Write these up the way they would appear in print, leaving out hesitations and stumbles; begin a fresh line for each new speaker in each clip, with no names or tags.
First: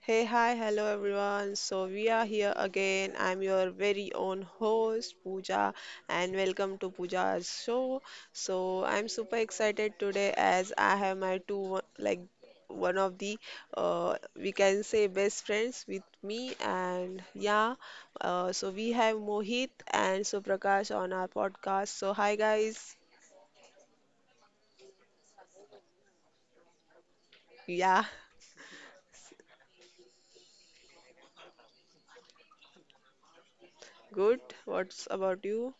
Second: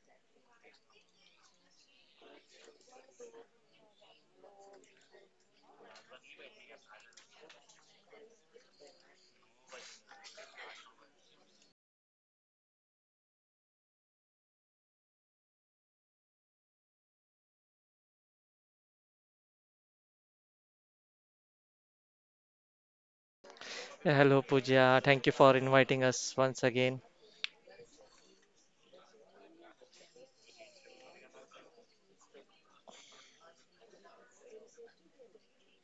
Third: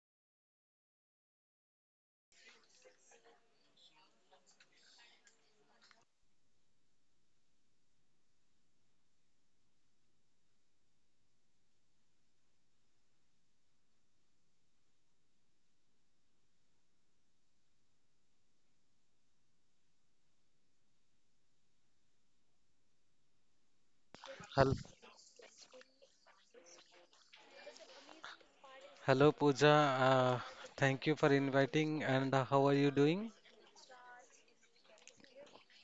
Hey, hi, hello everyone. We are here again. I'm your very own host, Pooja, and welcome to Pooja's show. I'm super excited today as I have my two, one of the, we can say, best friends with me. And yeah, we have Mohit and Suprakash on our podcast. So, hi, guys.
Hello,
Hel-
Pooja. Thank you for inviting us once again.
Yeah,
Hello, Pooja. Uh, Thank you for inviting. And how are you doing?
good. What's about you?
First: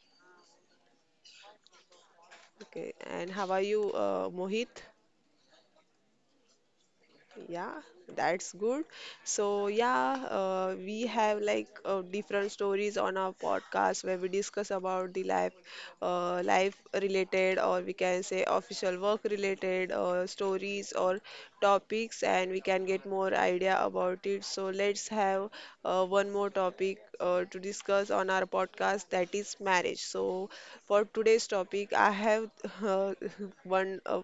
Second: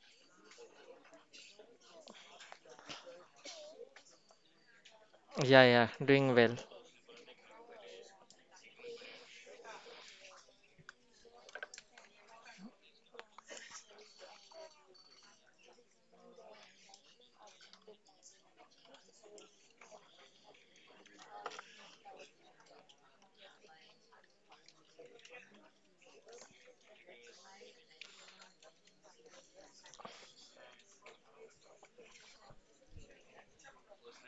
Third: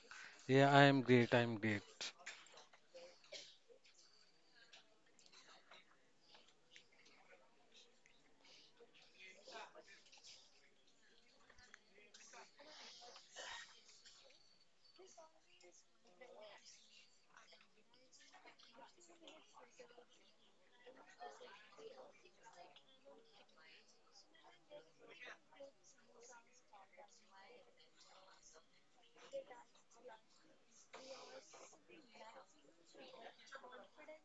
Yeah, I am great. I am great.
Okay, and how are you, Mohit?
Yeah, yeah, doing well.
Yeah, that's good. We have different stories on our podcast where we discuss about the life related, or we can say official work related stories or topics, and we can get more idea about it. So, let's have one more topic to discuss on our podcast, that is marriage. So, for today's topic, I have uh, one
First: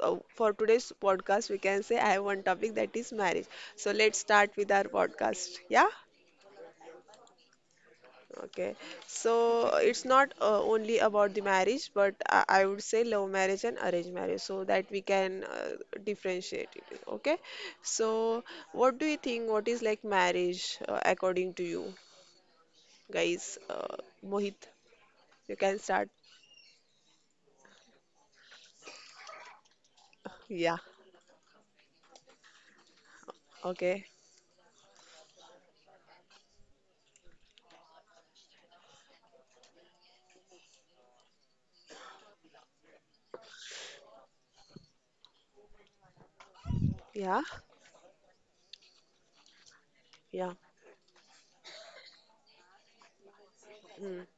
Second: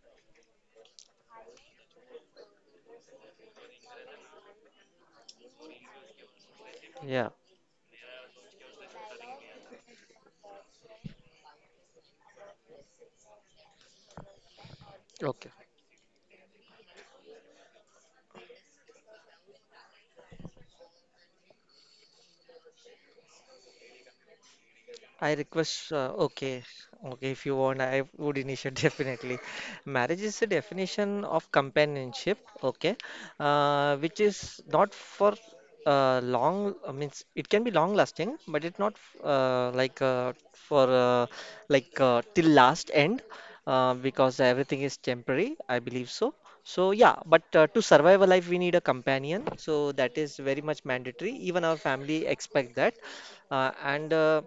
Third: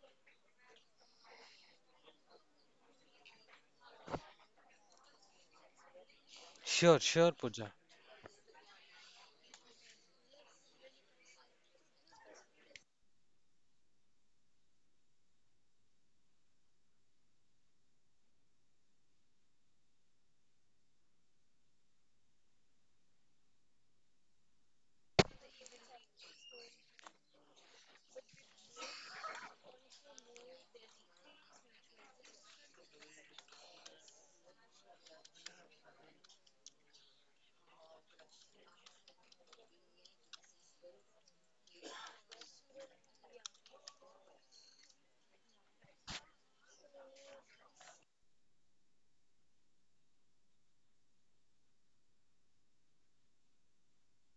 for today's podcast, we can say I have one topic that is marriage. So let's start with our podcast. Yeah.
Sure,
Yeah,
sure, Pooja.
Okay. So it's not only about the marriage, but I would say love marriage and arranged marriage, so that we can
okay.
differentiate it. Okay. So what do you think? What is like marriage according to you, guys? Mohit,
I
you can
request,
start.
uh, okay, okay, if you want, I would initiate definitely. Marriage is a
Yeah.
definition of companionship, okay,
Okay.
which is not for long, I mean, it can be long lasting, but it's not like for like till last end, because everything is temporary, I believe so. So yeah, but
Yeah.
to survive a life, we need a companion, so that is
Yeah.
very much mandatory. Even our family expect that, and
Mm,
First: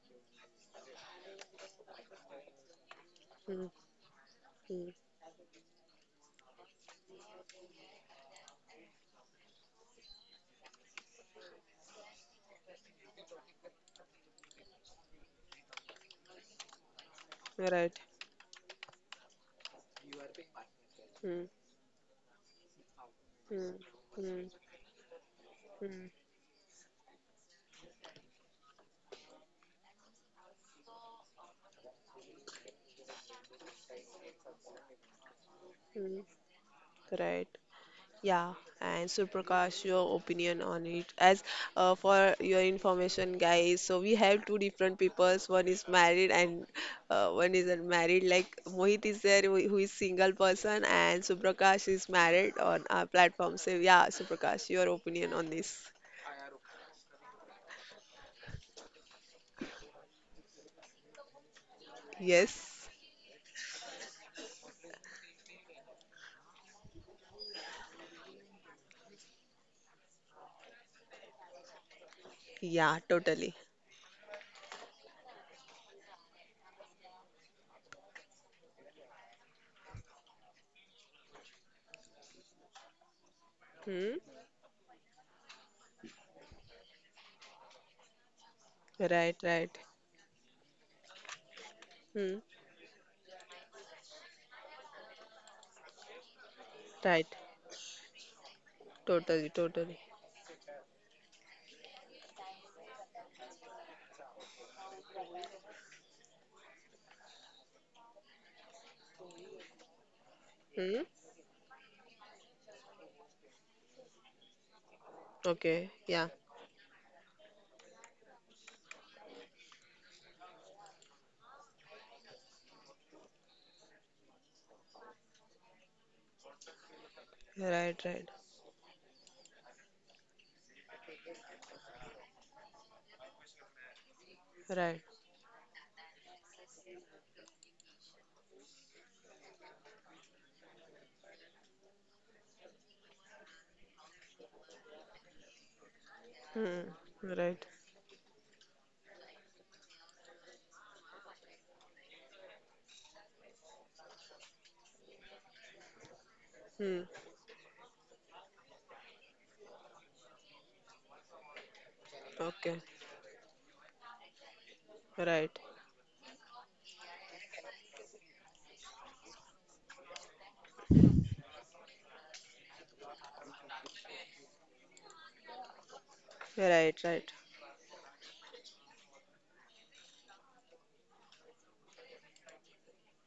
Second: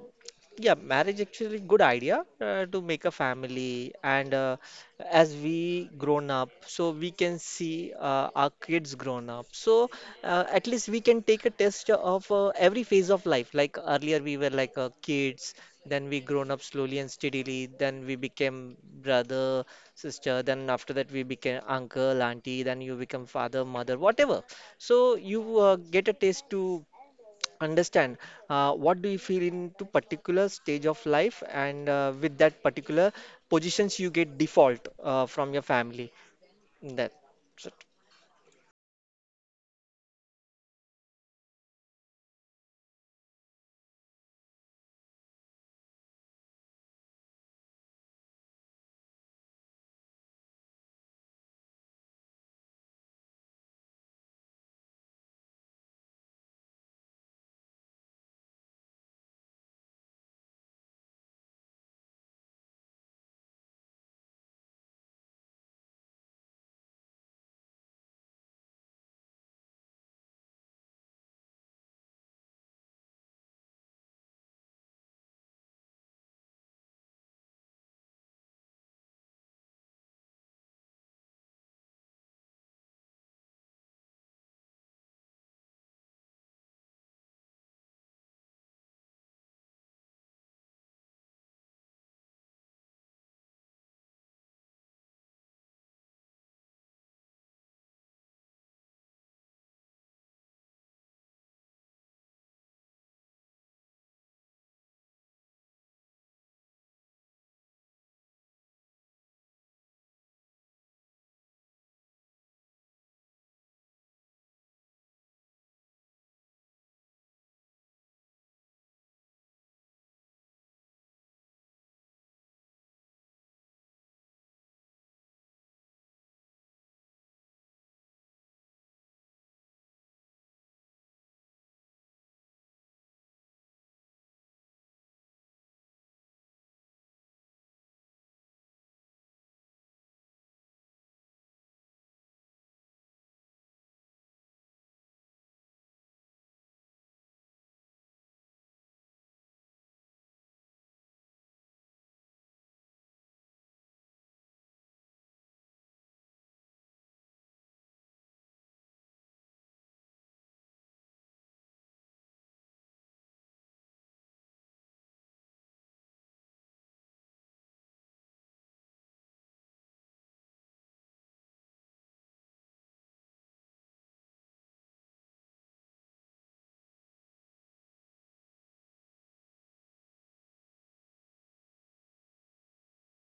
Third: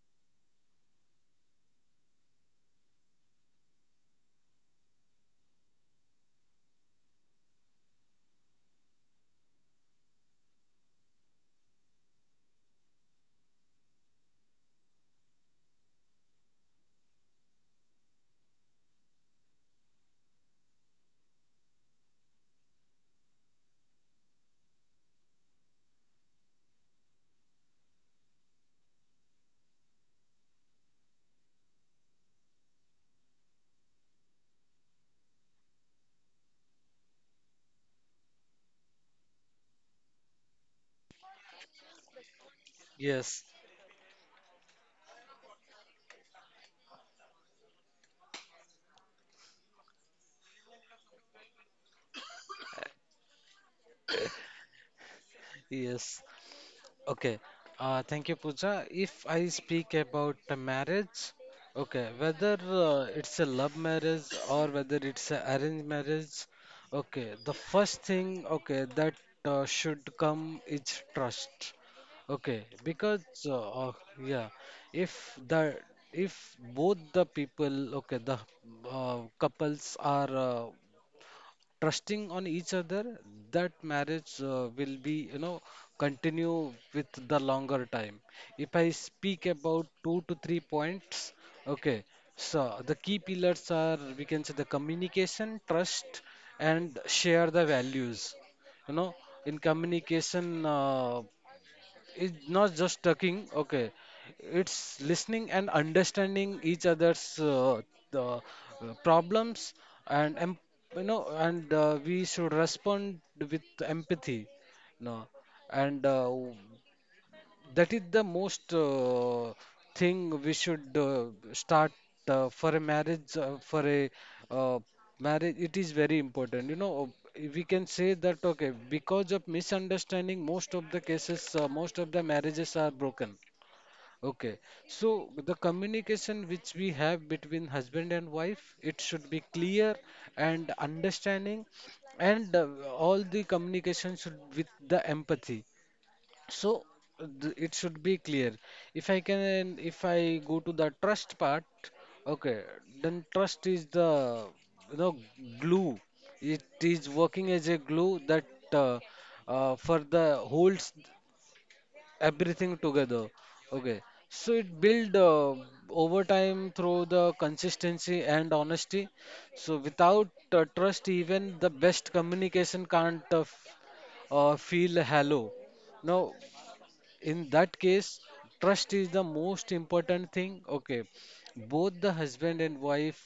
yeah, marriage actually good idea to make a
mm,
family and
mm.
as we grown up, so we can see our kids grown up. So at least we can take a test of every phase of life. Like earlier we were like kids, then we grown up slowly and steadily,
Right.
then we became brother, sister, then after that we
Mm,
became uncle, auntie, then you become father,
mm,
mother, whatever.
mm.
So you get a taste to understand what do you feel into particular stage of life and with that particular positions you get default from your family
Mhm.
that
Right.
so,
Yeah. And Suprakash, your opinion on it. As for your information,
Yes,
guys, so we have two different peoples. One is married and one is unmarried. Like Mohit is there, who is single person, and Suprakash is married on our platform. So yeah, Suprakash, your opinion on this?
yes. Okay, thank you, Pooja. If I speak about the marriage, okay, whether
Yes.
it's a love marriage or whether it's a arranged marriage, okay, the first thing, okay, that should come is trust. Okay,
Yeah.
because
Totally.
uh, uh, yeah, if the if both the people, okay, the couples are trusting on each other, that
Hmm.
marriage will be, continue with the longer time. If I
Right.
speak
Right.
about 2 to 3 points, okay,
Hmm.
so the key pillars are, we can say, the communication, trust, and
Right.
share the values, you know
Totally.
in
Totally.
communication, it's not just talking, okay. It's listening and understanding each other's the problems and
Hmm.
and we should respond with empathy, no.
Okay.
And
Yeah.
that is the most thing we should start for a marriage. For a uh, marriage, it is very important. You know, we can
Right.
say
Right.
that okay, because of misunderstanding, most of the cases, most of the marriages are broken. Okay,
Right.
so the communication which we have between husband and wife, it should be clear and understanding, and all the communication should with the empathy. So
Hmm. Right.
it should be clear. If I go to the trust part, okay, then trust is the, you know glue. It
Hmm.
is working as a glue that uh, for the holds
Okay.
everything together. Okay, so it build
Right.
over time through the consistency and honesty. So without trust, even the best communication can't feel hollow. Now,
Right. Right.
in that case, trust is the most important thing. Okay, both the husband and wife,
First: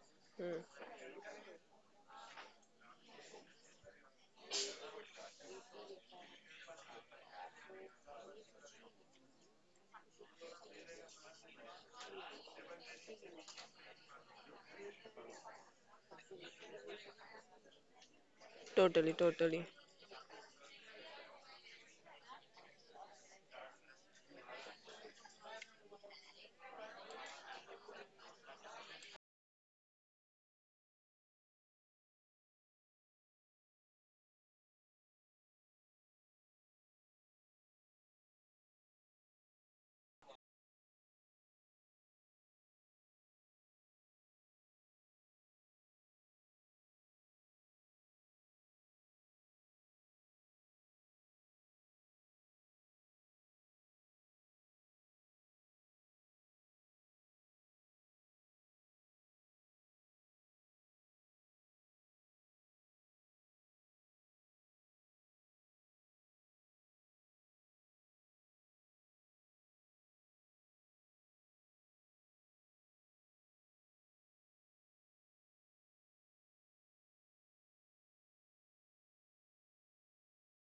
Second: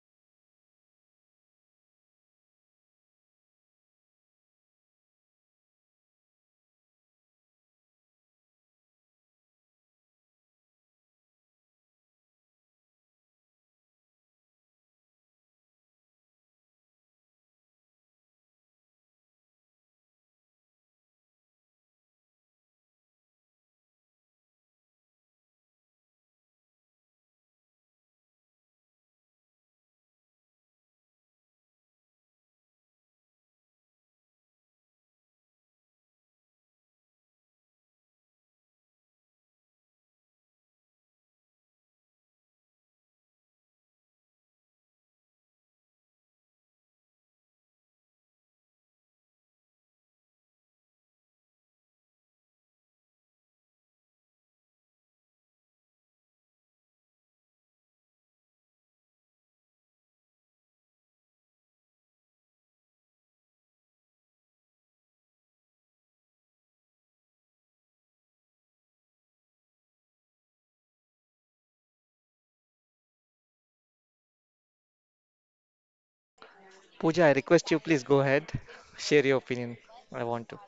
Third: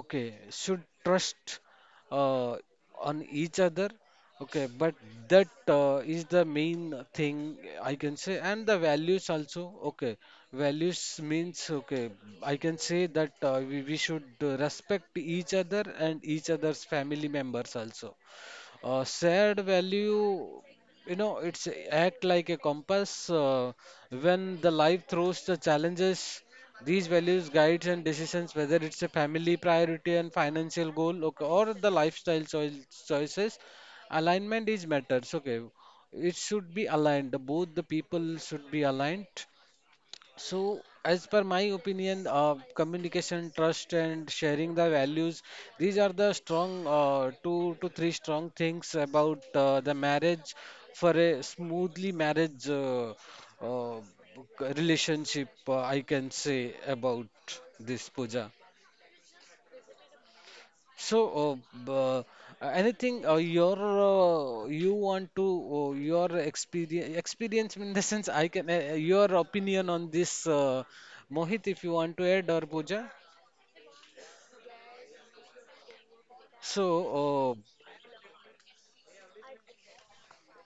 okay,
Hmm.
should trust uh, on each other, okay, but that is the main thing, I can say. And the values also, okay. Values means, okay, I can say that we should respect each other and each other's family members also.
Totally.
Shared
Totally.
value, you know, it's act like a compass. When the life throws the challenges, these values guides and decisions, whether it's a family priority and financial goal, okay, or the lifestyle choices, alignment is matters. Okay, it should be aligned. Both the people should be aligned. So, as per my opinion, communication, trust, and sharing the values, these are the strong two to three strong things about the marriage, for a smoothly marriage uh, relationship, I can say about this, Puja. So, b- uh, anything you want to, your experience in the sense, I can, your opinion on this, Mohit, if you want to add, or Pooja. So,
Pooja, I request you
uh,
please go ahead share your opinion. I want to.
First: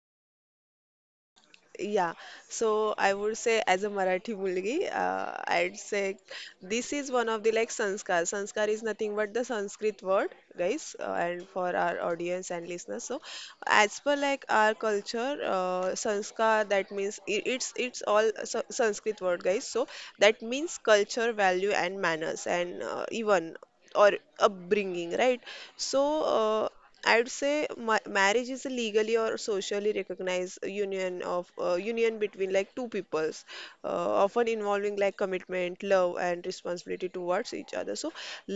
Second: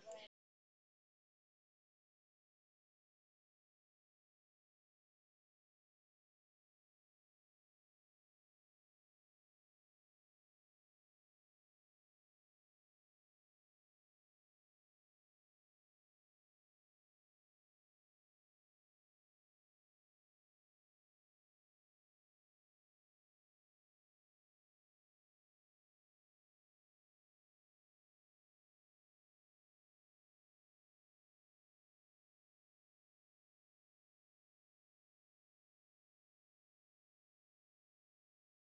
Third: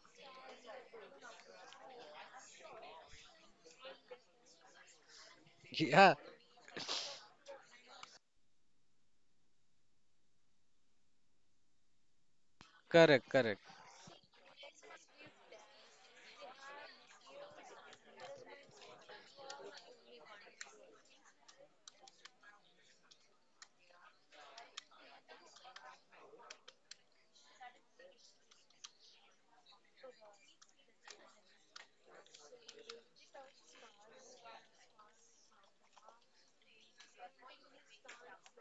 Yeah, so I would say as a Marathi mulgi, I'd
yeah,
say this is one of the like sanskar. Sanskar is nothing but the Sanskrit word, guys, and for our audience and listeners. So,
correct, correct,
as per like our culture, sanskar that means it's all Sanskrit word, guys. So that means culture, value, and manners, and even or upbringing, right? So I'd say ma marriage is a legally or socially recognized union of union between like two peoples, often involving like commitment, love, and responsibility towards each other. So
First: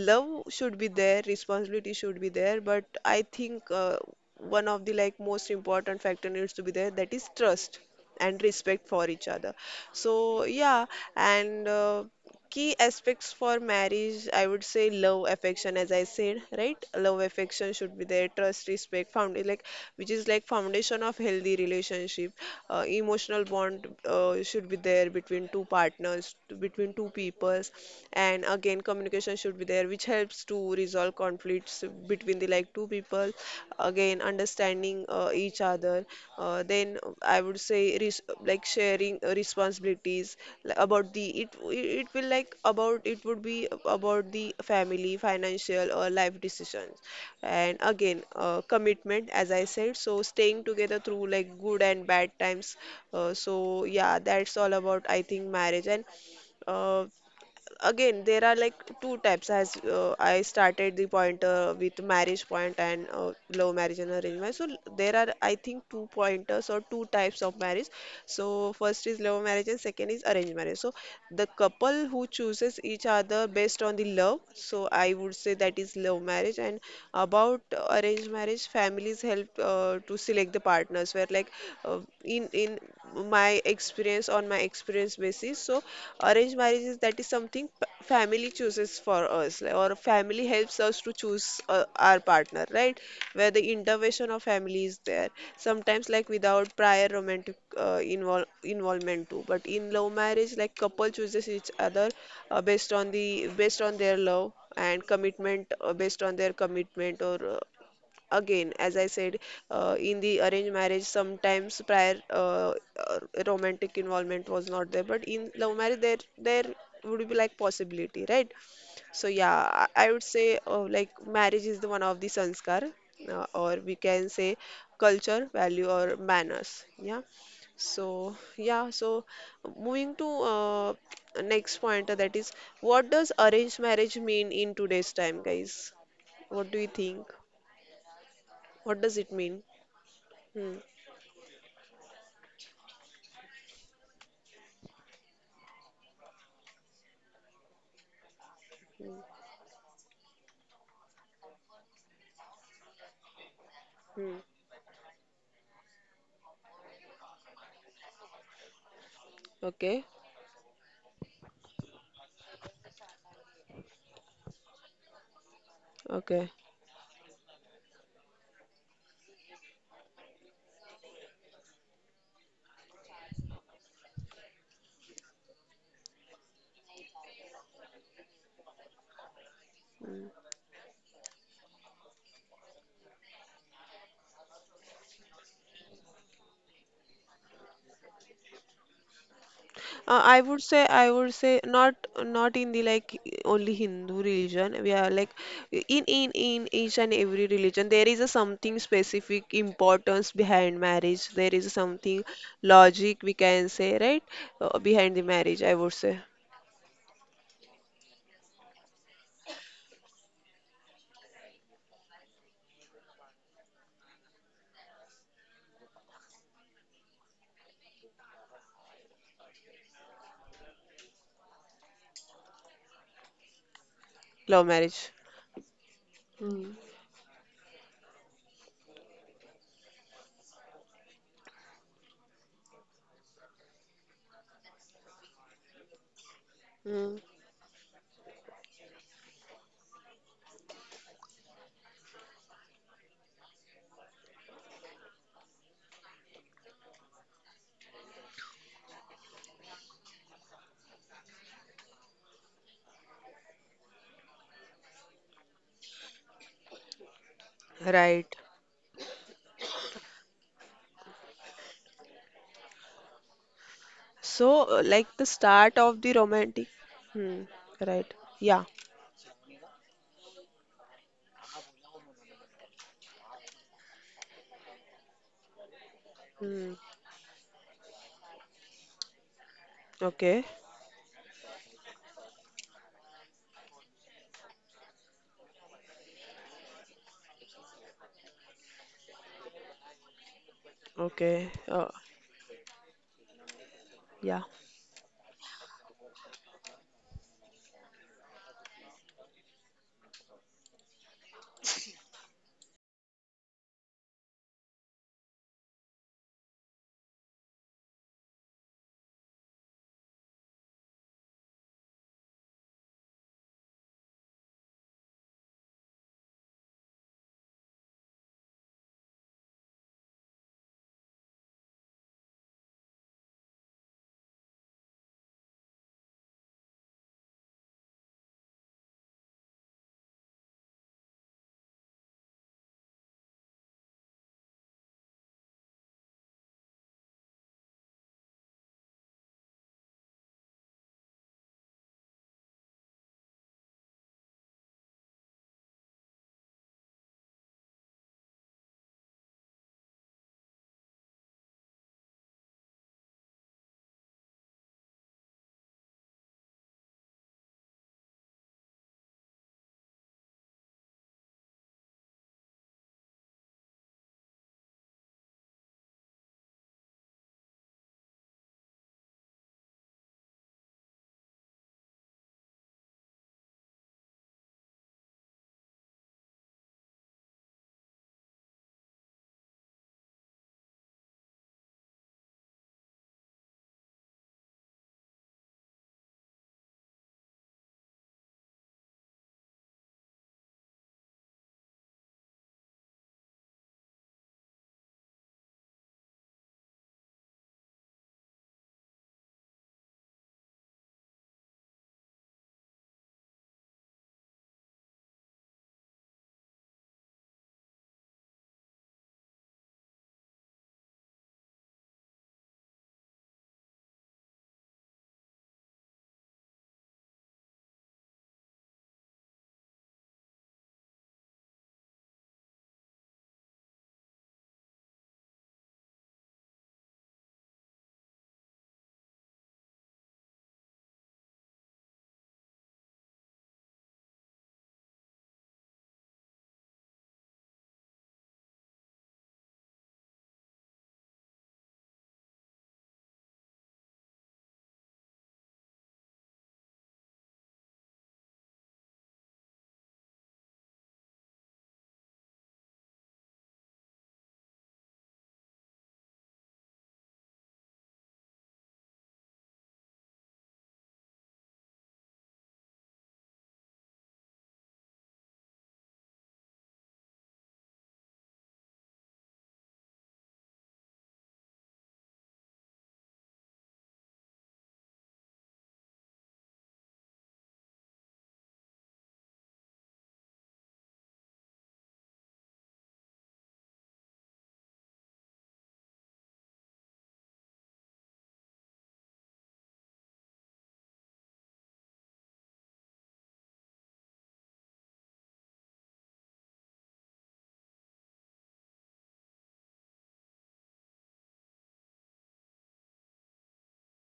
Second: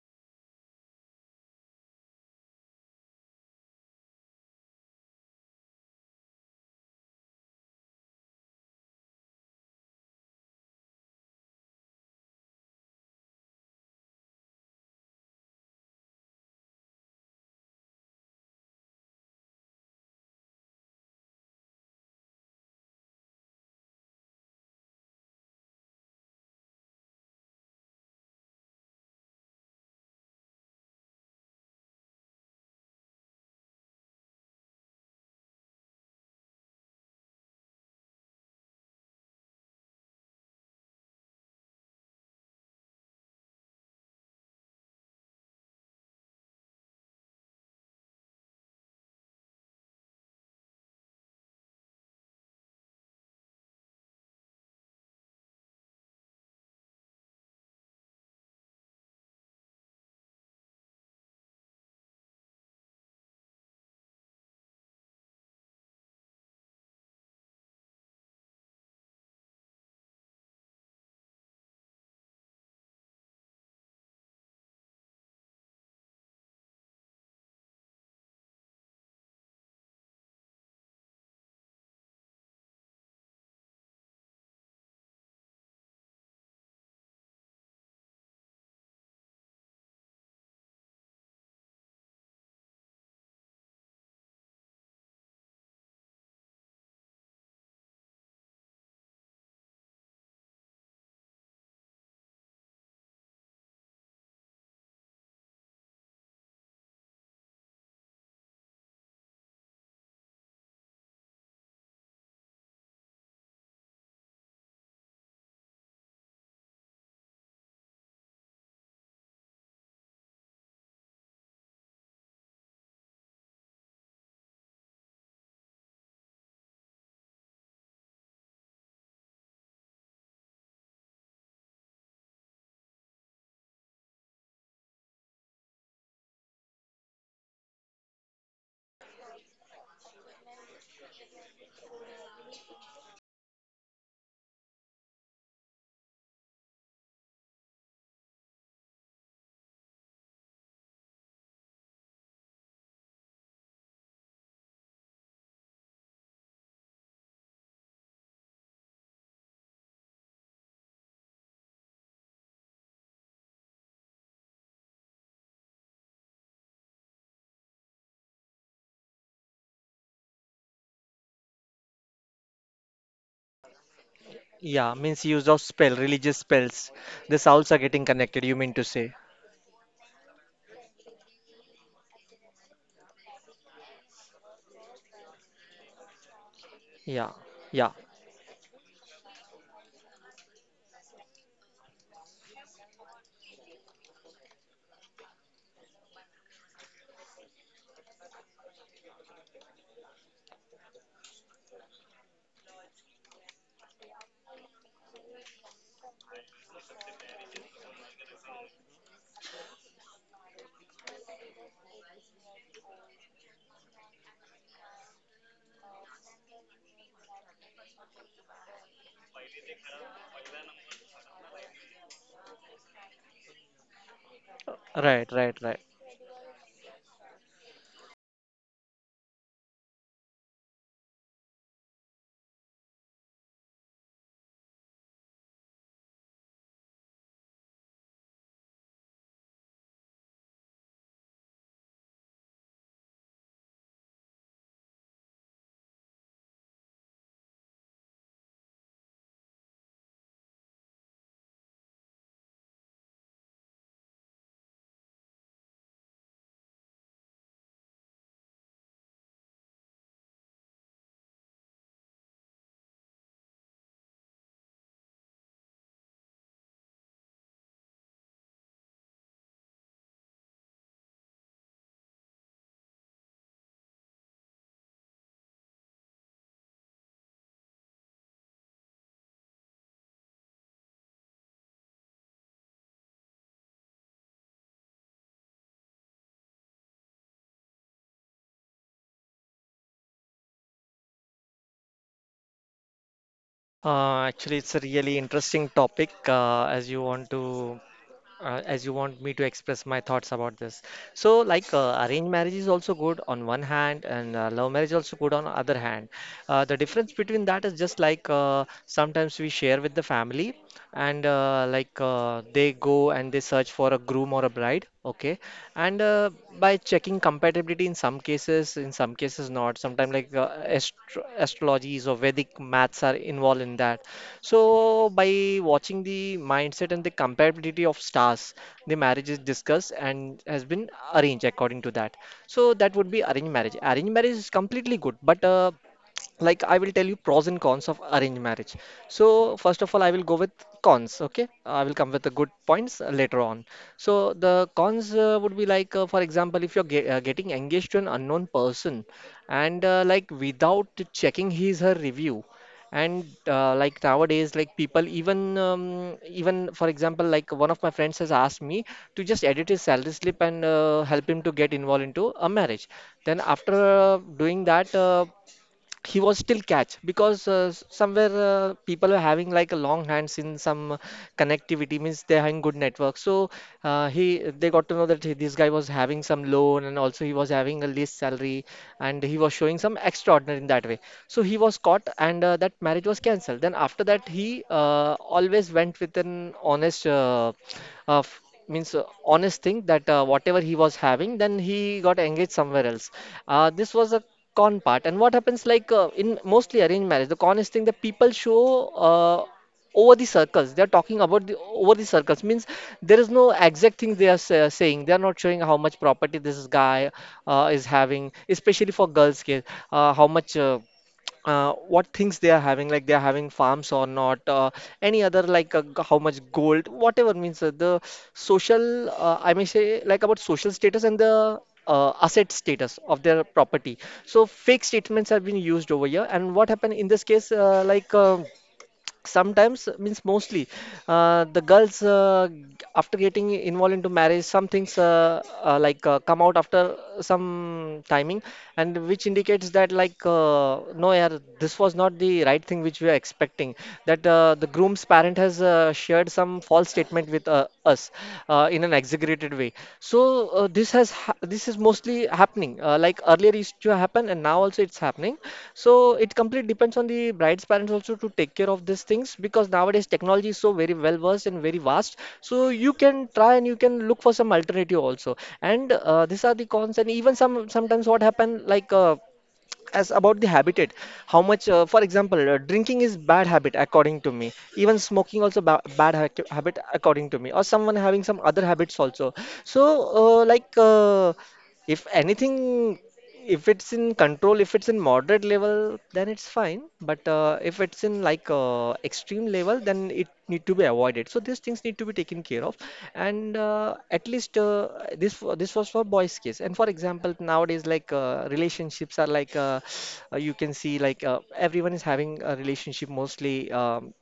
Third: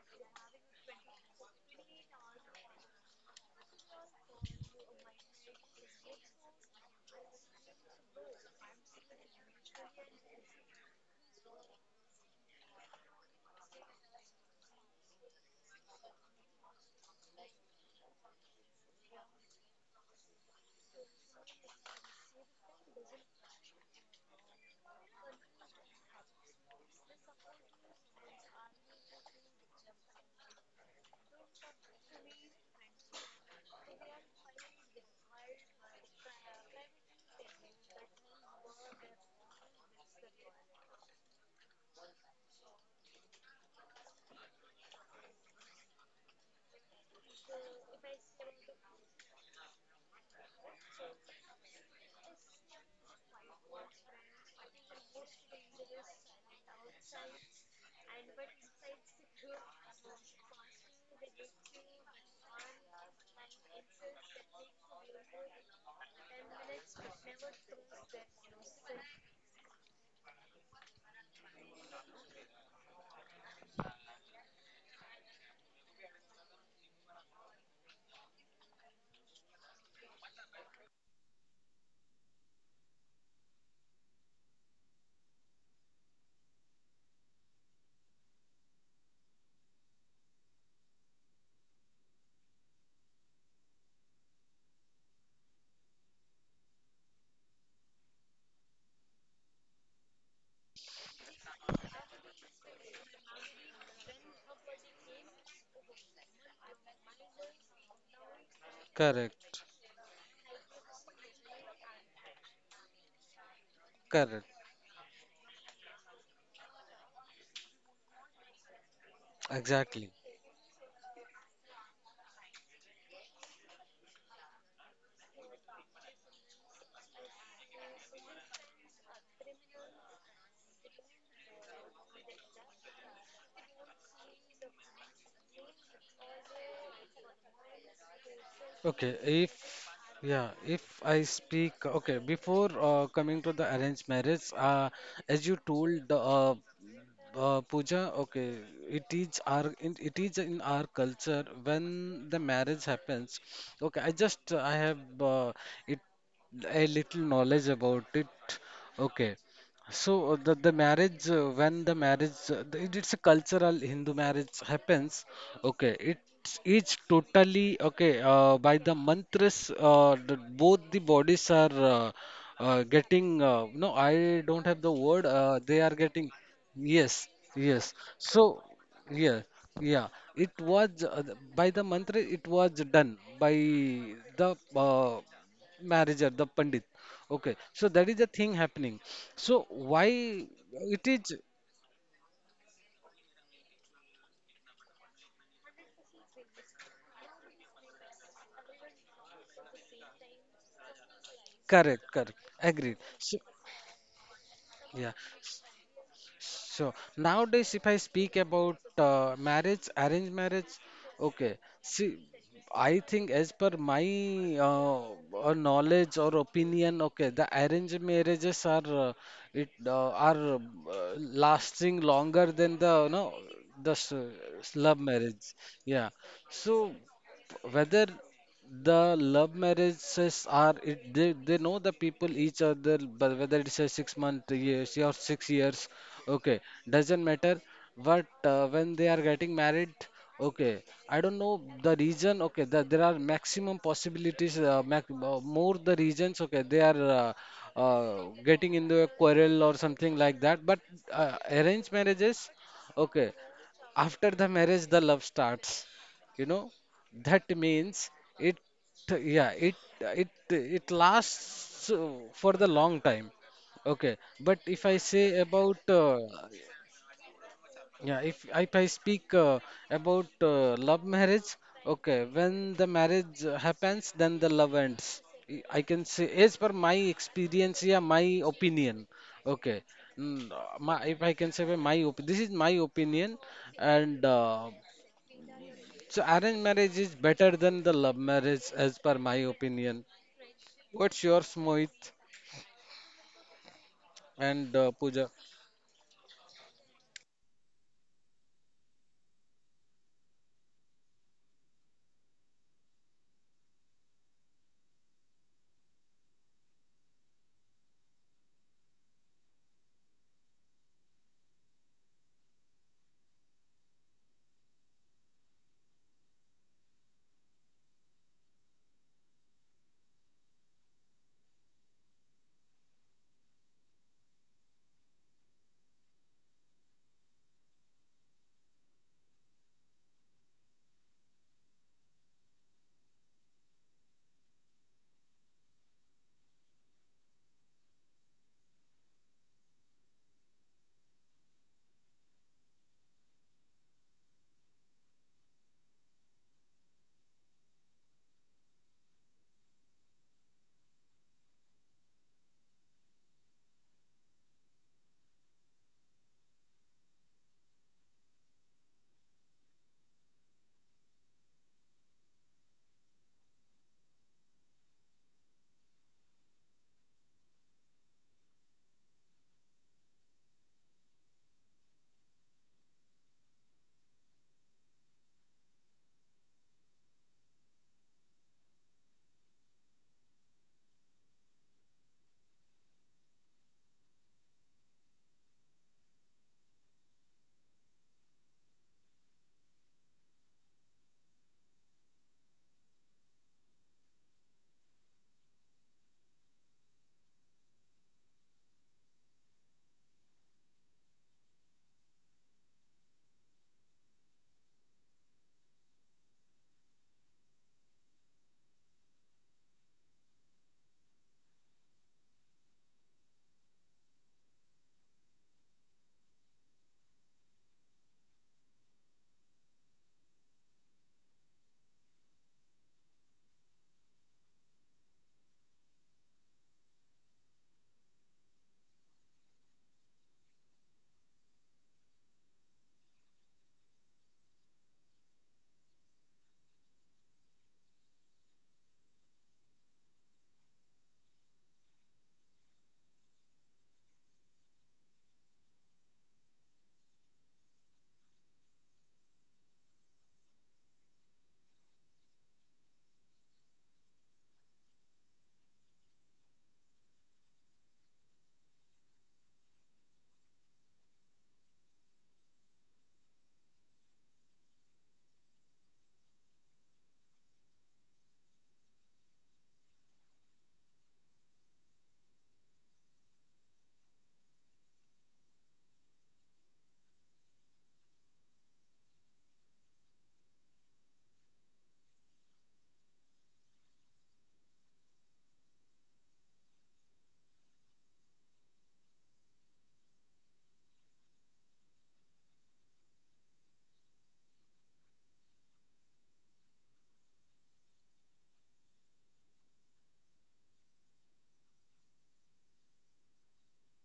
love should be there, responsibility should be there, but I think one of the like most important factor needs to be there, that is trust and respect for each other. So yeah, and key aspects for marriage, I would say love, affection, as I said, right, love, affection should be there, trust, respect, found like which is like foundation of healthy relationship. Emotional bond should be there between two partners, between two peoples, and again communication should be there which helps to resolve conflicts between the like two people, again understanding each other, then I would say like sharing responsibilities. About the it it will like about it would be about the family, financial or life decisions, and again commitment, as I said, so staying together through like good and bad times, so yeah, that's all about I think marriage. And uh, again there are like two types as I started the point with marriage point, and love marriage and arrangement marriage. So there are I think two pointers or two types of marriage. So first is love marriage and second is arranged marriage. So the couple who chooses each other based on the love, so I would say that is love marriage. And about arranged marriage, families help to select the partners where like uh, in my experience, on my experience basis, so arranged marriage is that is something family chooses for us, like, or family helps us to choose our partner, right, where the intervention of family is there, sometimes like without prior romantic involvement too. But in love marriage like couple chooses each other based on their love and commitment, based on their commitment or again, as I said,
correct,
in the arranged marriage, sometimes prior uh, romantic
correct,
involvement was not there, but in love marriage, there would be like possibility, right? So yeah, I
exactly.
I would say like marriage is the one of the sanskar, or we can say culture, value, or manners. Yeah. So yeah, so moving to next point, that is, what does arranged marriage mean in today's time, guys? What do you think? What does
Okay,
it
if
mean?
yeah,
Hmm.
if I speak, okay, before coming to the arranged marriage, as you told the, Pooja, okay, it
Hmm.
is our it is in our culture when the marriage happens. Okay, I
Hmm.
just I have it a little knowledge about it. Okay,
Okay.
so the marriage when the marriage the- it, it's a cultural Hindu marriage happens. Okay,
Okay.
it is totally okay by the mantras. Both the bodies are getting no, I don't
Yeah,
have the
means
word.
use of spell,
They are
religious
getting.
spells. The
Yes,
souls are getting
yes.
connected, you mean
So,
to say?
yeah, yeah.
Hmm.
It was by the mantra. It was done by the manager, the pandit.
Yeah,
Okay.
yeah.
So that is the thing happening. So
Uh, I
why
would say I
it
would
is
say not in the like only Hindu religion. We are like in each and every religion there is a something specific importance behind marriage. There is
correct?
something
Correct. Agreed.
logic, we can say, right, behind
Yeah.
the marriage. I would say
So nowadays, if I speak about arranged marriage, okay. See, I think, as per my uh, knowledge or opinion, okay, the arranged marriages are it are lasting longer than the, the
love marriage.
love
Right,
marriage.
right, right.
Yeah.
Hmm.
So whether the love marriages are they know the people each other, but whether it's a 6 month years or 6 years, okay,
Hmm.
doesn't matter. But when they are getting married, okay, I don't know the reason. Okay, there are maximum possibilities, more the reasons. Okay, they are uh, getting into a quarrel or something like that. But arranged marriages, okay, after the marriage the love starts, you know. That means
Right.
it yeah, it lasts for the long time, okay. But
So
if I
like the
say
start
about
of the romantic. Hmm. Right.
yeah,
Yeah.
if I speak about love marriage, okay, when the marriage happens, then the love ends. I can say, as
Hmm.
per my experience, yeah, my opinion, okay.
Okay.
If I can say, by my this is my opinion. And so arranged marriage is better than the love marriage, as per my opinion. What's
Okay.
yours, Mohit
Yeah.
Actually, it's a
and
really
Pooja?
interesting topic uh, as you want to as you want me to express my thoughts about this. So, like, arranged marriage is also good on one hand, and love marriage also good on other hand. The difference between that is just like sometimes we share with the family, and they go and they search for a groom or a bride, okay, and by checking compatibility in some cases, in some cases not, sometimes like astro astrologies or Vedic maths are involved in that. So by watching the mindset and the compatibility of stars, the marriage is discussed and has been arranged according to that. So that would be arranged marriage. Arranged marriage is completely good, but like I will tell you pros and cons of arranged marriage. So first of all I will go with cons, okay, I will come with the good points later on. So the cons would be like, for example, if you're getting engaged to an unknown person, and like without checking his her review, and like nowadays, like people even even, for example, like one of my friends has asked me to just edit his salary slip and help him to get involved into a marriage. Then after doing that, he was still catch because somewhere people were having like a long hands in some connectivity, means they're having good network. So he they got to know that this guy was having some loan and also he was having a least salary, and he was showing some extraordinary in that way. So he was caught, and that marriage was cancelled. Then after that he always went with an honest uh, f- means honest thing that whatever he was having, then he got engaged somewhere else. This was a con part. And what happens like, in mostly arranged marriage, the con is thing that people show uh, over the circles, they are talking about the over the circles, means there is no exact thing they are saying, they are not showing how much property this guy is having, especially for girls case, how much what things they are having, like they are having farms or not, any other like g- how much gold, whatever, means the social, I may say, like about social status and the asset status of their property. So fake statements have been used over here, and what happened in this case, sometimes, means mostly the girls, after getting involved into marriage, some things come out after some timing, and which indicates that, like, no, yeah, this was not the right thing which we are expecting, that the groom's parent has shared some false statement with us in an execution exaggerated way. So this has ha this is mostly happening. Like earlier used to happen, and now also it's happening. So it completely depends on the bride's parents also to take care of these things, because nowadays technology is so very well versed and very vast. So you can try and you can look for some alternative also. And these are the cons. And even some sometimes what happen, like as about the habitat, how much, for example, drinking is bad habit according to me, even smoking also ba bad habit according to me, or someone having some other habits also. So uh, like uh, if anything, if it's in control, if it's in moderate level, then it's fine. But if it's in like extreme level, then it need to be avoided. So these things need to be taken care of. And at least this wa- this was for boys case. And for example, nowadays, like relationships are like, you can see like, everyone is having a relationship, mostly,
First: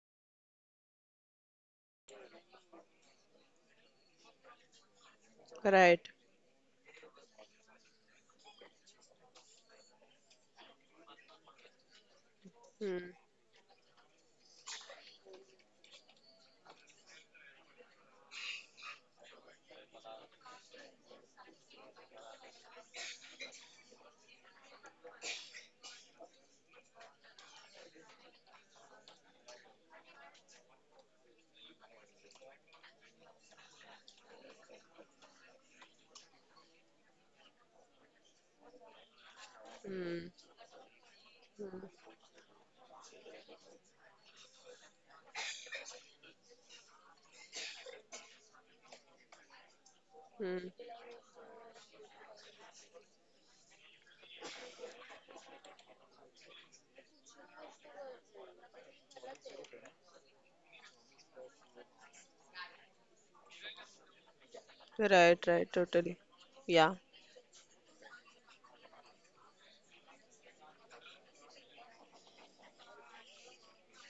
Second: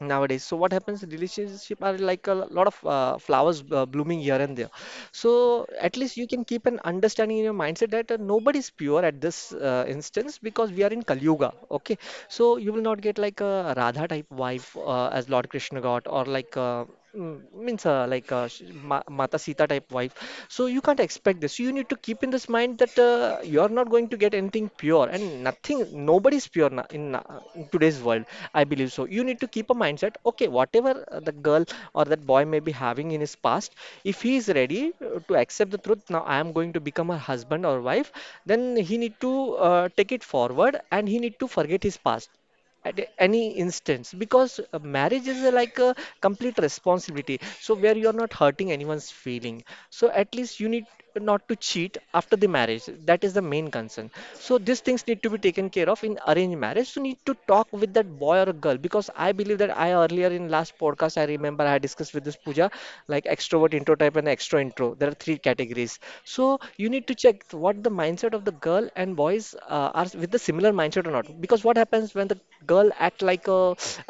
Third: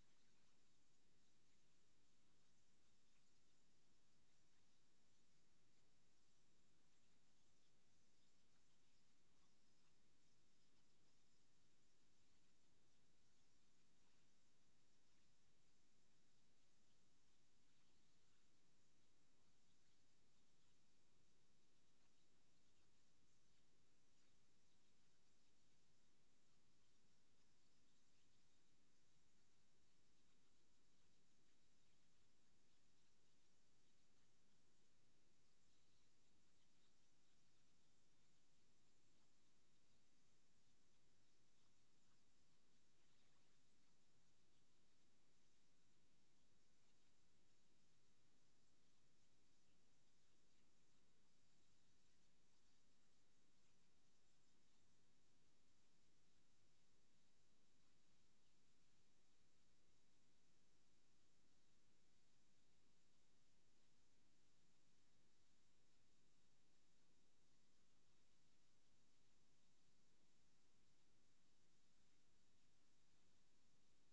nowadays. So what happens? Relationship are like a lot of flowers blooming here and there. So at
Right.
least you can keep an understanding in your mindset that nobody is pure at this instance, because we are in Kali Yuga. Okay, so you will not
Mm,
get like a Radha type wife as Lord Krishna got or like. Mm, means like sh- Ma Mata Sita type wife. So you can't expect this. So you need to keep in this mind that you are not going to get anything pure and nothing. Nobody's pure na in today's world. I believe so. You need to keep a mindset. Okay, whatever the girl or that boy may be having in his past, if he is ready to accept the truth, now I am going to become her husband or wife. Then he need to take it
mm,
forward, and he need to forget
mm,
his past at any instance, because marriage is like a complete responsibility, so where you're not hurting anyone's feeling. So at least you
mm.
need not to cheat after the marriage. That is the main concern, so these things need to be taken care of in arranged marriage. So need to talk with that boy or girl, because I believe that I earlier in last podcast, I remember I discussed with this Pooja, like extrovert intro type and extra intro, there are three
Right. Right.
categories.
Totally.
So you
Yeah.
need to check what the mindset of the girl and boys are, with the similar mindset or not. Because what happens when the girl act like a,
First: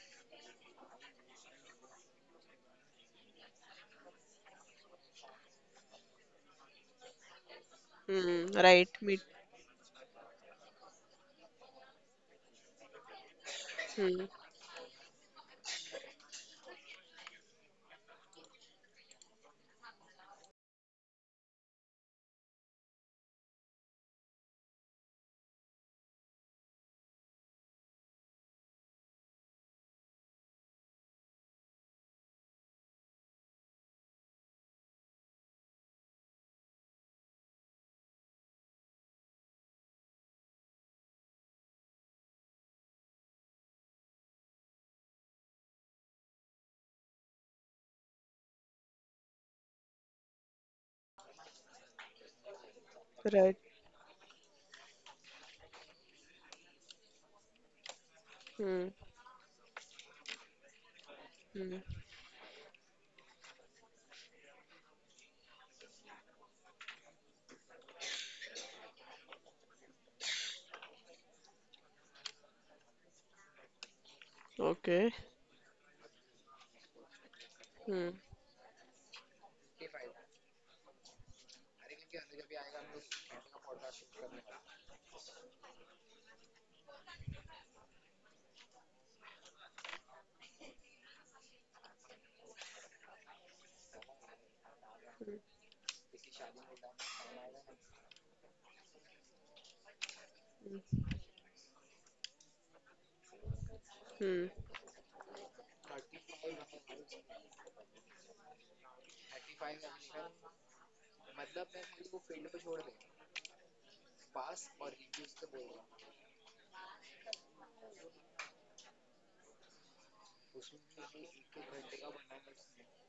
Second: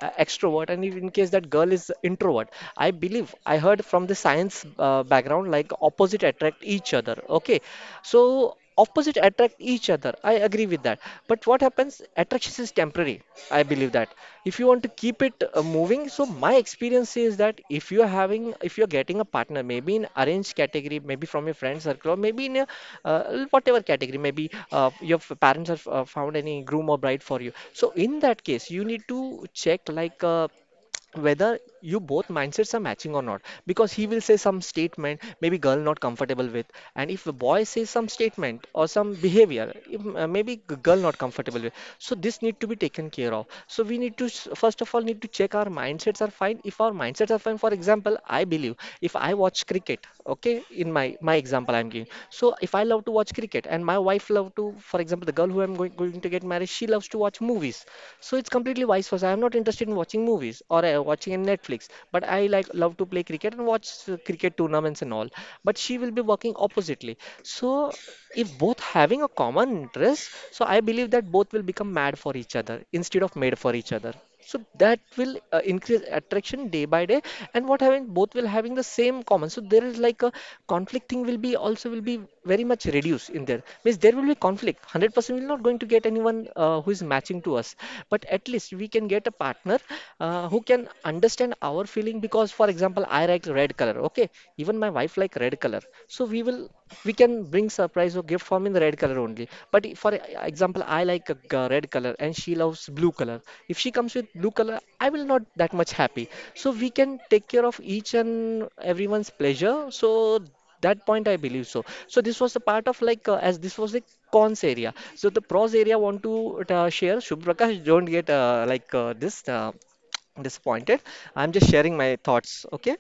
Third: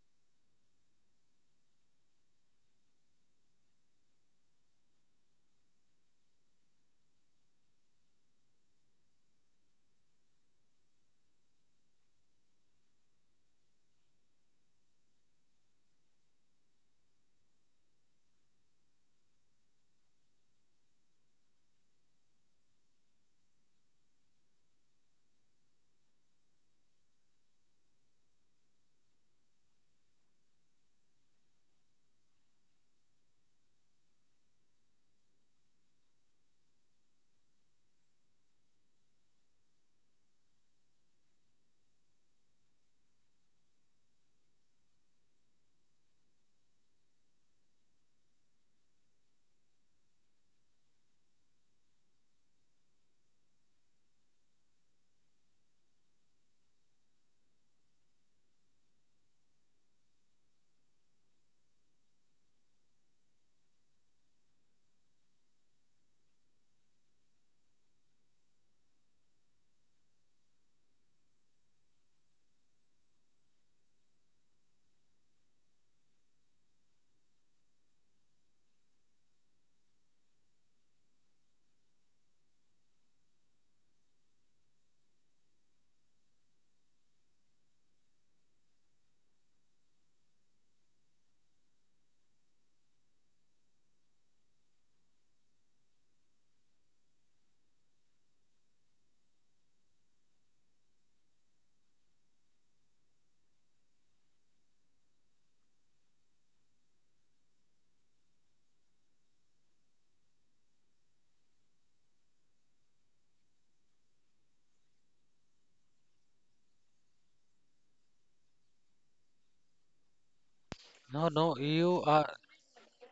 uh, extrovert, and if in case that girl is introvert, I believe I heard from the science background, like opposite attract each other, okay.
Mm,
So
right. Me.
opposite attract each other, I agree with that. But what happens, attraction is temporary, I believe that.
Mm,
If you want to keep it moving, so my experience is that if you are having, if you are getting a partner, maybe in arranged category, maybe from your friend circle, or maybe in a, whatever category, maybe parents have found any groom or bride for you, so in that case you need to check like whether you both mindsets are matching or not. Because he will say some statement, maybe girl not comfortable with, and if a boy says some statement or some behavior, if, maybe girl not comfortable with. So this need to be taken care of. So we need to first of all need to check our mindsets are fine. If our mindsets are fine, for example, I believe, if I watch cricket, okay, in my my example I'm giving, so if I love to watch
right.
cricket, and my wife love to, for example, the girl who I'm going to get married, she loves to watch movies. So it's completely
Mm,
vice versa. I'm not interested in watching movies Netflix or watching in Netflix.
mm.
But I like love to play cricket and watch cricket tournaments and all. But she will be working oppositely. So if both having a common interest, so I believe that both will become mad for each other instead of made for each other. So that
Okay.
will increase attraction day by day, and what having
Mm,
both will having the same common. So there is like a conflict thing will be also will be very much reduced in there. Means there will be conflict. 100% we're not going to get anyone who is matching to us, but at least we can get a partner who can understand our feeling. Because for example I like red color. Okay, even my wife like red color, so we can bring surprise or gift form in the red color only. But for example
mm,
I like a red color and she loves blue color. If she comes with
mm.
blue color I will not that much happy. So we can take care of each and everyone's pleasure, so that point I believe. So this was the part of like as this was the cons area. So the pros area want to share. Shubh Prakash, don't get like this disappointed.
No, no,
I'm just
you
sharing my
are
thoughts, okay?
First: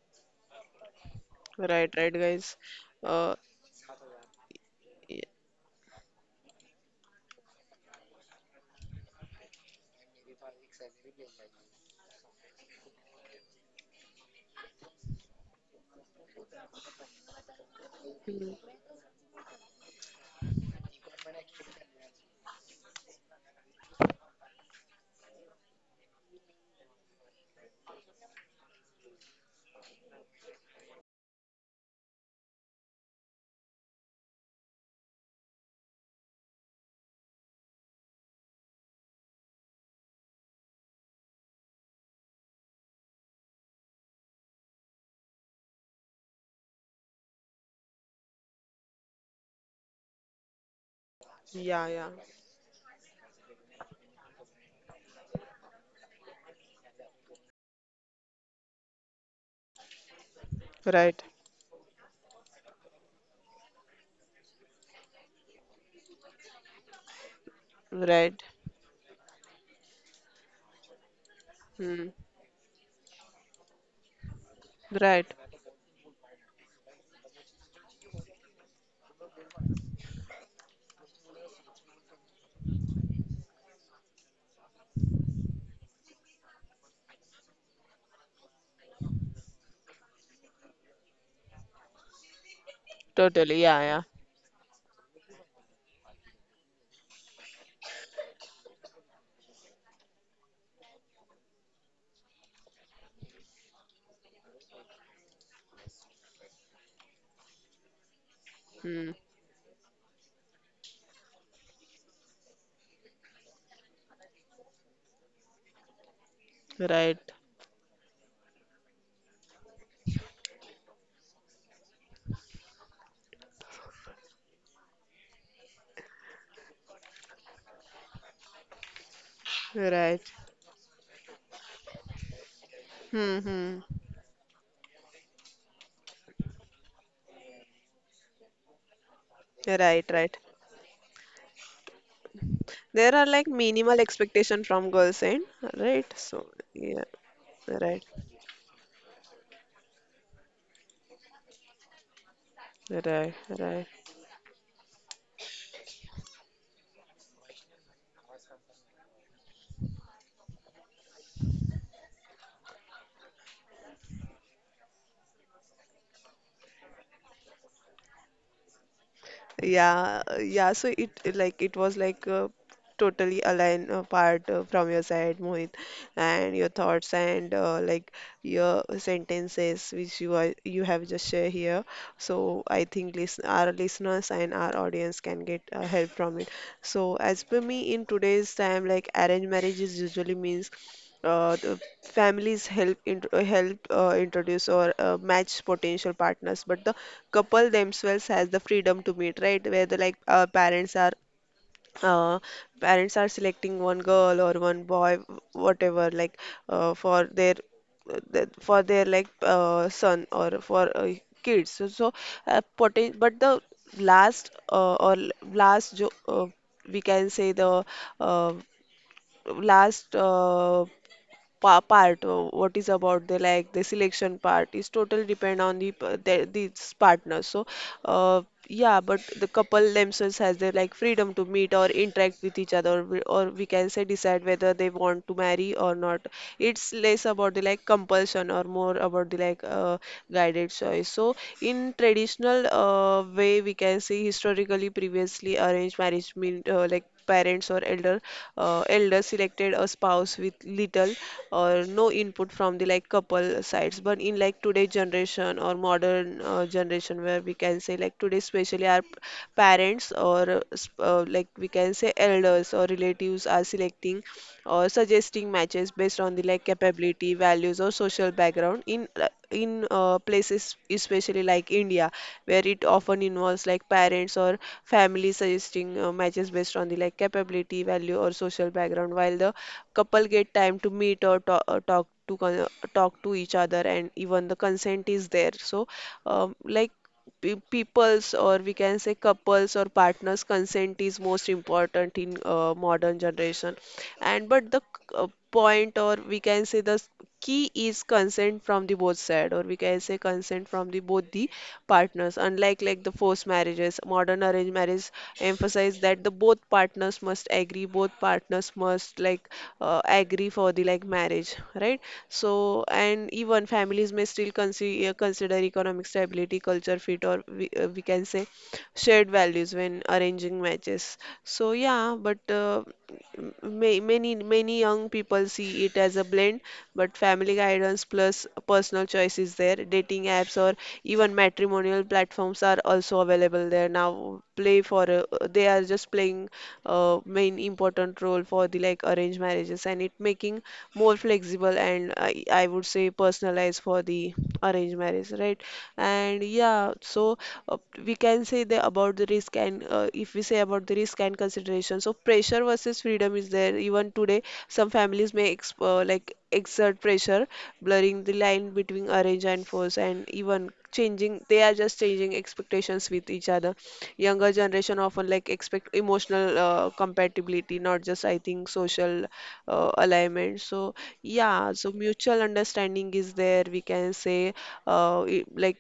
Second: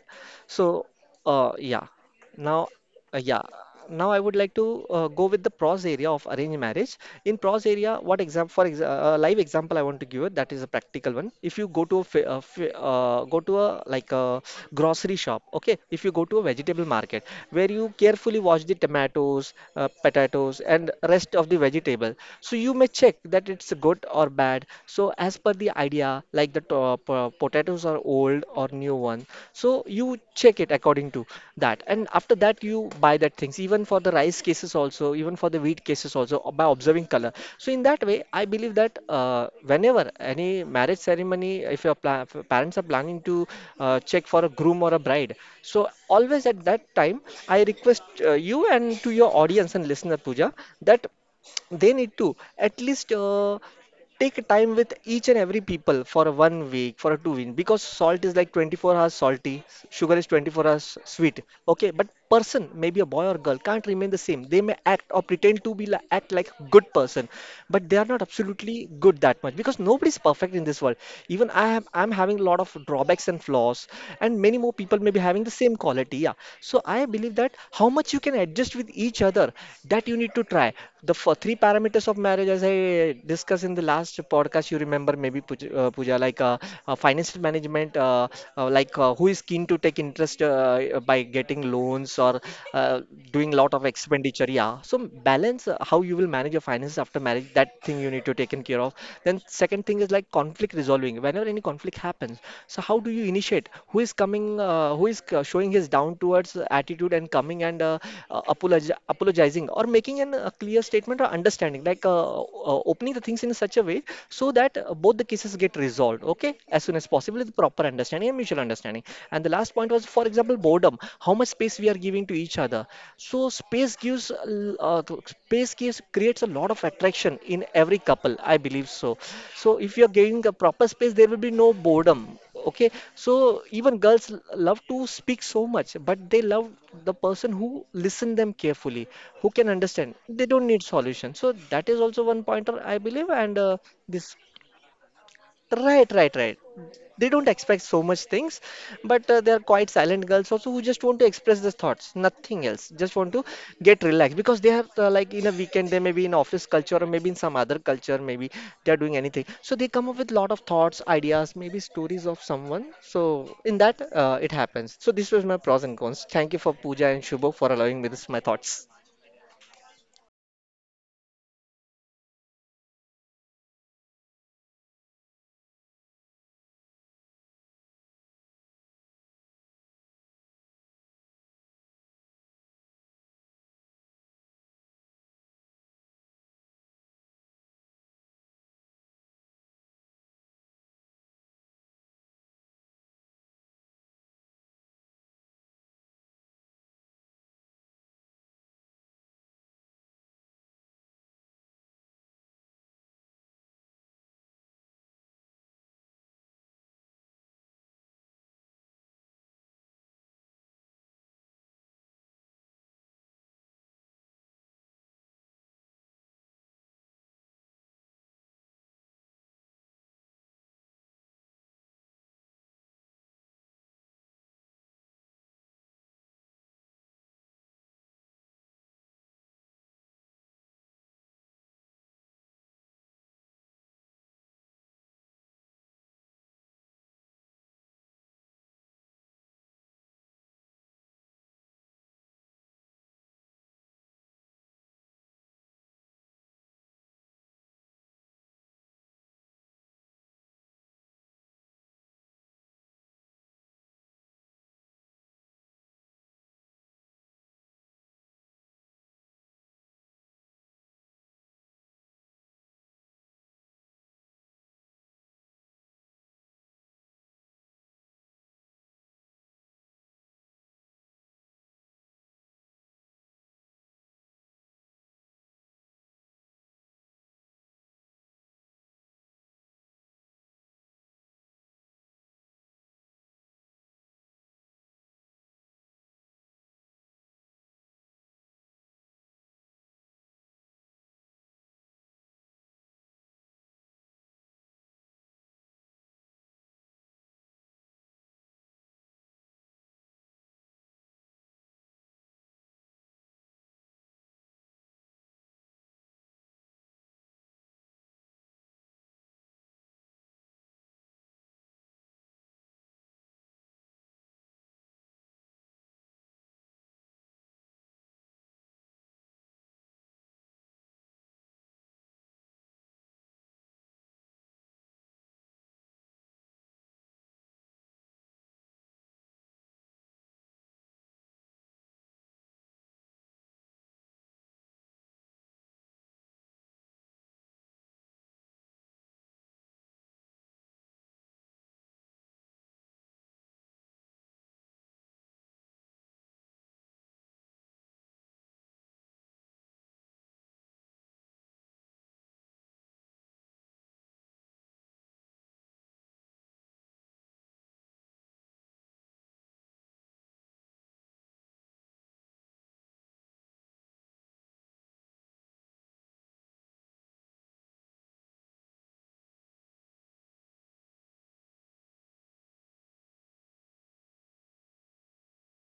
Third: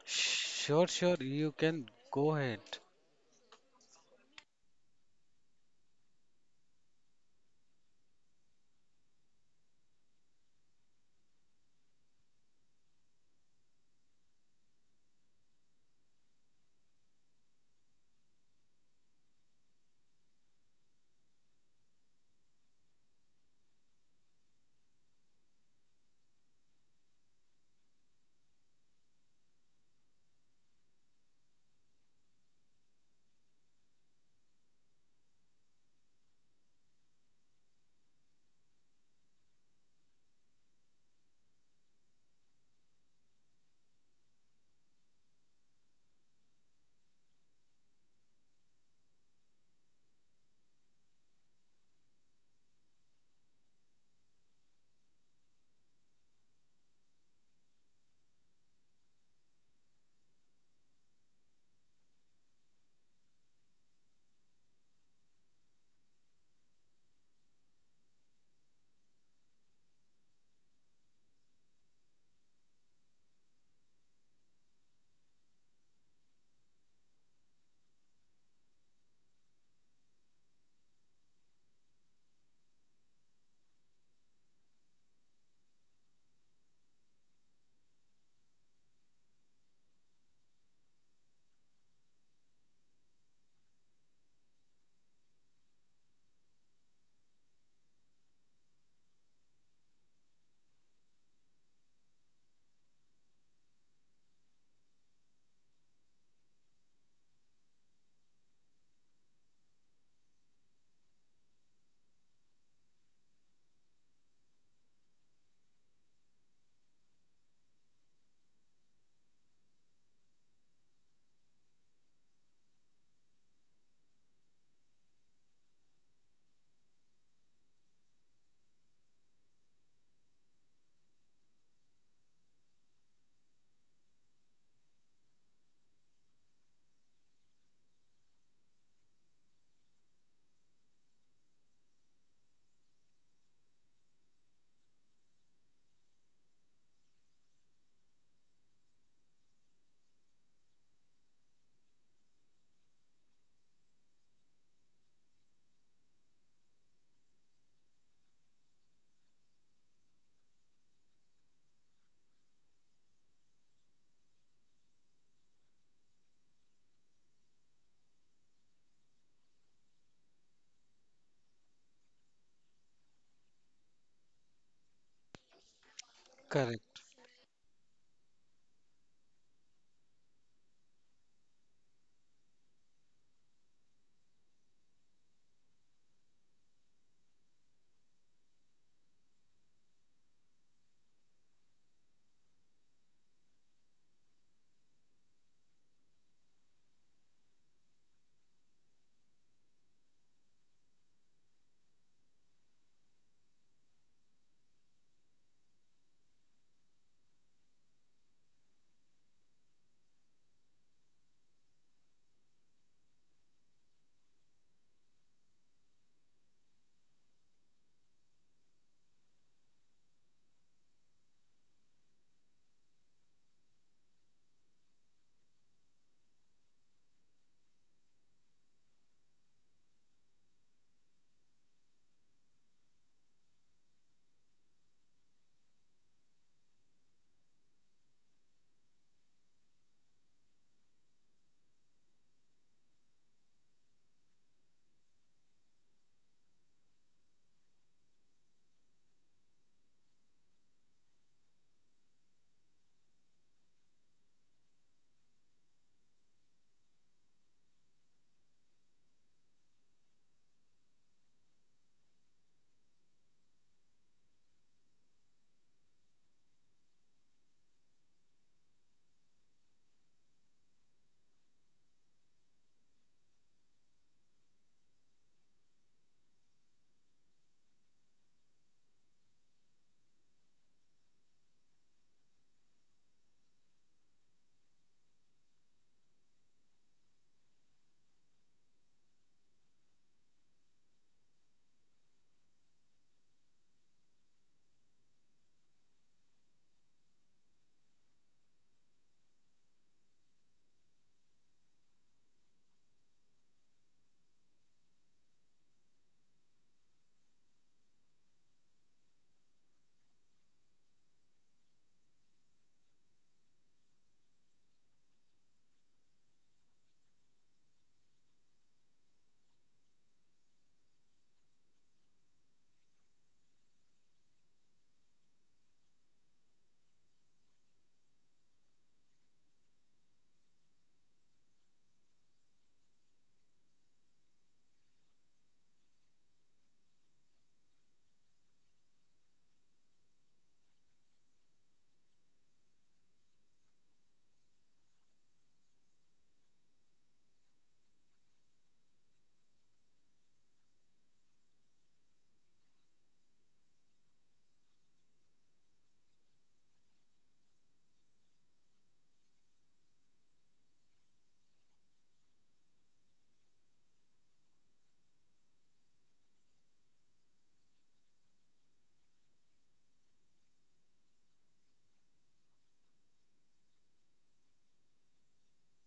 So,
sure, sure. You
yeah.
can
Right. Right,
go
guys.
ahead.
Now,
Uh.
yeah. Now I would like to
y-
go with the pros area of arranged marriage. In pros area, what example? For ex A live example I want to give it, that is a practical one. If you go to a go to a like a grocery shop, okay? If you go to a vegetable market where you carefully
mm,
watch the tomatoes, potatoes, and rest of the vegetable, so you may check that it's good or bad. So as per the idea, like the potatoes are old or new one, so you check it according to that, and after that you buy that things, even for the rice cases also, even for the wheat cases also, by observing color. So in that way I believe that whenever any marriage ceremony, if your if your parents are planning to check for a groom or a bride, so always at that time I request you and to your audience and listener Puja, that
Yeah.
they
Yeah.
need to at least take time with each and every people for a 1 week, for a 2 week, because salt is like 24 hours salty, sugar is 24 hours
Right.
sweet. Okay, but person, maybe a boy or girl, can't remain the same. They may act or pretend to be like act like good person, but they are not
Right.
absolutely good that much, because nobody's perfect in this world. Even
Mm,
I'm having a lot of drawbacks and flaws, and many more people may be
right.
having the same quality, yeah. So I believe that how much you can adjust with each other, that you need to try. The for three parameters of marriage, as I discussed in the last podcast, you remember maybe Puja, financial management. Who is keen to take interest by getting loans or uh, doing
Totally.
lot
Yeah.
of
Yeah.
expenditure, yeah. So balance, how you will manage your finances after marriage, that thing you need to taken care of. Then second thing is like conflict resolving. Whenever any conflict happens, so how do you initiate? Who is coming, who is showing his down towards attitude and coming and
Mm,
apologizing, or making a clear statement or understanding, like opening the things in such a way so that both the cases get resolved, okay, as soon as
right.
possible with proper understanding and mutual understanding. And the last point was for example boredom, how much space we are giving to each other. So space gives, creates a lot of attraction in every couple, I believe so. So if you are
Right.
giving a proper space there will be no boredom, okay. So
Hmm, hmm.
even girls love to speak so much, but they love the person who listen them carefully, who can understand.
Right. Right.
They don't need solution, so that is also one pointer I
There are
believe.
like
And
minimal
this
expectation from girls' end,
Right,
right?
right,
So
right.
yeah,
They don't expect so
right,
much things, but they are quite silent girls also who just want to express their thoughts, nothing else. Just want
right,
to
right.
get relaxed, because they are like in a weekend, they may be in office culture or maybe in some other culture, maybe they are doing anything. So they come up with lot of thoughts, ideas, maybe stories of someone. So in that, it happens. So this was my pros and cons. Thank you for Pooja and Shubho for allowing me this my thoughts.
Yeah, yeah. So like it was like totally aligned part from your side, Mohit, and your
Correct.
thoughts and like your sentences which you have just shared here. So I think listen, our listeners and our audience can get help from it. So as per me, in today's time, like arranged marriages usually means the families help help introduce or match potential partners, but the couple themselves has the freedom to meet, right, where the parents are uh, parents are selecting one girl or one boy, whatever, like for their for their like son or for kids. So, but the last or l- last jo- we can say the uh, last part, what is about the like the selection part is totally depend on the, the these partners. So uh, yeah, but the couple themselves has their like freedom to meet or interact with each other or we can say decide whether they want to marry or not. It's less about the like compulsion or more about the like guided choice. So in traditional way, we can say historically, previously, arranged marriage mean like parents or elder elders selected a spouse with little or no input from the like couple sides. But in like today generation or modern generation, where we can say like today, especially our parents or like we can say elders or relatives are selecting or suggesting matches based on the like capability, values, or social background, in places especially like India, where it often involves like parents or family suggesting matches based on the like capability, value, or social background, while the couple get time to meet or talk, talk to each other, and even the consent is there. So, like people's, or we can say couples or partners consent, is most important in modern generation. And but the point, or we can say the key is consent from the both side, or we can say consent from the both the partners. Unlike like the forced marriages, modern arranged marriage emphasize that the both partners must agree, both partners must agree for the like marriage, right? So and even families may still consider economic stability, culture fit, or we can say shared values when arranging matches. So yeah, but many many young people see it as a blend, but family guidance plus personal choice is there. Dating apps or even matrimonial platforms are also available there now. Play for they are just playing main important role for the like arranged marriages, and it making more flexible and, I would say, personalized for the arranged marriage, right? And yeah, so uh, we can say the about the risk and if we say about the risk and consideration, so pressure versus freedom is there even today. Some families may ex like exert pressure, blurring the line between arrange and force, and even changing they are just changing expectations with each other. Younger generation often like expect emotional compatibility, not just, I think, social alignment. So mutual understanding is there, we can say. Like,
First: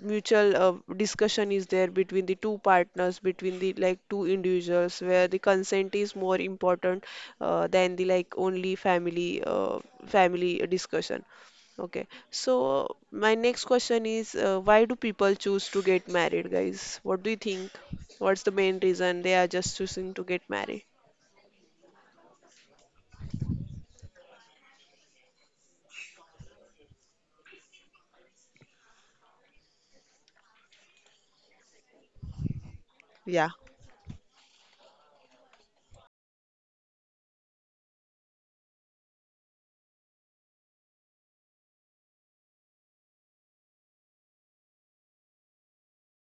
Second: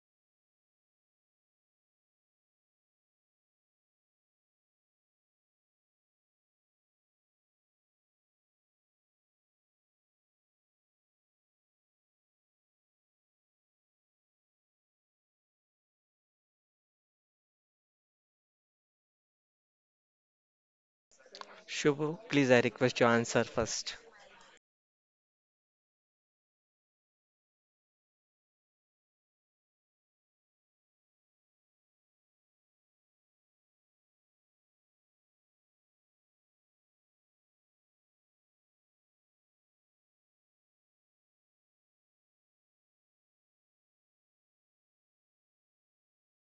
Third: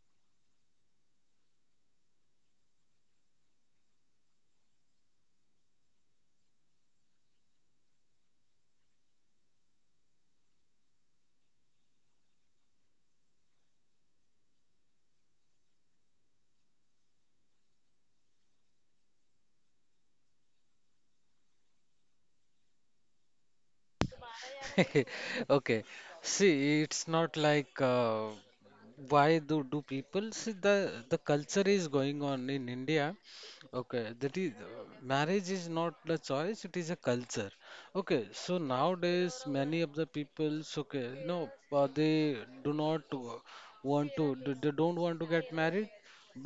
mutual discussion is there between the two partners, between the like two individuals, where the consent is more important than the like only family discussion. Okay, so my next question is, why do people choose to get married, guys? What do you think? What's the main reason they are just choosing to get married?
Shubho, please I request your answer first.
Okay. See, it's not like, Why do people see the, culture is going on in India.
Yeah.
Okay, that is, marriage is not a choice, it is a culture. Okay, so nowadays many of the peoples, okay, no, they do not w- want to, they don't want to get married,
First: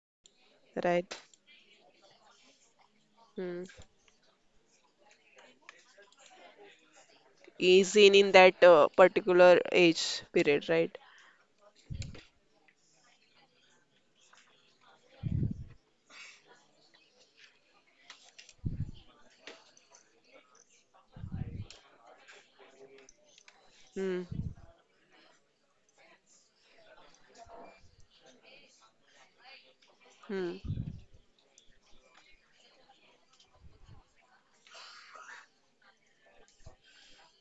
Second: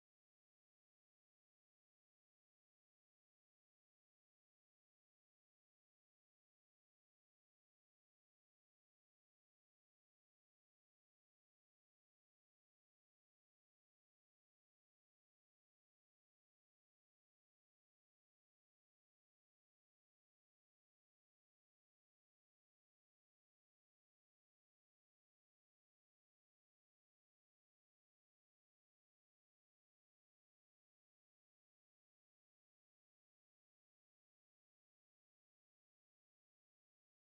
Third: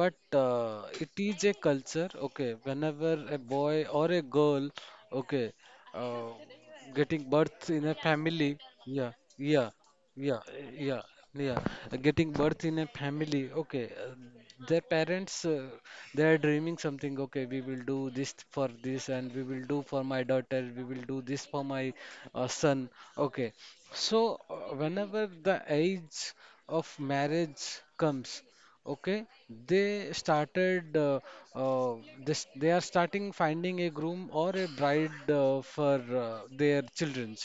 but
Right.
it is a culture. Okay, whenever a
Hmm.
boy or a girl, okay. Uh, Getting birth in a
Is in
family,
that
yeah, yeah,
particular age
yeah,
period,
yeah,
right?
yeah. Getting birth in a family, okay, their parents, they are dreaming something, okay. We will do this for this, and we will do for my daughter, we will do this for my son, okay.
Hmm.
So whenever the age of marriage comes, okay, they
Hmm.
started, uh, this they are starting finding a groom or a bride for their children.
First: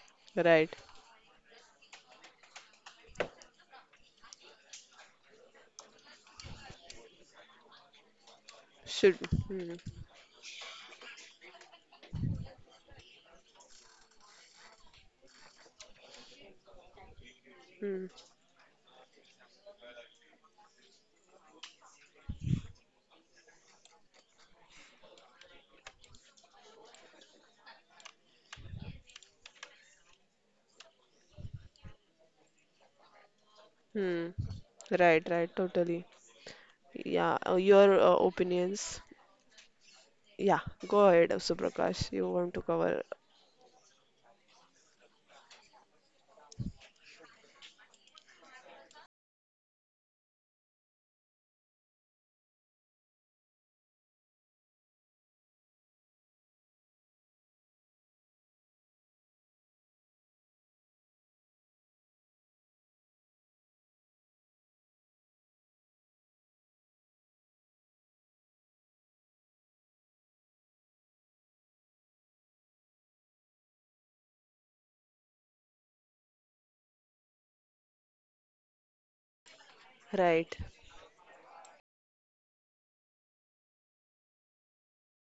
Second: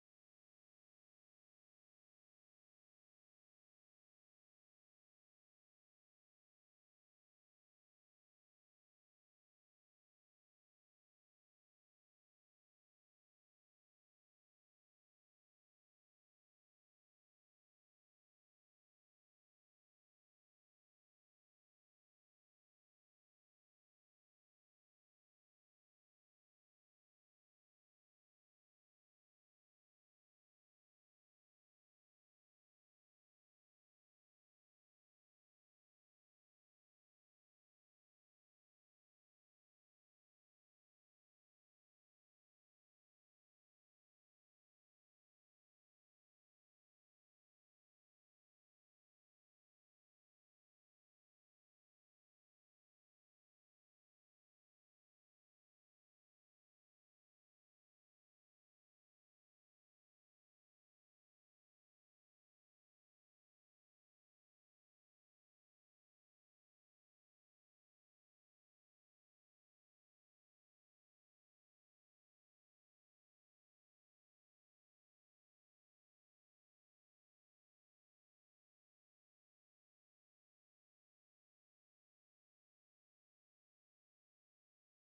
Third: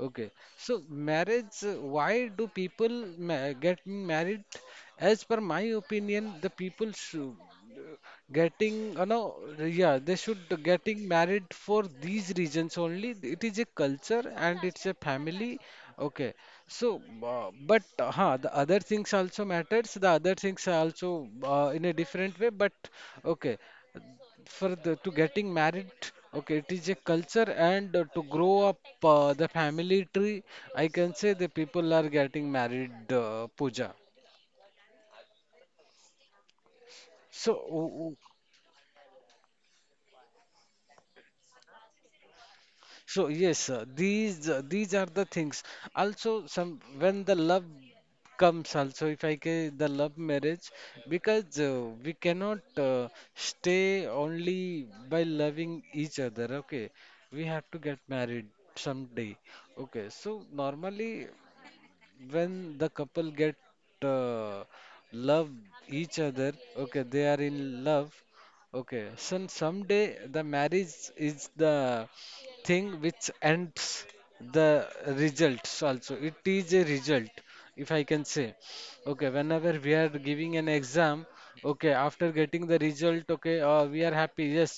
Okay,
Right.
so marriage, why do people ma getting married? As per my opinion, the people should uh, getting, you
Should.
know,
Hmm.
yeah, they should getting married for these reasons only. It is a culture and it's a family. Okay, so
Hmm.
the other things also matters. The other things are also in a different way. But okay, for the to getting married, okay, it is a culture, and to grow up the family tree, I can say, the people are getting married, Puja.
Hmm. Right, right, totally. Yeah,
So
your
o- o-
opinions. Yeah, go ahead, Suprakash. You want to cover.
so yes, these are the things also. Some, when the love comes also, if I say the love marriage, because we cannot stay only by loving each other, okay, we have to get married someday, okay. So normally, when the couple get uh, love each other, okay, they are in love, okay. So someday the marriage is the thing which ends the results also. It is a result, if I can say. Okay, whenever
Right.
we are giving an exam, okay, after getting the result, okay, we are happy. Yes,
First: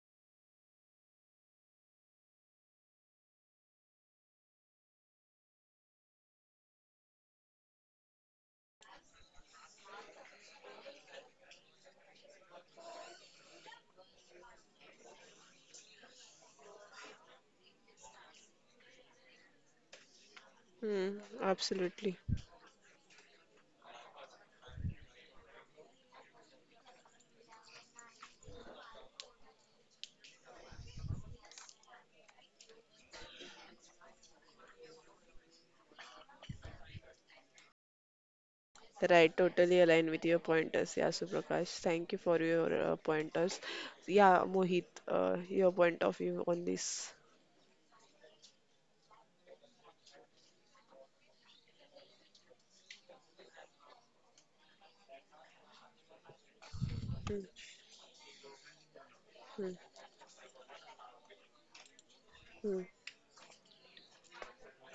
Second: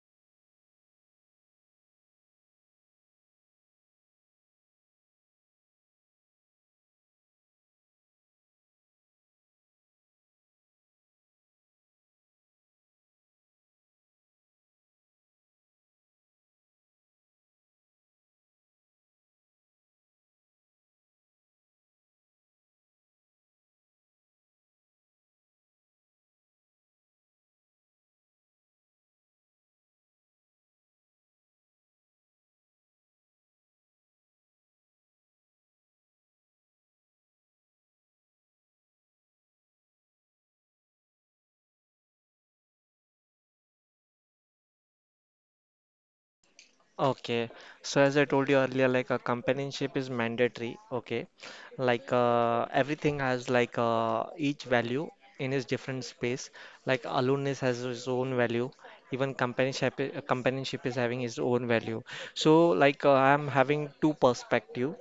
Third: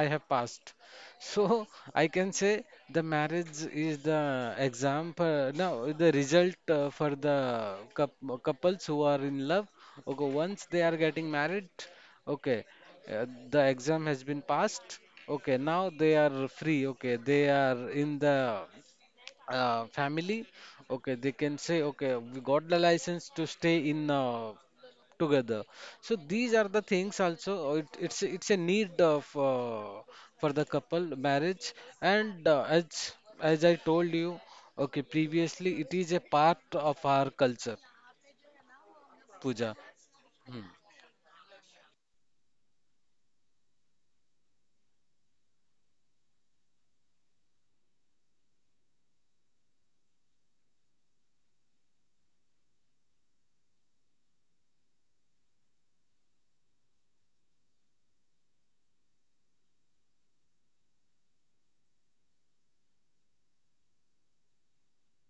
I have passed. So I can say the marriage is the example, no, the result for the couples who are in love. Okay, once they are getting married, okay, the exam has been passed. Okay, now they are free. Okay, they are in the family, okay. They
Hmm,
can say, okay, we
absolutely.
got the license to stay in, together. So these are the things also. It's a need of for the couple marriage. And as I told you, okay, previously, it is a part of our culture,
Right,
Puja.
totally aligned with
Hmm.
your pointers. Yeah, Suprakash, thank you for your pointers. Yeah, Mohit, your point of view on this.
Okay, so as I told you earlier, like a companionship is mandatory. Okay, like everything has like each value in its different space. Like
Hmm,
aloneness has its own value. Even
hmm,
companionship is having its own value. So
hmm,
like I'm having two perspective.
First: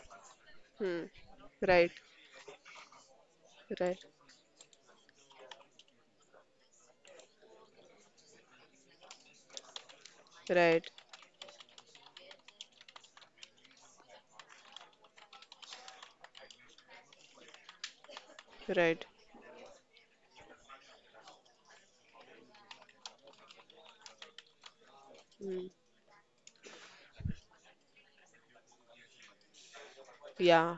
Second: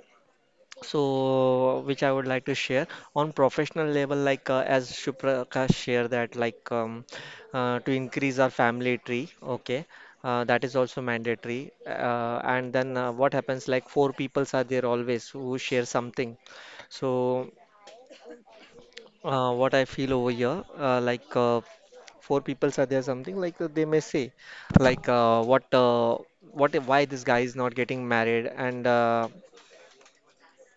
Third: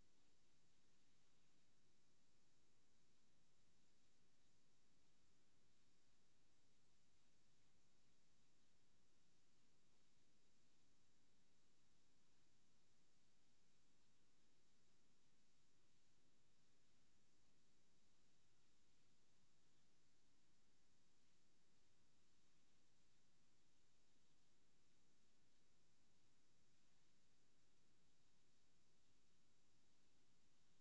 hmm.
So,
Right,
which I would like to share on professional
right,
level, like as Suprakash share that, like to increase our family tree, okay, that is
right,
also mandatory. And then what happens, like four peoples are there always who share something. So,
right.
what I feel over here, four peoples are there, something like they may say, like
Hmm.
why this guy is not getting married and.
Yeah.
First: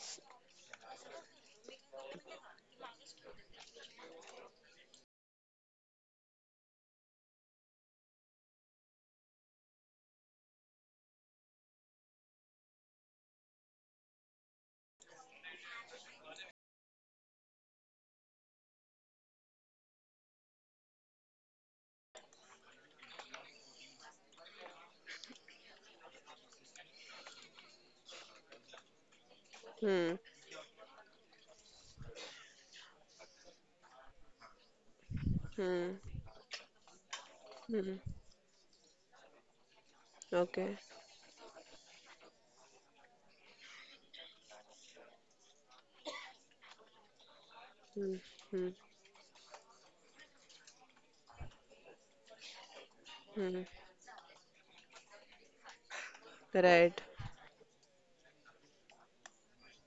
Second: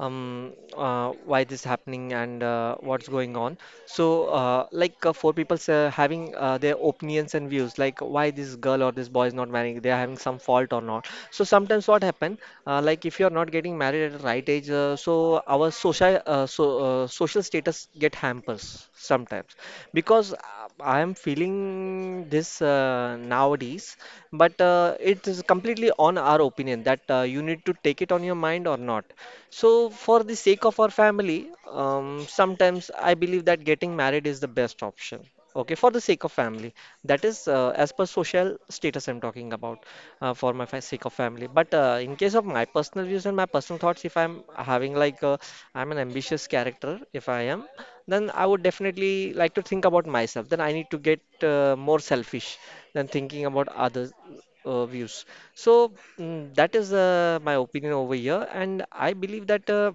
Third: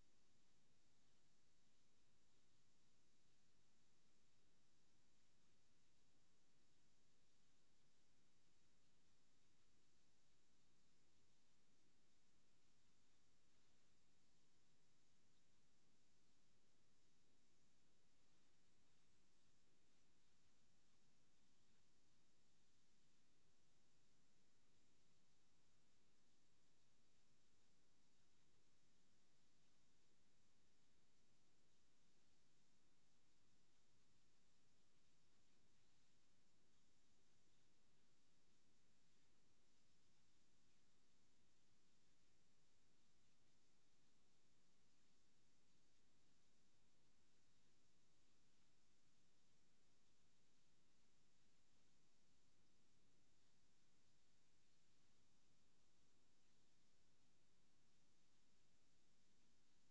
Why this happening and what's going on. So, four people having their opinions and views, like why this girl or this boy is not marrying, they are having some fault or not. So sometimes what happen, like if you are not getting married at the right age, so social status get hampers sometimes, because I am feeling this nowadays, but it is completely on our opinion that you need to take it on your mind or not. So,
Hmm,
for the sake of our family, sometimes I believe that getting married is the best option. Okay, for
hmm,
the sake of family, that is as
hmm.
per social status I'm talking about,
Okay.
sake of family. But in case of my personal views and my personal thoughts, if I'm having like I'm an ambitious character, if I am,
Hmm,
then I would
hmm,
definitely like to think about myself. Then I need to get more selfish than thinking about
hmm.
others views. So mm, that is
Right,
my opinion over here, and I believe that.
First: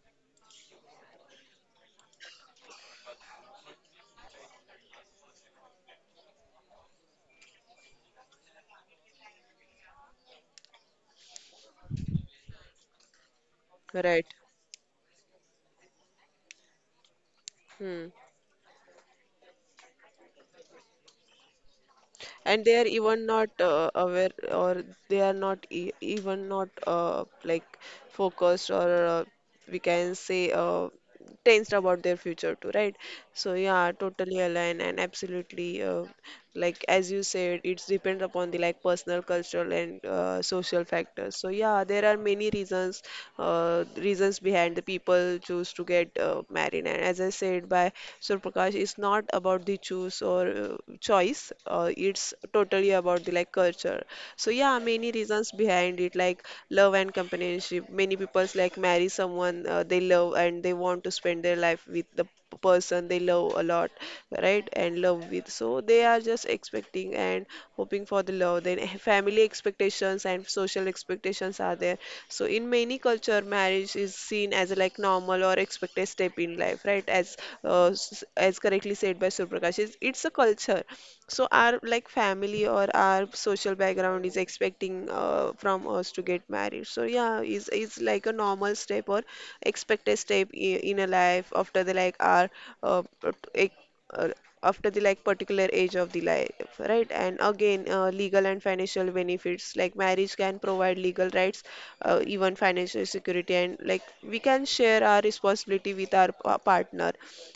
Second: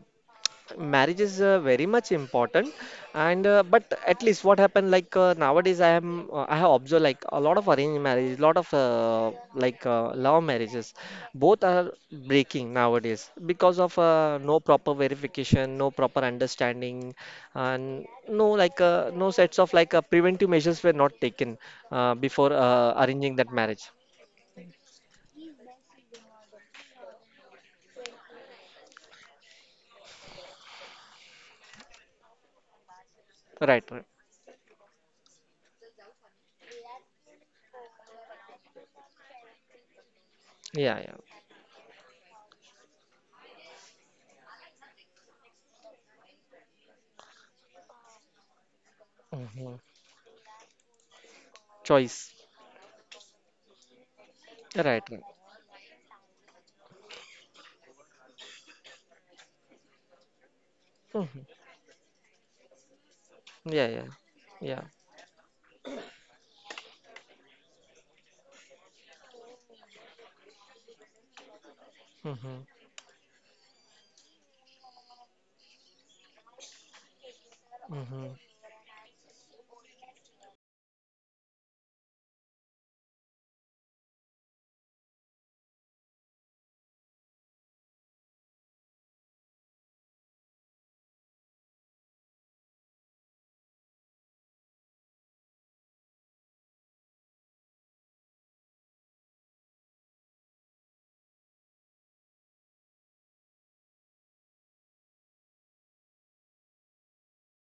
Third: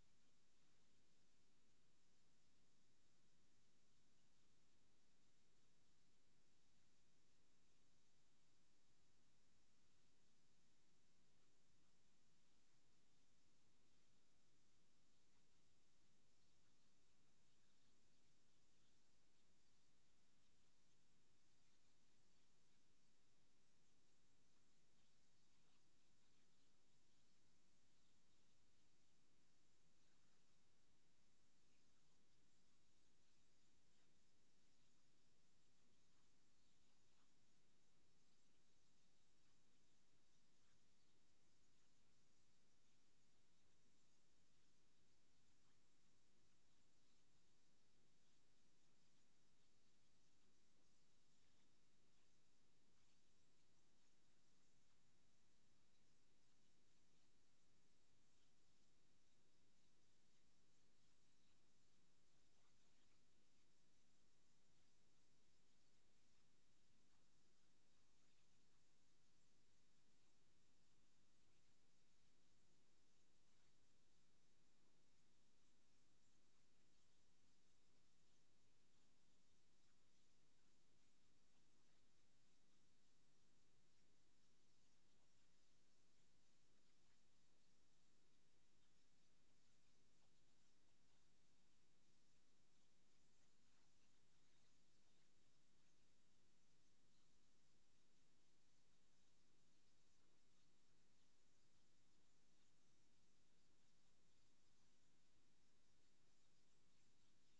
Marriage is very much important, and but at least what happened, like nowadays I am I have observed like a lot of arranged marriages, lot of love marriages, both are breaking nowadays, because of
right.
no proper verification, no proper understanding, and
Hmm.
no no sets of preventive measures were not taken before
And they are even
arranging that
not
marriage.
aware, or they are not e even not like focused, or we can say tensed about their future too, right? So
Right,
yeah,
right.
totally aligned. And absolutely, like, as you said, it's depends upon the like personal, cultural, and social
Yeah,
factors.
yeah.
So yeah, there are many reasons, reasons behind the people choose to get married. And as I said by Surprakash, it's not about
Hmm.
the choose or choice. It's
Choice.
totally about the like culture. So yeah,
Right,
many
right.
reasons behind it, like love and companionship. Many people's like marry someone they love and they want to spend
Hmm.
their life with the person they love a
Yeah,
lot,
yeah.
right?
Yeah.
And love with, so they are just expecting and hoping for the love. Then family expectations and social expectations are there. So
Hmm.
in many culture, marriage is seen as a like normal or expected step in life, right? As uh, s-
Hmm.
as correctly said by Surprakash, it's a culture. So our like family or our social background is expecting from us to get married. So yeah, is like a normal step or expected step in a life after the like our uh, uh, after the like particular age of the life, right? And again, legal and financial benefits, like marriage can provide legal rights, even financial security, and like we can share our responsibility with our partner.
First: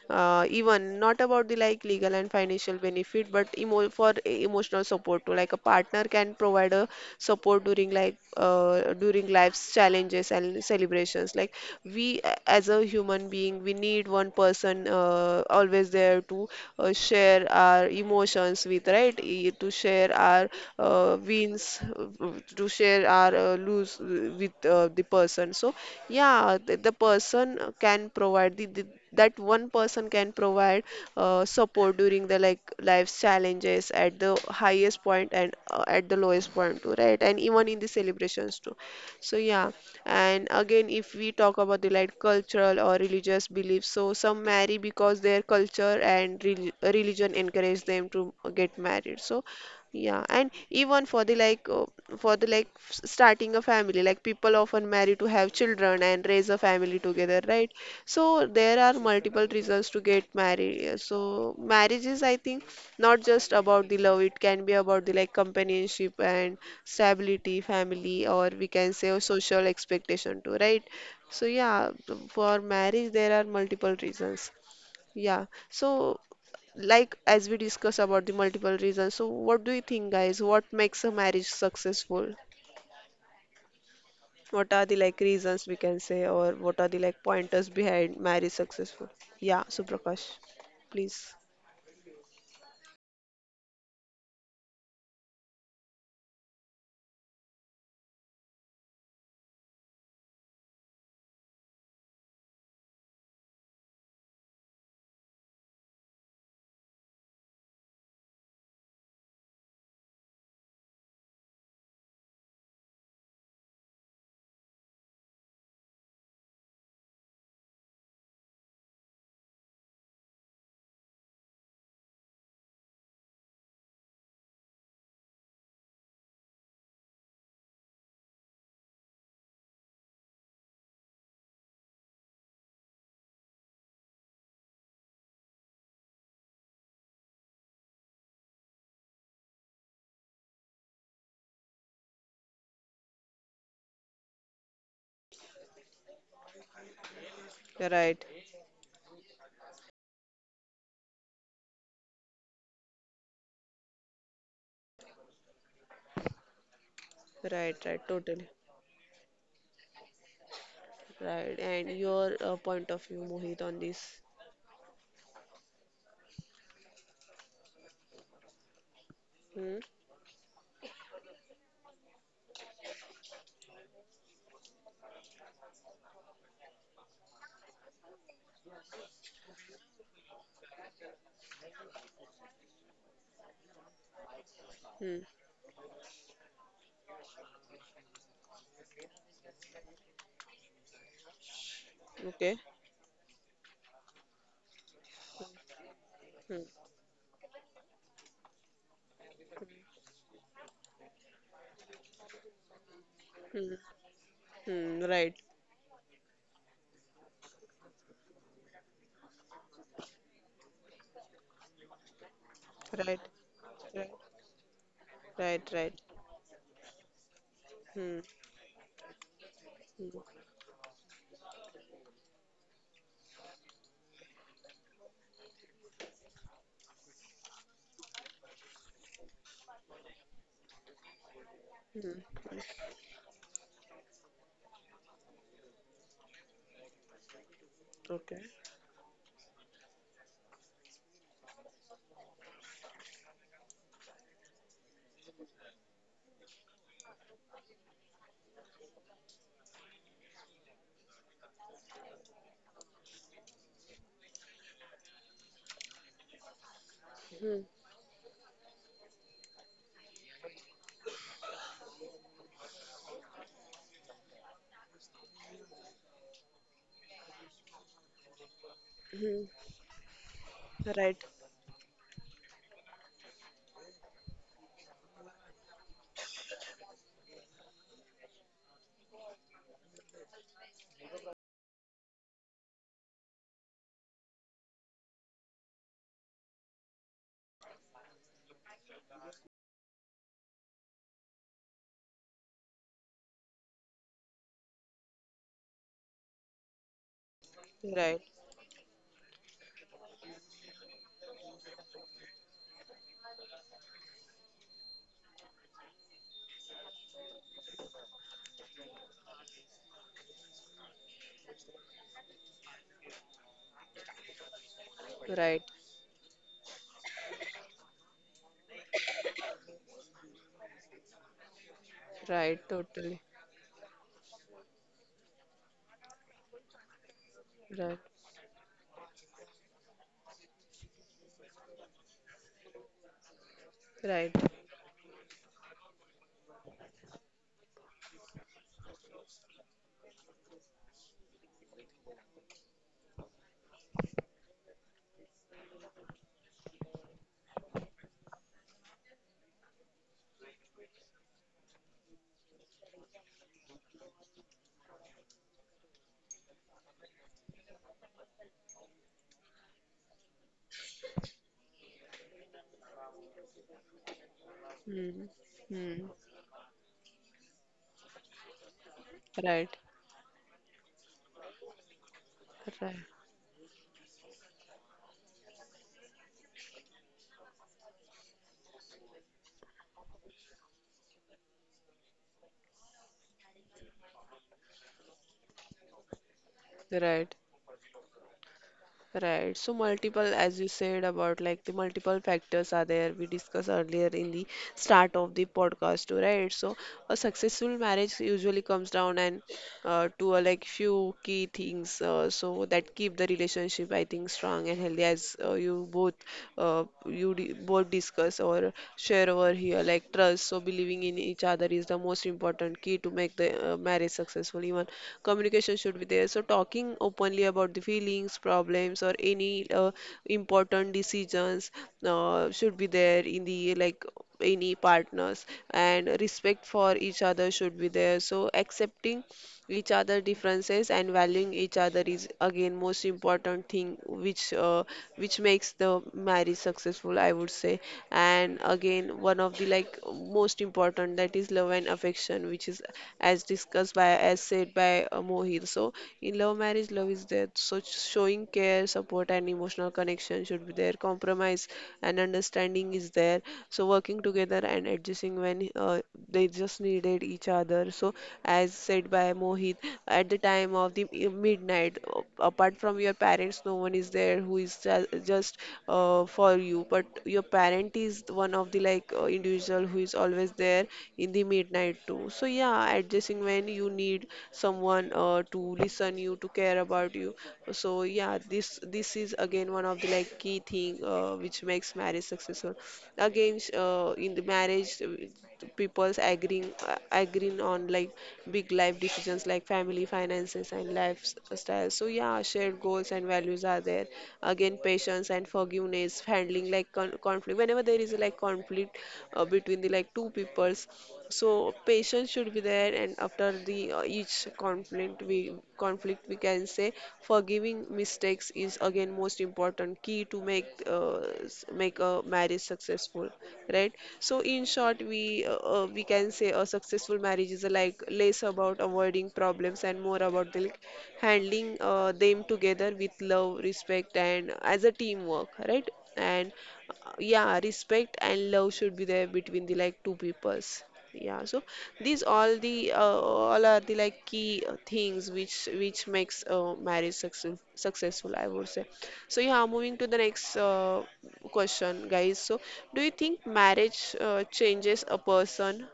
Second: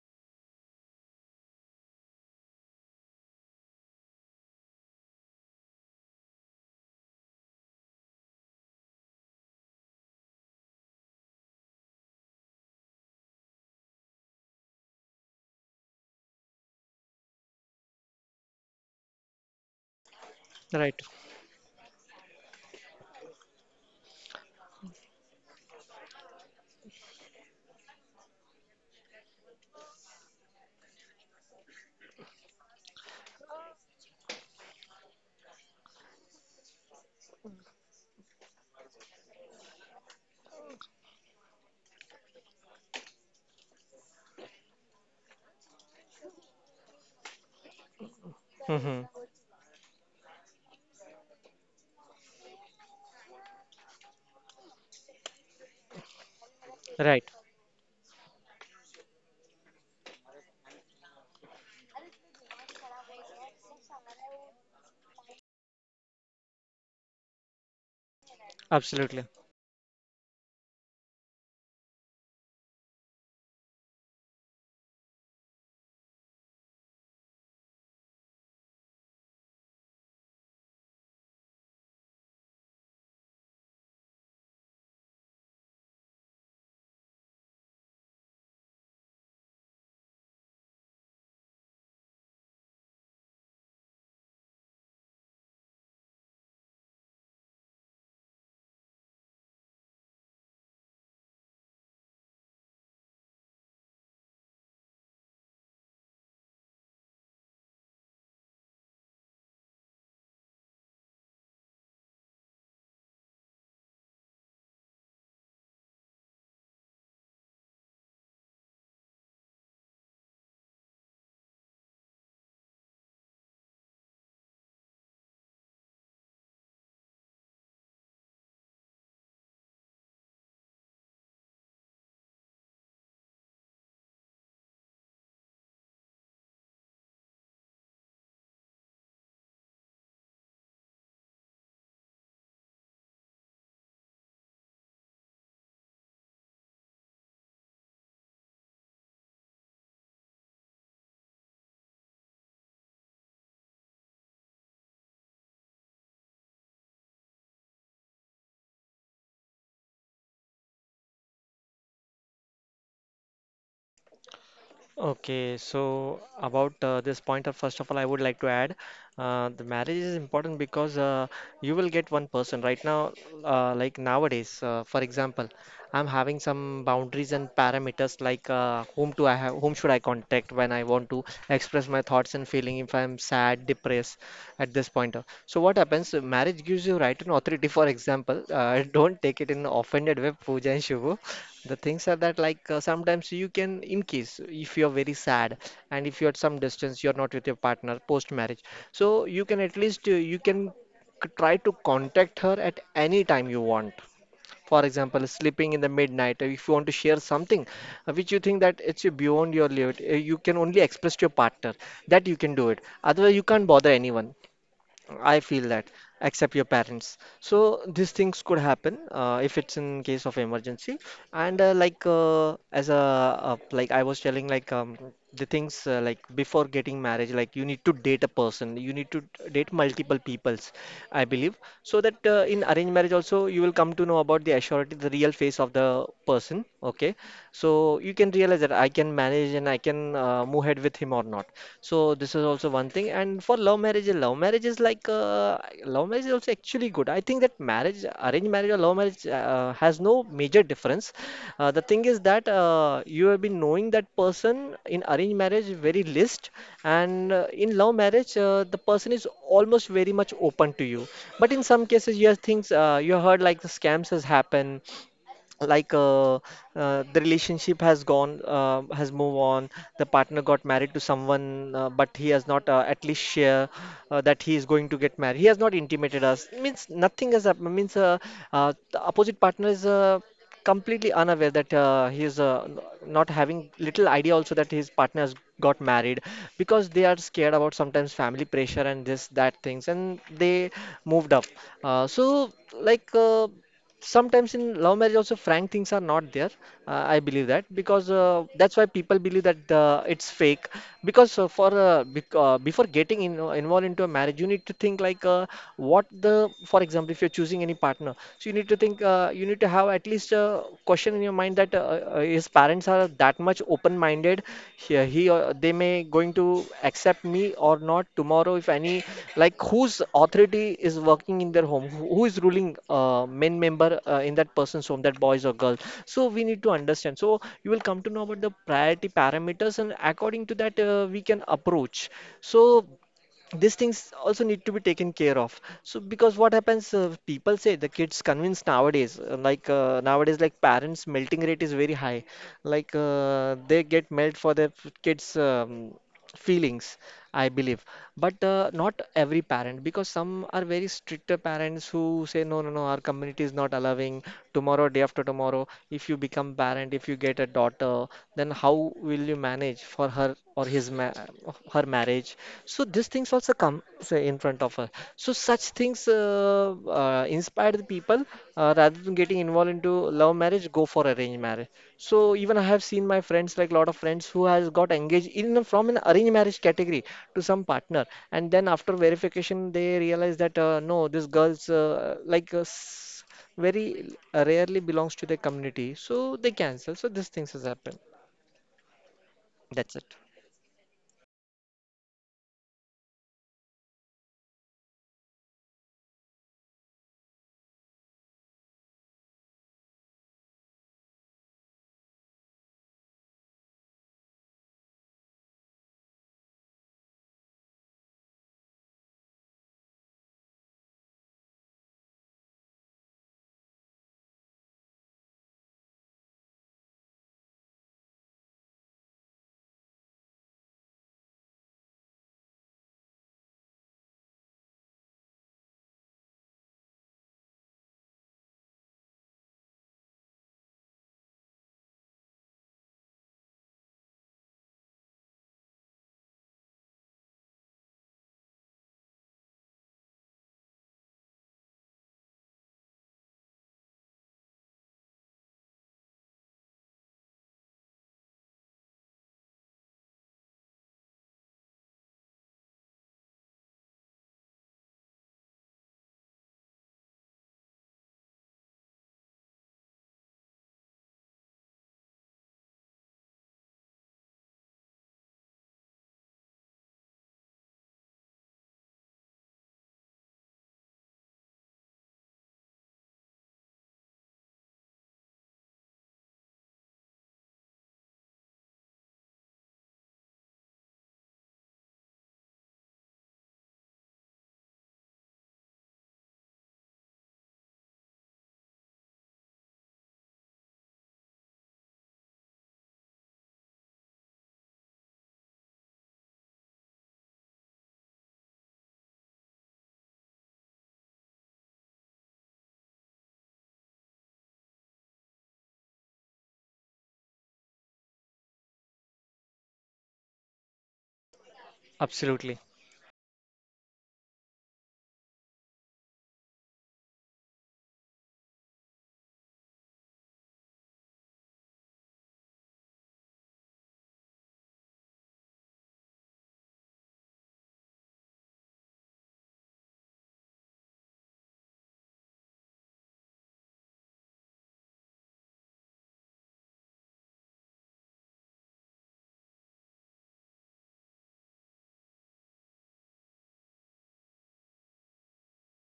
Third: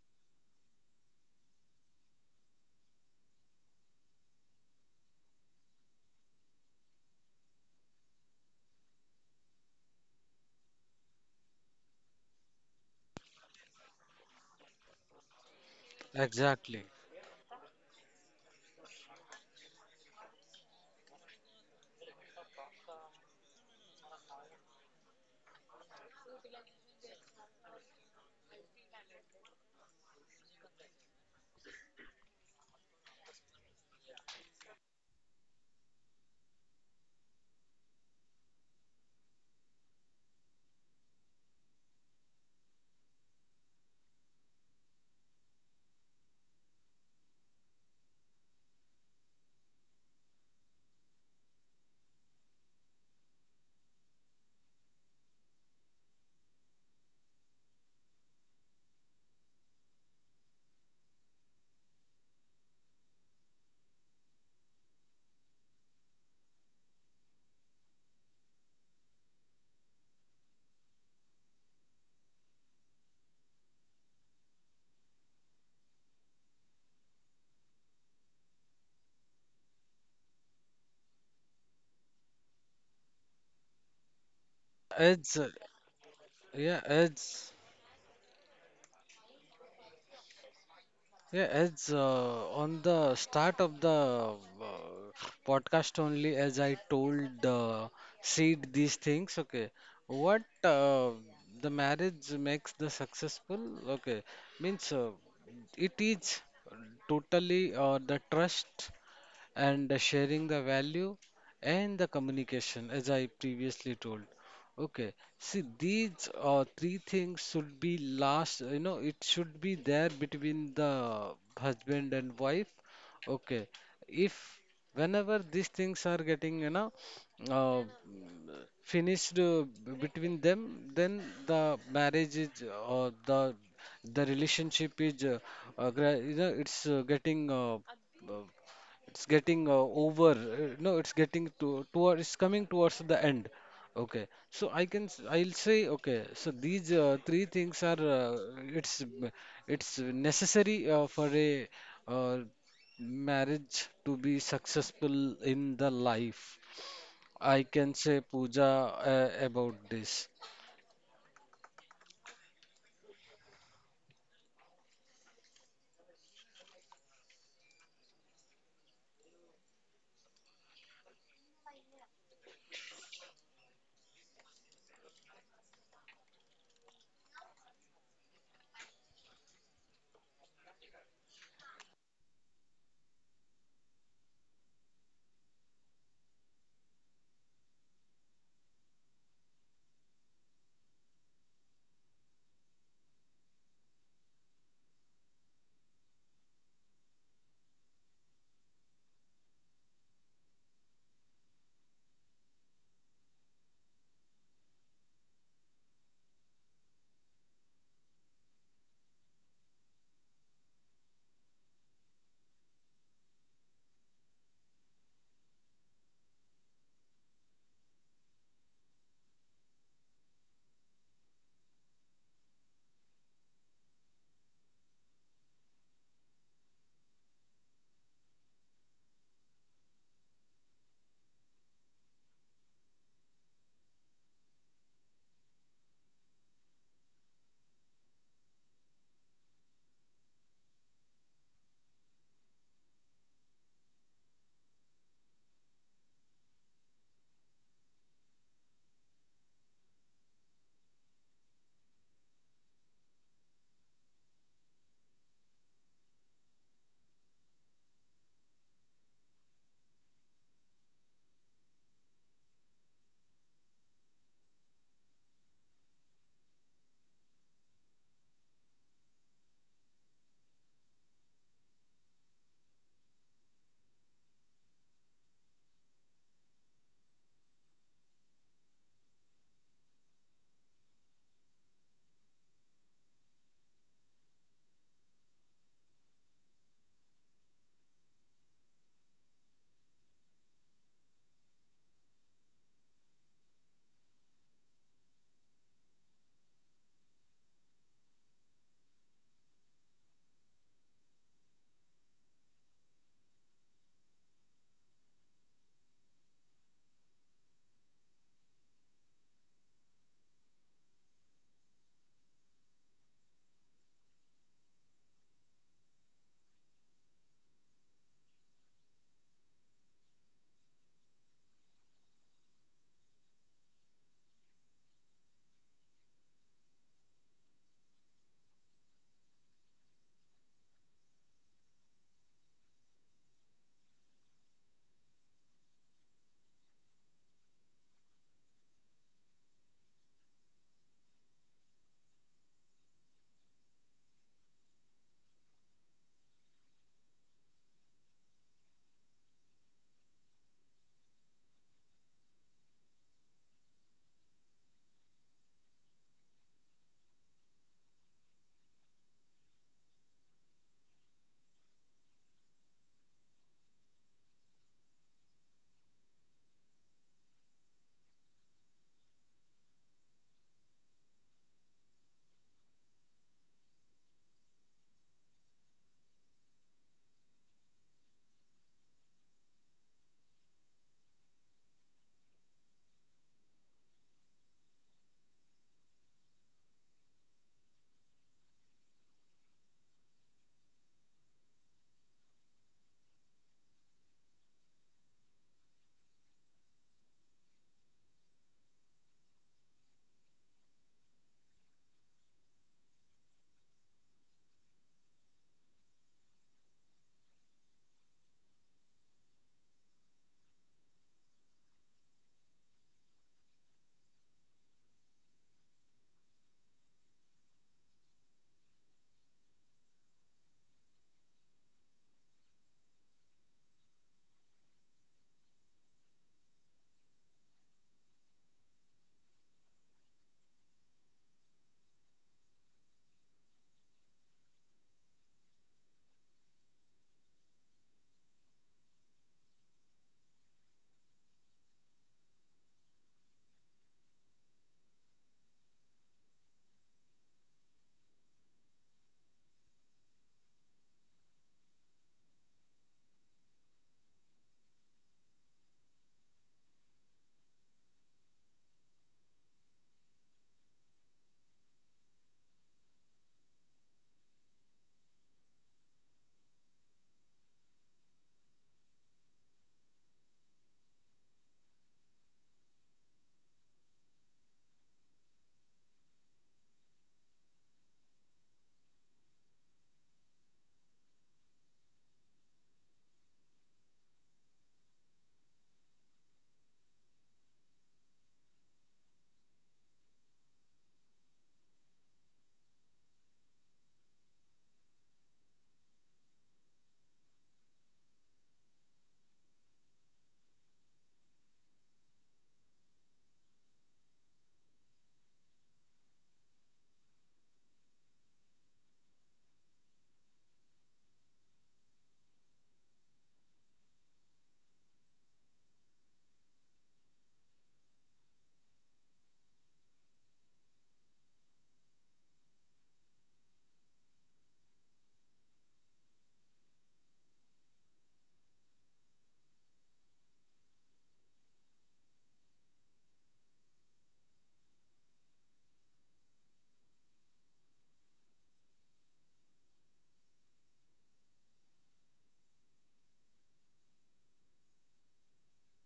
Even not about the like legal and financial benefit, but emotional support too, like a partner can provide a support during life's challenges and celebrations, like we as a human being we need one person always there to
Exactly.
share our emotions with, right? To share our
Right.
wins, to share our lose with the person. So yeah, the person can provide the that one person can provide support during the like life's challenges, at the highest point and at the lowest point too, right? And even in the celebrations too. So yeah. And again, if we talk about the like cultural or religious beliefs, so some marry because their culture and religion encourage them to get
Hmm.
married. So yeah. And even for the for the like starting a family, like people often marry to have children and raise a family
Right.
together, right? So there are multiple reasons to get married. So marriage is, I think, not just about the love. It can be about the like companionship and stability, family, or we can say a
Absolutely.
social expectation too, right? So yeah, for marriage there are multiple reasons. Yeah. So like as we discuss about the multiple reasons, so what do you think, guys? What makes a marriage successful? What are the like
as
reasons we can say, or what
yeah
are the like
as
pointers behind marriage successful? Yeah, Suprakash, please.
Yeah, as on the start of the podcast only, as I told, Sid, these things, okay, what the marriage makes the successful, okay, means it is totally the trust and sharing the value and the communication, as I previously told. Okay, see, these three things should be last, you know, it should be there between the husband and wife. Okay, if whenever these things are getting, you know, uh, finished between them, then the marriage is, or the relationship is, you know, uh, it's getting, over no it's getting to toward it's coming towards the end, okay. So I can I'll say, okay, so these three things are
Right,
it's m- it's necessary for a uh, marriage to be successful in the life, I
right,
can
right,
say,
totally.
Puja, about this.
Right, and your point of view, Mohit, on this.
Okay, so about this pointer, first of all, I would like to add the
Hmm,
marriage is important because you will get one person right now, like nowadays, for example, I'm having some boundaries and parameters, like whom do I have, whom should I contact when I want to express my thoughts and feeling if I'm sad, depressed at this pointer.
hmm,
So what happens? Marriage gives you right and authority. For example, don't take it in offended way, Pooja and Shubhu. The things are that
okay.
like sometimes you can, in case if you're very sad and if you're at some
Hmm,
distance, you're not with your partner post marriage, so you can at least you can try to contact her at any time you
hmm,
want. For
hmm,
example,
right,
sleeping in the midnight, if you want to share something which you think that it's beyond your limit, you can only express to your partner, that you can do it.
right,
Otherwise, you can't bother
right,
anyone. I
right,
feel that,
right.
except your parents. So these
Hmm,
things could happen if it's in case
hmm,
of emergency. And as a I was telling, like the things like before getting marriage, like you need to date a person, you need to date multiple peoples, I believe, so
hmm,
that in
hmm.
arranged marriage also you will come to know about the assurity, the real face of the person. Okay, so you can
Okay.
realize that I can manage and I can move ahead with him or not. So this is also one thing. And for love marriage, is like love marriage is also actually good. I think that marriage, arranged marriage or love marriage has no major difference. The thing is that you have been knowing that person in arranged marriage very least, and
Hmm,
in love marriage the person is almost very much open to you. But in some cases, you have things you heard like the scams has happened like uh, the relationship has gone has moved
hmm,
on. The partner got married to
right,
someone but he has not at least share that he is going to get married. He has not intimated us, means nothing has happened, means the opposite partner is completely unaware that he is not having little idea also that his partner has got married, because they are scared about sometimes family pressure and this that things, and they moved up. Uh, so like uh, sometimes in love marriage also frank things are not there. I believe that, because
right,
that's why people believe that it's fake, because before getting in, involved into a marriage, you need to think like, what the, for example, if you're choosing any partner, so you need to think, you need to have at least a question in your mind that his parents are that much open-minded. He or they
right,
may going to accept me or not tomorrow. If any, like whose authority is working in their home, who is ruling
right, totally.
main member in that person's home, that boys or girls. So we need to understand. So you will come to
Right,
know about the priority parameters, and according to that, we can approach. So these things also
right.
need to be taken care of, so because what happens, people say the kids convince nowadays, nowadays like parents melting rate is very high. They get melt for their kids feelings, I believe. But not every parent, because some are very stricter parents who say no no no, our community is not allowing. Tomorrow, day after tomorrow, if you become parent, if you get a daughter, then how will you manage for her or his ma her marriage. So these things also come, say, in front of her. So
Hmm,
such things
hmm,
uh, uh, inspire the people, rather than getting involved into
right.
love marriage, go for arranged marriage. So even I have seen
Right,
my friends, like lot of friends who has got engaged from an arranged marriage category to some partner, and then after verification they realize that no, this girl's very rarely belongs to the community, so they cancel. So these
right,
things has happened.
right. So
That's it.
multiple, as you said about like the multiple factors are there. We discussed earlier in the start of the podcast too, right? So a successful marriage usually comes down, and to a like few key things, so that keep the relationship, I think, strong and healthy, as you both, you di both discuss or share over here, like trust. So believing in each other is the most important key to make the marriage successful. Even communication should be there. So talking openly about the feelings, problems, or any important decisions should be there in the like any partners. And respect for each other should be there. So accepting each other differences and valuing each other is again most important thing which makes the marriage successful, I would say. And again, one of the like most important, that is love and affection, which is as said by Mohit. So in love marriage, love is there. So showing care, support, and emotional connection should be there. Compromise and understanding is there. So working together and adjusting when they just needed each other. So as said by Mohit, at the time of the midnight, apart from your parents, no one is there who is just for you. But your parent is one of the like individual who is always there in the midnight too. So yeah, adjusting when you need someone, to listen you, to care about you. So yeah, this is again one of the like key thing which makes marriage successful. Again, in the marriage, people's agreeing on like big life decisions, like family, finances, and lifestyle. So yeah, shared goals and values are there. Again, patience and forgiveness, handling like conflict. Whenever there is like conflict between the like two peoples, so patience should be there. And after the each conflict, we can say forgiving mistakes is again most important key to make a
Absolutely.
marriage successful, right? So in short, we can say a successful marriage is, like, less about avoiding problems and more about the, handling them together with love, respect, and as a teamwork, right? And yeah, respect and love should be there between the like two peoples. Yeah. So these all the all are the like key things which makes marriage successful, I would say. So yeah, moving to the next question, guys. So, do you think marriage changes a person?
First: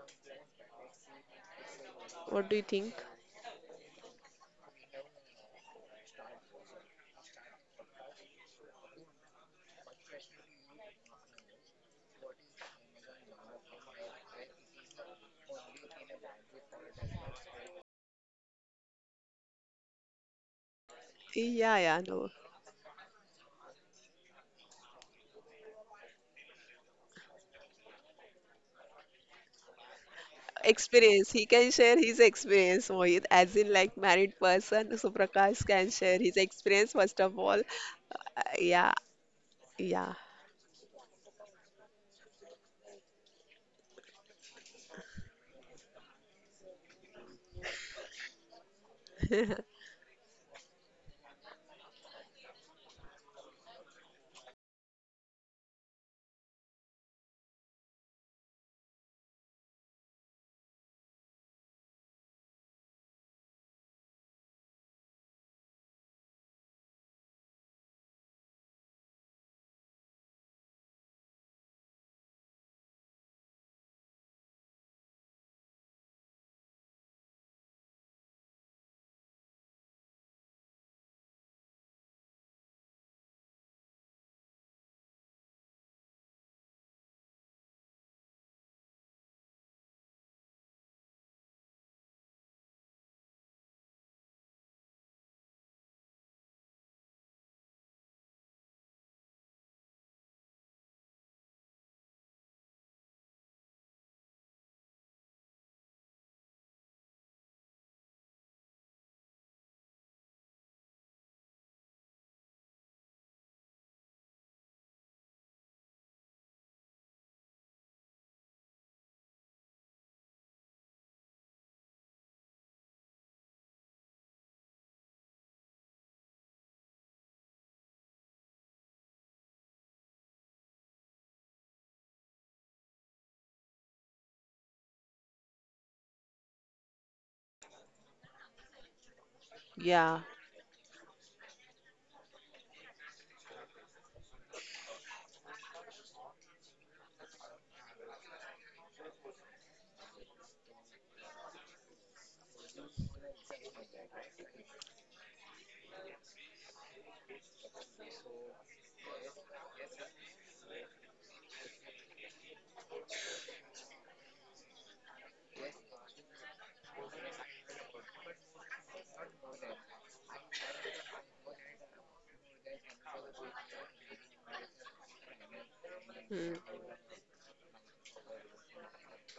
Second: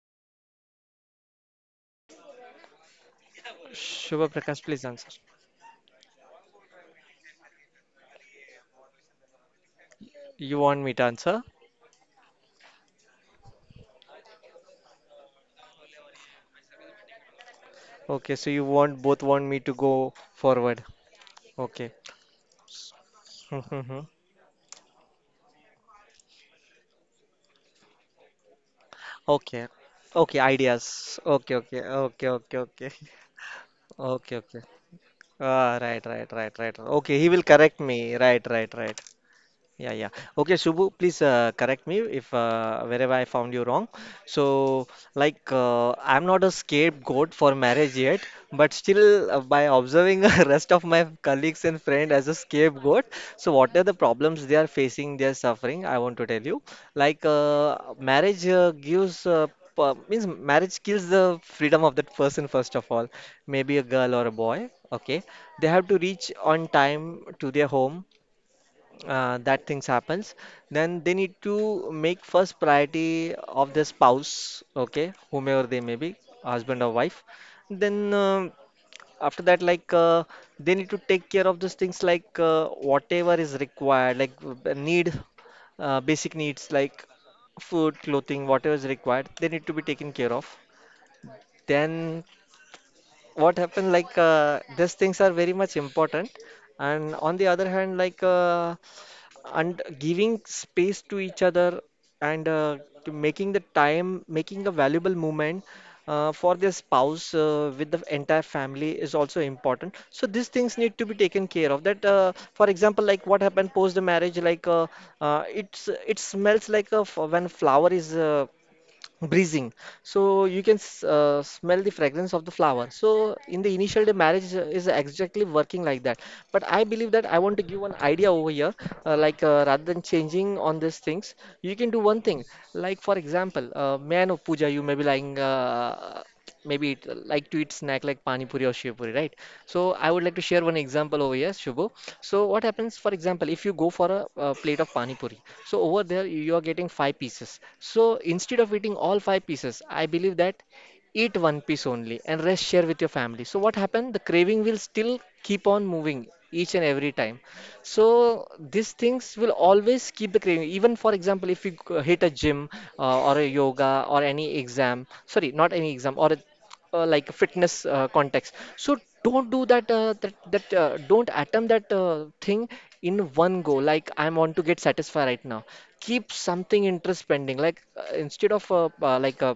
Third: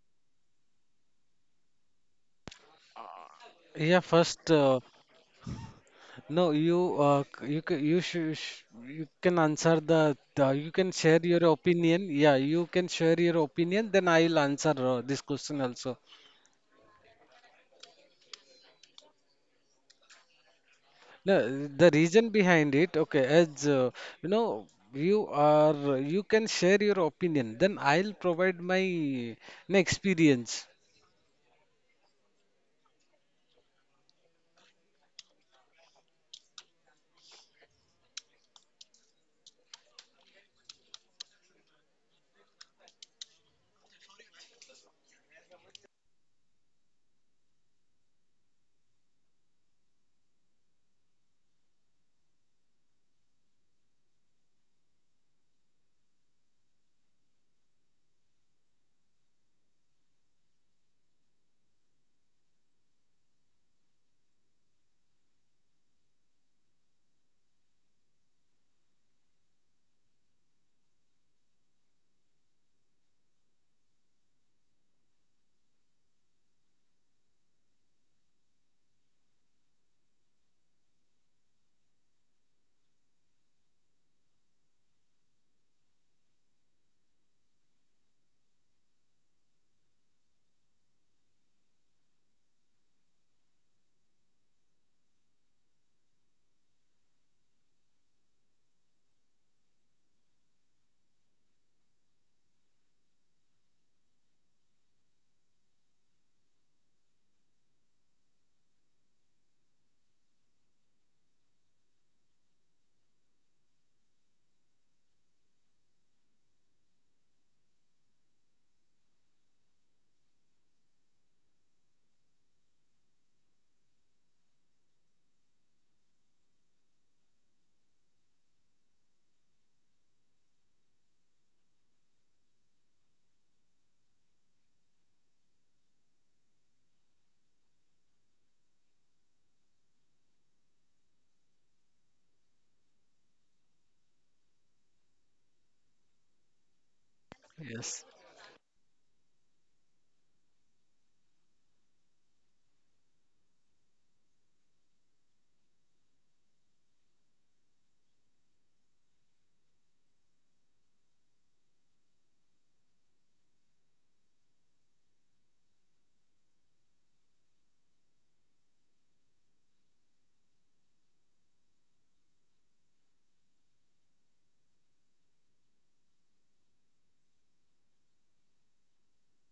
What do you think?
Yeah,
Shubha
first
Prakash, please answer.
no, you can, you can answer the
You
you
want
can
me to
share
answer?
your opinion. Yeah, you can share your opinion. Then I'll answer this question also.
Okay, so you want both want me to go forward.
No,
Okay.
the
Yeah, yeah,
reason
no.
behind it. Okay, as you know, you can share your opinion. Then I'll provide my, you
Okay.
know,
Okay,
experience.
ideas. Okay,
Experience. He
okay,
can share
okay,
his
okay, okay.
experience, Mohit, as in like
Okay, okay.
married person. So
Ah,
Prakash
right,
can
right,
share
right,
his
right, right. Okay,
experience
he will
first of
correct
all.
me. Right, right, right.
Yeah,
Yeah, yeah.
yeah,
Okay, Shubhu, please correct me if wherever I found you wrong. So, I'm not a scapegoat for marriage yet, but still, by observing the rest of my colleagues and friends as a scapegoat, so what are the problems they are facing, they are suffering? I want to tell you. Marriage means marriage kills the freedom of that person first of all, maybe a girl or a boy. Okay, they have to reach on time to their home, that things happens. Then they need to make first priority of their spouse, okay, whomever they may be, husband or wife. Then um after that like uh, they need to take care of those things, like whatever is required, like need, basic needs like food, clothing, whatever is required, they need to be taken care of. Then what happened, like these things are very much important. And on the other hand, and giving space to each other, and to making the time, making a valuable moment for their spouse with the entire family, is also important. So these things need to be taken care of. That, for example, like what happened post the marriage, it's, it smells like a f, when flower is breezing, so you can smell the fragrance of the flower. So in the initial day, marriage is exactly working like that. But I believe that I want to give one idea over here. Rather than changing on these things, you can do one thing. Like, for example, may I know, Pooja, you may be lying, maybe it, like to eat snack like pani puri or shiv puri, right? So I would
yeah.
like to share one example over here, Shubho. So what happens, for example, if you go for a, plate of pani puri, so over there you are getting five pieces.
Yes.
So instead of eating all five pieces, I believe that eat one piece only and rest share with your family. So what happened? The craving will still keep on moving each and every time. So these things will always keep the craving. Even, for example, if you hit a gym or a yoga or any exam, sorry, not any exam, or a, like a fitness context. So don't do that. Don't attempt that thing in one go. Like, I want to get satisfied right now. Keep
Hmm.
something interest pending. Like instead of like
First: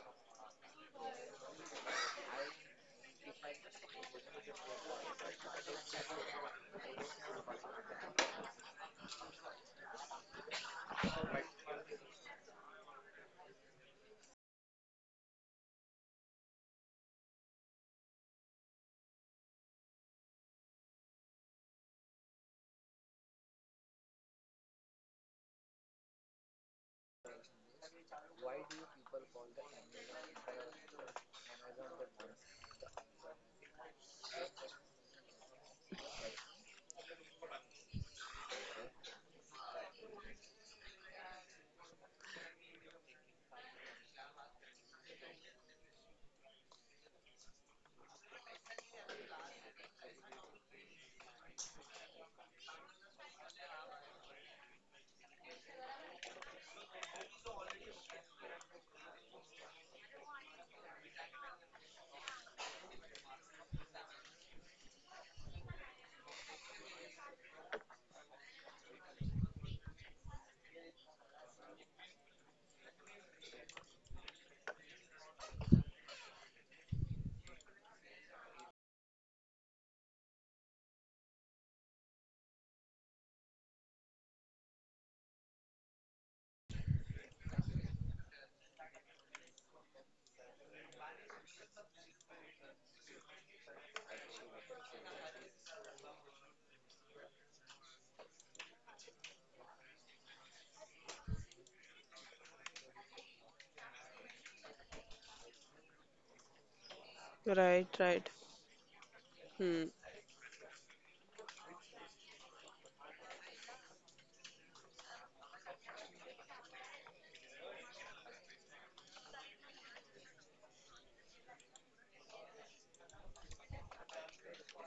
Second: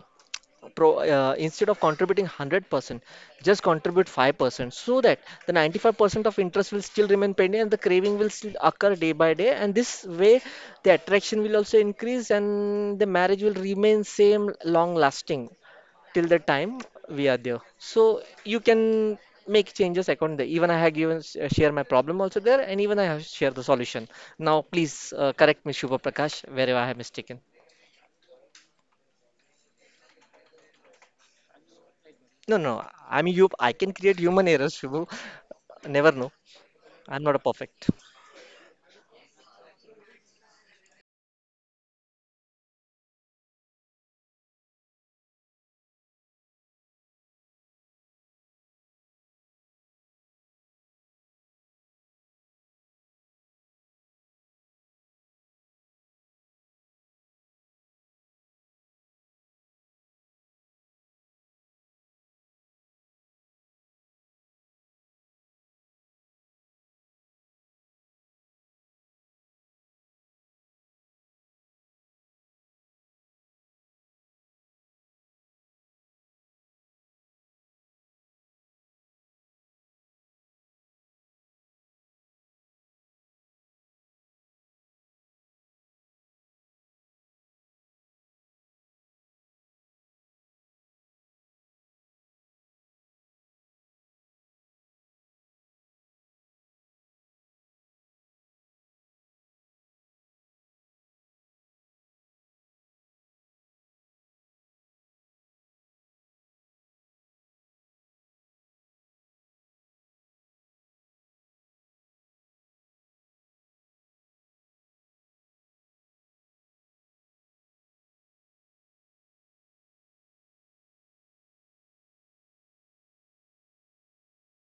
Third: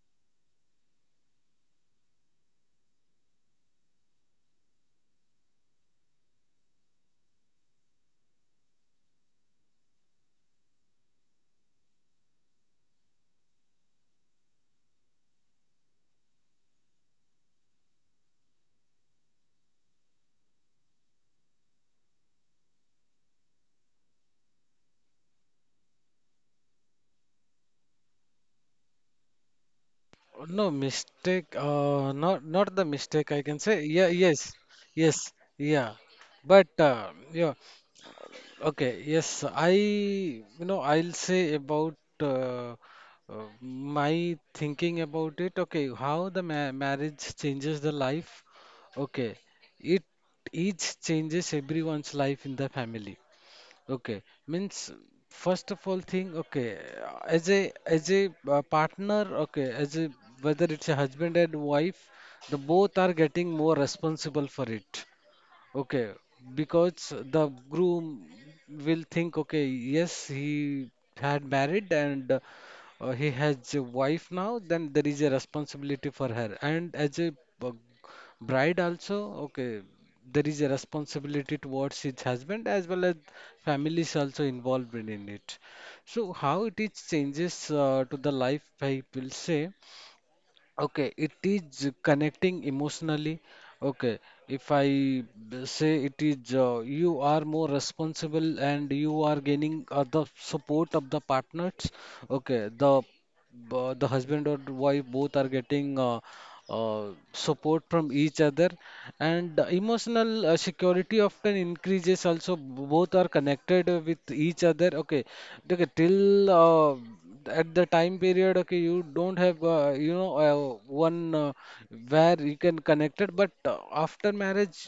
pro, Instead of contributing 100%, just contribute 5%, so that the 95% of interest will still remain pending, and the craving will still occur day by day, and this way the attraction will also increase, and the marriage will remain same, long lasting, till the time we are there. So you can make changes according to, even I have given share my problem also there, and even I have shared the solution. Now please correct me, Shubha Prakash, wherever I have mistaken.
No mistake. Not
No,
not the
no,
mistake.
I'm
I can
you. I
say.
can
Yeah.
create
Yes.
human errors, Shubhu.
Yes. Yeah.
Never know.
But
I'm not a
yeah.
perfect.
Okay, yes, I, I'll say about uh, uh, my thinking about it. Okay, how the ma marriage changes the life. Okay, it each changes everyone's life in the family. Okay, means first of all thing, okay, as a as a partner, okay, as a whether it's a husband and wife, the both are getting more responsible for it. Okay, because the groom will think, okay, yes, he had married and he has a wife now, then there is a responsibility for her. And as a b- bride also, okay, there is a responsibility towards his husband as well as families also involved in it. So how it is changes to the life, I will say. Okay, it is connecting emotionally. Okay, if I say it is, you are more responsible and you are gaining the support of the partners. Okay, the but the husband or wife both are getting support
Right,
from
right.
each other, and the
Hmm.
emotional security often increases. Also both are connected with each other, okay, okay till at the time period, okay, you don't have one where you can connect it, but after marriage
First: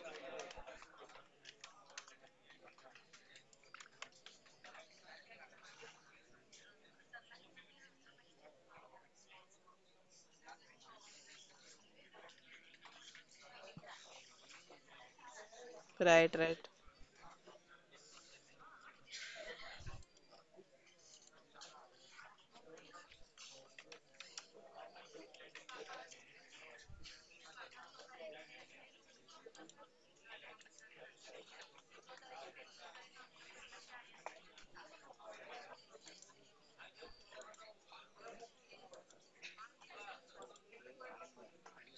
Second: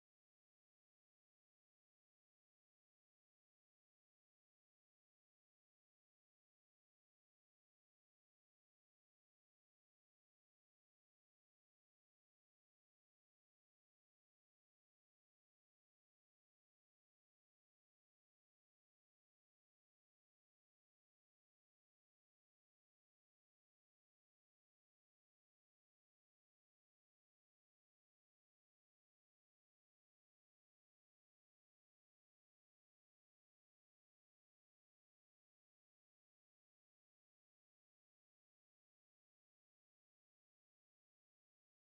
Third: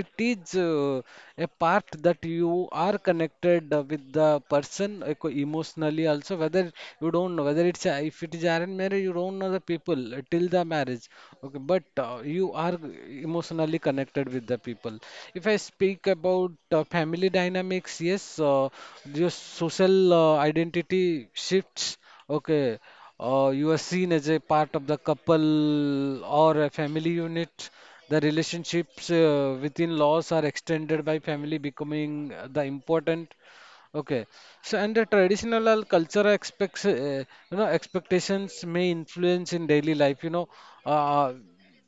it is a part that you are connected with the person emotionally also. Whether you don't know, whether it's a, if it is arranged marriage, you don't know the people till the marriage, okay, but you are emotionally connected with the people. If I speak
Right,
about
right.
family dynamics, yes, your social identity shifts, okay, you are seen as a part of the couple or a family unit. The relationships within laws are extended by family, becoming the important. Okay, so and the traditional and cultural expectations may influence in daily life. Uh,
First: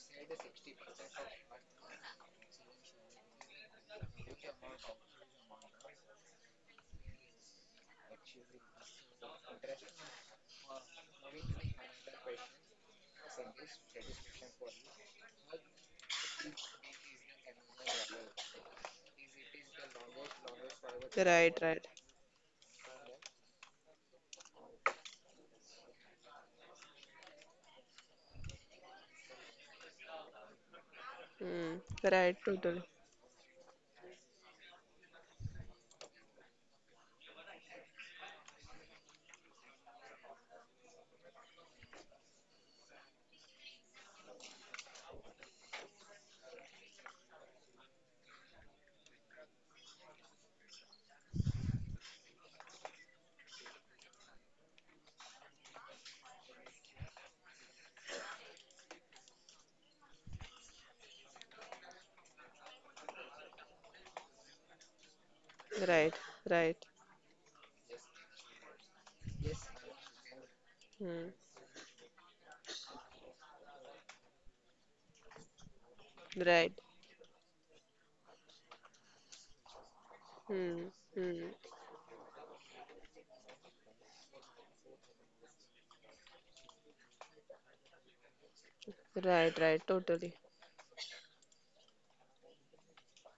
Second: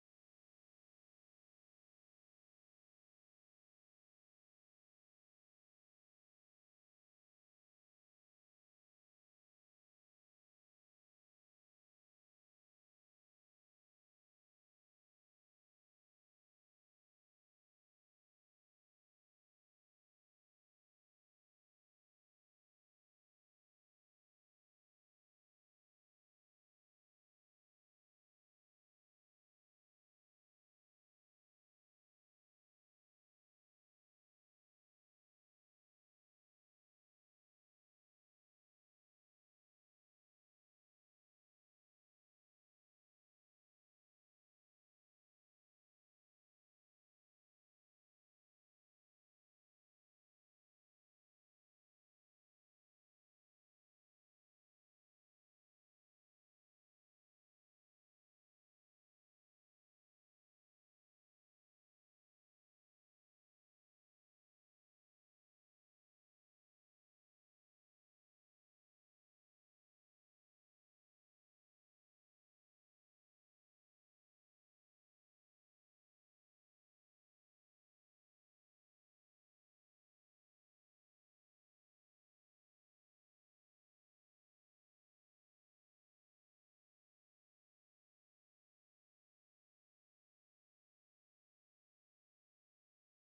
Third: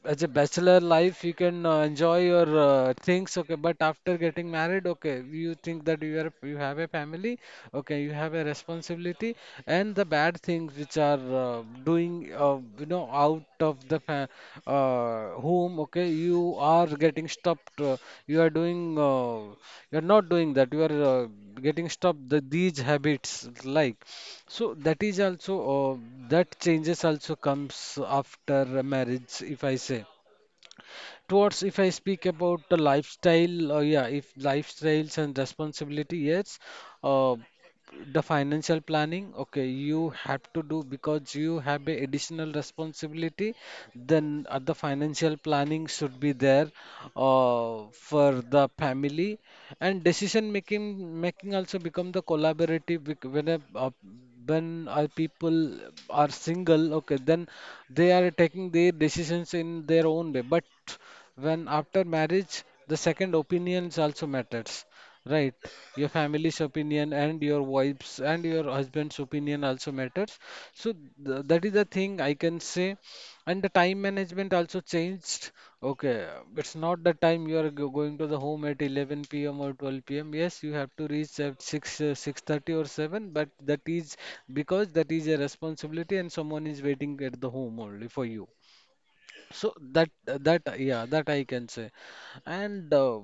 as a bachelor life, you can enjoy your things. Okay, but after getting married, okay, you think that you are you have a family. Okay, you have the responsibility, and the bad things which are doing out of the fa home, okay, you are getting stopped. You are doing uh, you are not doing that. You are
Right, right.
getting stopped the, these habits, like, so that is also that changes also comes after a marriage, if I say. Towards,
Hmm.
if I speak
Right,
about the
totally.
lifestyle, yeah, if lifestyles and responsibility, yes, uh, the financial planning, okay, you have to do, because you have a additional responsibility. Then the financial planning should be there for the family, and decision making also become the collaborative. When when our people are single, okay, then they are taking their decisions in their own way. But when after marriage, the second opinions also matters, right? Your
Right,
family's
right.
opinion and your wife's and your husband's opinion also matters. So
Hmm.
that is the thing I can say. And the time management also changed. Okay,
Right.
it's not the time you are going to the home at 11 p.m. or 12 p.m. Yes, you
Hmm.
have to reach
Hmm.
at 6, 6:30 or 7, but that is because that is a responsibility and someone is waiting at the home only for you.
Right,
So
right,
that
totally.
that yeah, that I can say. And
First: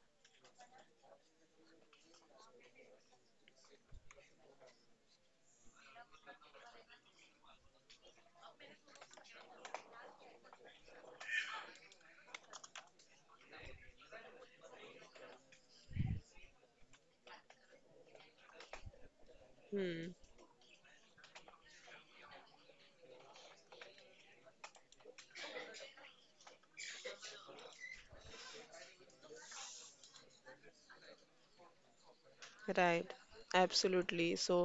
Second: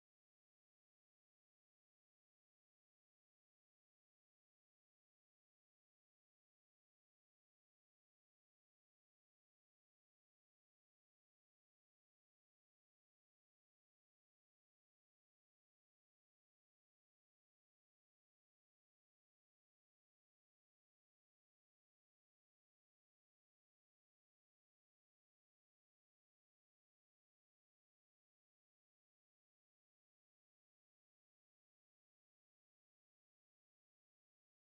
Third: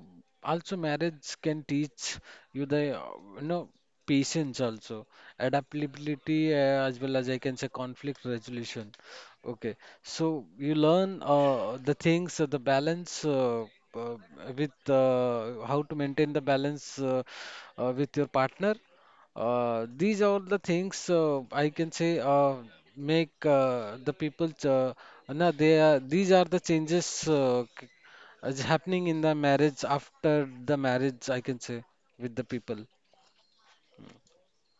also marriage can teach you the you know patience also, adaptability, as well as, I can say, conflict resolution. Okay, so you learn the things, the balance, uh, with how to maintain the balance with your partner. These
Hmm.
are the things I can say make the people. They are, these are the changes is happening in the marriage after the marriage, I can say, with the people.
Right, absolutely. So,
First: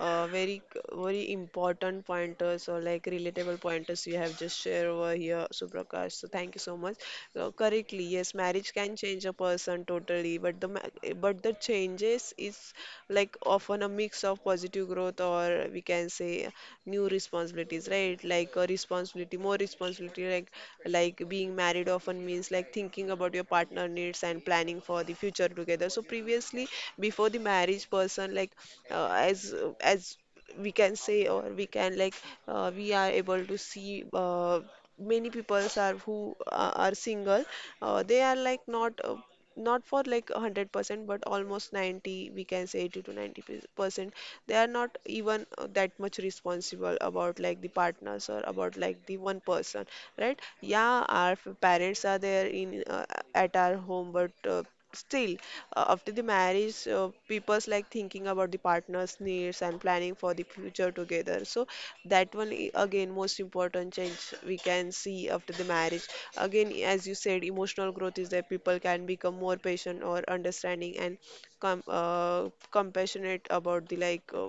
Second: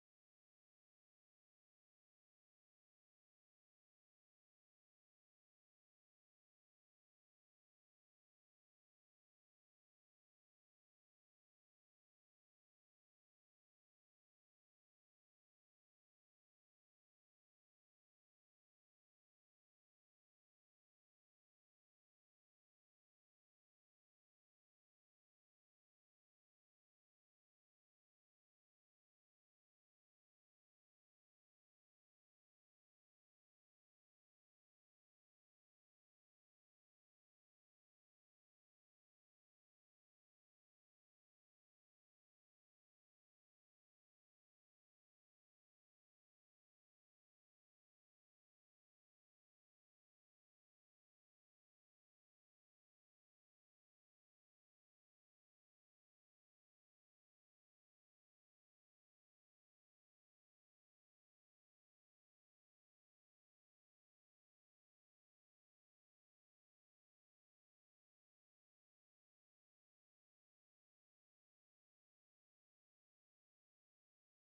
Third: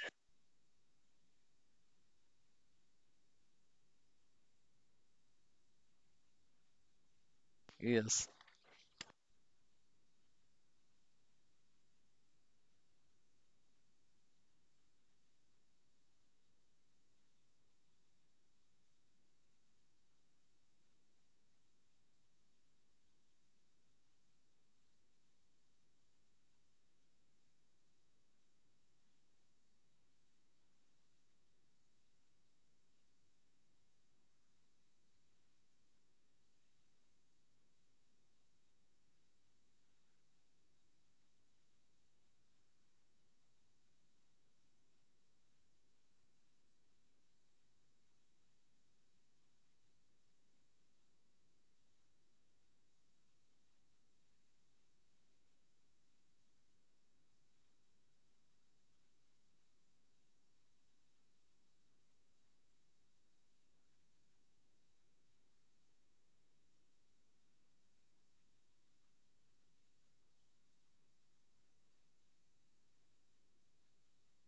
very very important pointers or like relatable pointers you have just shared over here, Suprakash. So, thank you so much. Correctly,
Yes.
yes, marriage can change a person totally, but the but the changes is like often a mix of positive growth, or we can say new responsibilities, right? Like a responsibility, more responsibility, like being married often means like thinking about your partner needs and planning for the future together. So previously, before the marriage, person like, uh, as as we can say, or we can like, we are able to see many people are who are single. They are like not, not for like 100%, but almost 90, we can say 80 to 90%, they are not even that much responsible about like the partners, or about like the one person, right? Yeah, our parents are there in, at our home, but still, after the marriage, people's like thinking about the partner's needs and planning for the future together. So that one again most important change we can see after the marriage. Again, as you said, emotional growth is that people can become more patient or understanding and com- uh, compassionate about the like uh,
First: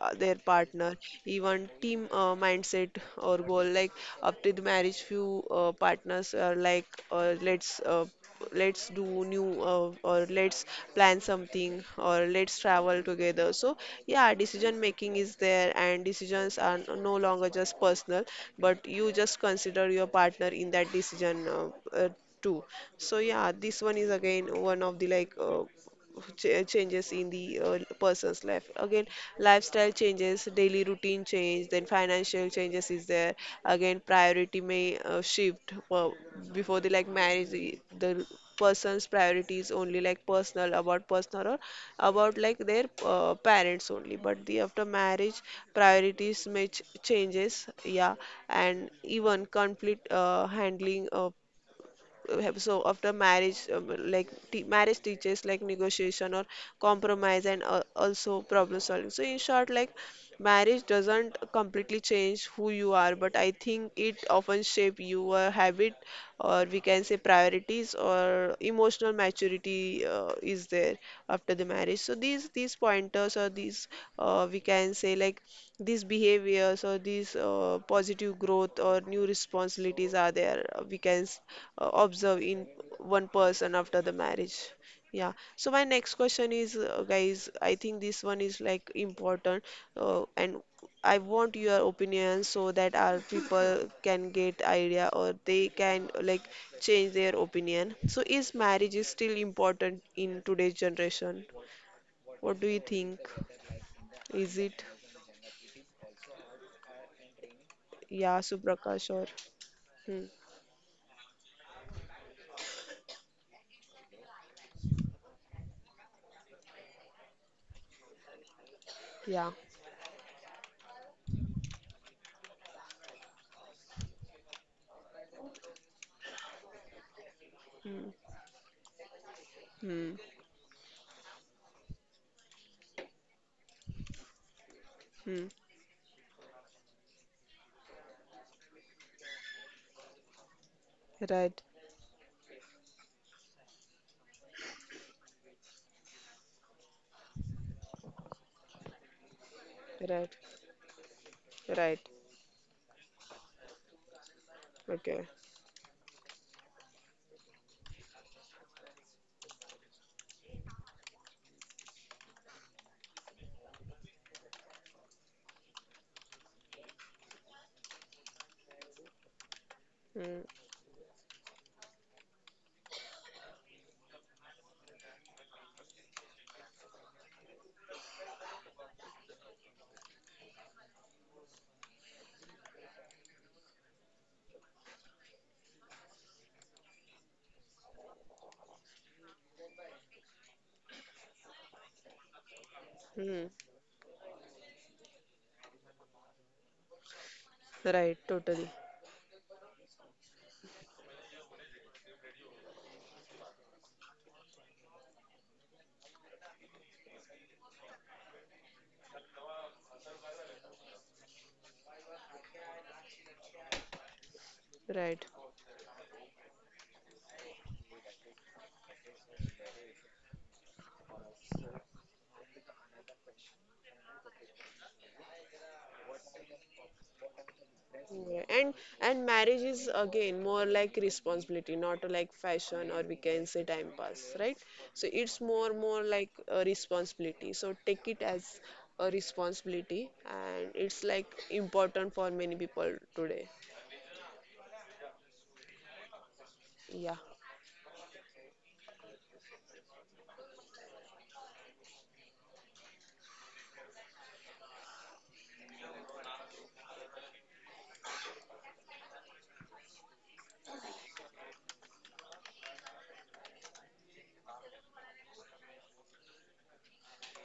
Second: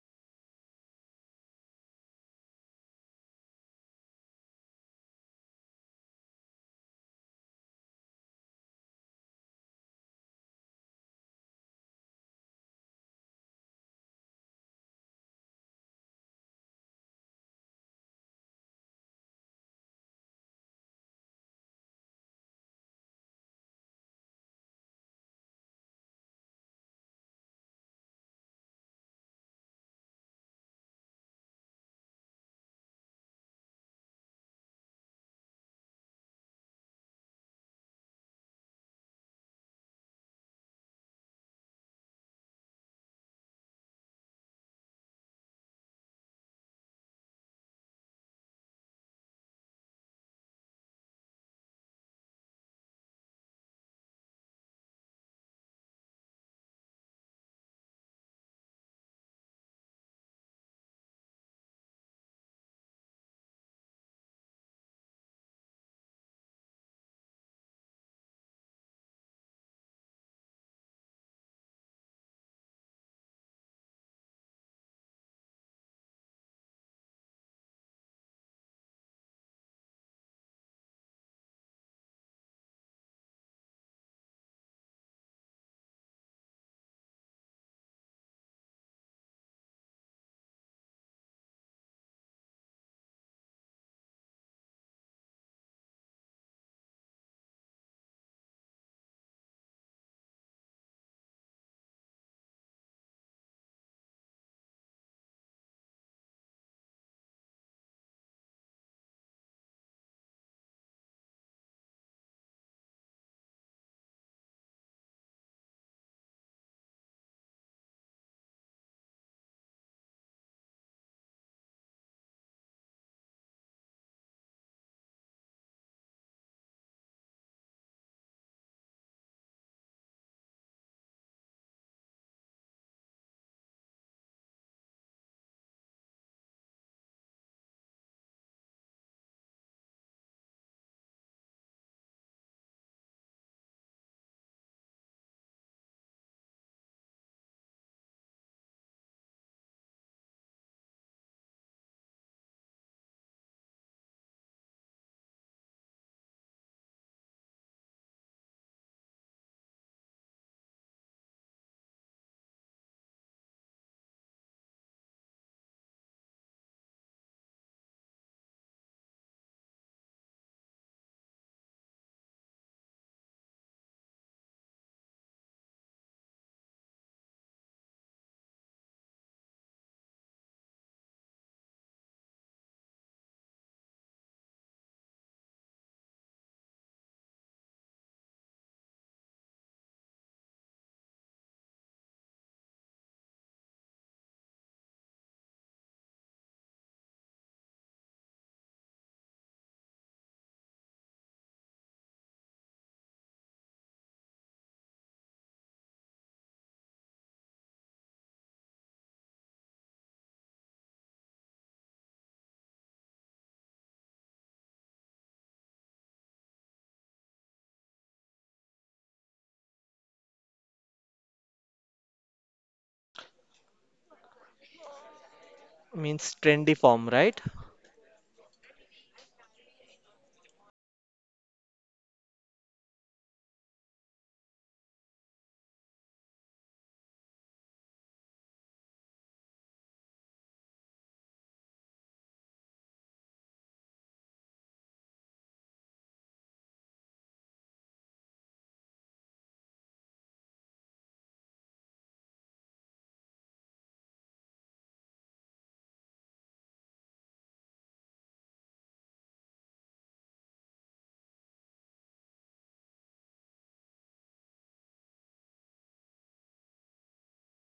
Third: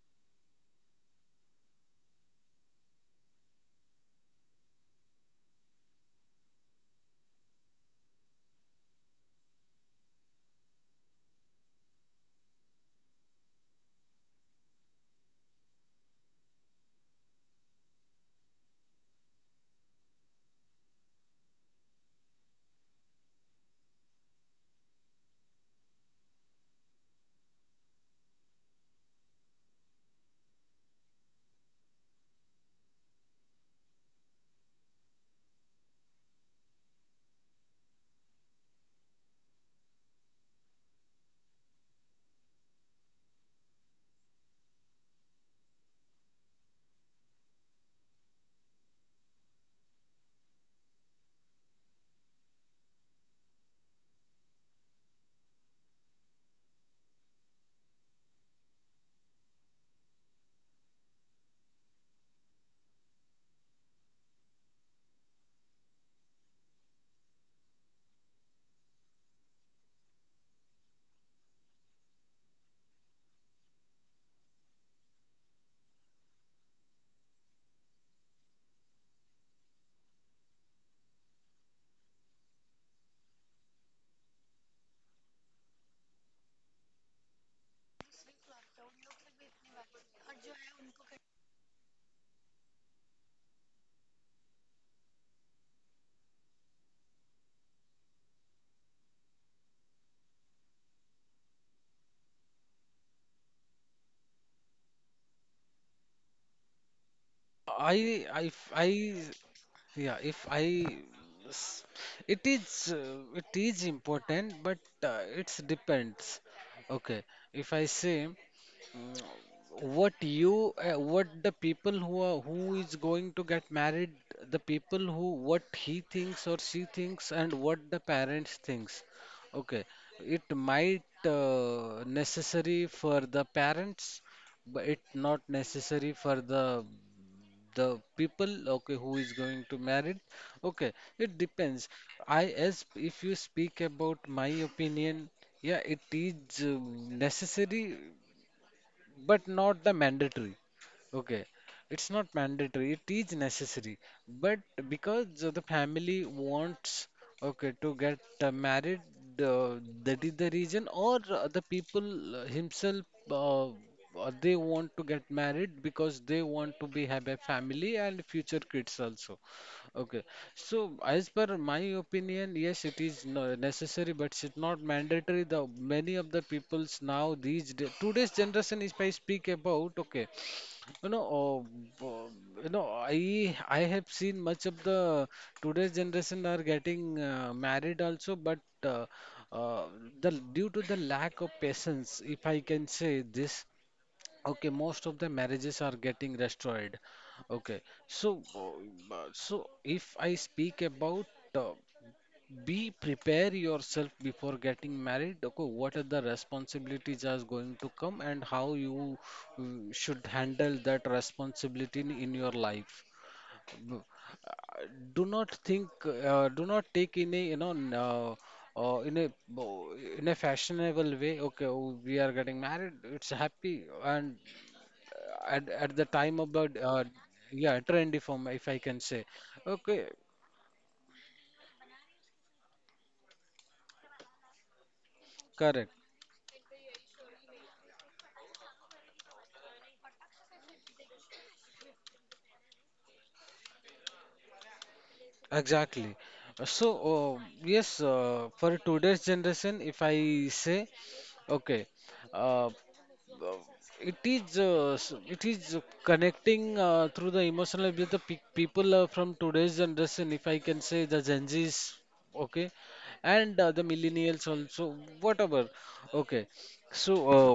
uh, their partner, even team mindset or goal. Like after the marriage few partners are like, uh, let's uh, let's do new, or let's plan something or let's travel together. So yeah, decision making is there, and decisions are no longer just personal, but you just consider your partner in that decision uh, too. So yeah, this one is again one of the like changes in the person's life. Again, lifestyle changes, daily routine change, then financial changes is there. Again, priority may shift. Before the like marriage, the person's priorities only like personal, about personal or about like their parents only. But the after marriage priorities may changes, yeah. And even conflict handling have. So after marriage, like t marriage teaches like negotiation or compromise and also problem solving. So in short, like marriage doesn't completely change who you are, but I think it often shape your habit, or we can say priorities or emotional maturity is there after the marriage. So these pointers or these, we can say, like these behaviors or these positive growth or new responsibilities are there. We can observe in one person after the marriage. Yeah, so my next question is, guys, I think this one is like important, and I want your opinion so that our people can get idea or they can, like, change their opinion. So is marriage is still important in today's generation? What do you think? Is it?
I
Yeah,
I f- I
Suprakash? Or
yeah,
Hmm.
if I, s- it is important, but it's depends. Okay, if I say,
Yeah.
what you what the people who are who is going to get married, the people who what he thinks or she thinks, and what the
Hmm.
parents thinks. Okay,
Hmm.
it might necessary for the parents, but it not
Hmm.
necessary for the people, okay, who is going to marry, okay, it
Right.
depends. I as if you speak about my opinion, yeah, it is necessary but not the
Right.
mandatory. Okay,
Right.
it's not mandatory, it is necessary. But because
Okay.
the family wants, okay, to get married, uh, that is the reason, or the people himself, they want to get married because they want to be have a family and future kids also. Okay,
Hmm.
so as per my opinion, yes, it is necessary, but it's not mandatory. The many of the peoples now these today's generation, if I speak about, okay, you know, uh, uh, I have seen much of the today's generation are getting married also, but uh, uh, the due to the lack of patience, if I can say
Hmm.
this. Okay, most of the marriages are getting destroyed. Okay,
Right.
so
Totally.
so if I speak about, uh, be prepare yourself before getting married. Okay, what are the responsibilities are going to come and how you uh, should handle that responsibility in your life. B- uh, Do
Right.
not think, do not take in a in a bo- in a fashionable way. Okay, oh, we are getting married, it's happy, and at the
Means
time of the
trendy form, right?
yeah, trendy form,
Yeah.
if I can say.
And marriage is
Okay.
again more like responsibility, not like fashion or we can say time pass, right? So it's more
Correct.
more like a responsibility. So take it as a responsibility, and it's like important for many people today.
Exactly. Uh, so
Yeah.
uh, yes, for today's generation, if I say, okay, uh, uh, it is it is connecting through the emotional with the pe people from today's generation, if I can say the Gen Z's, okay, and the millennials also, whatever. Okay, so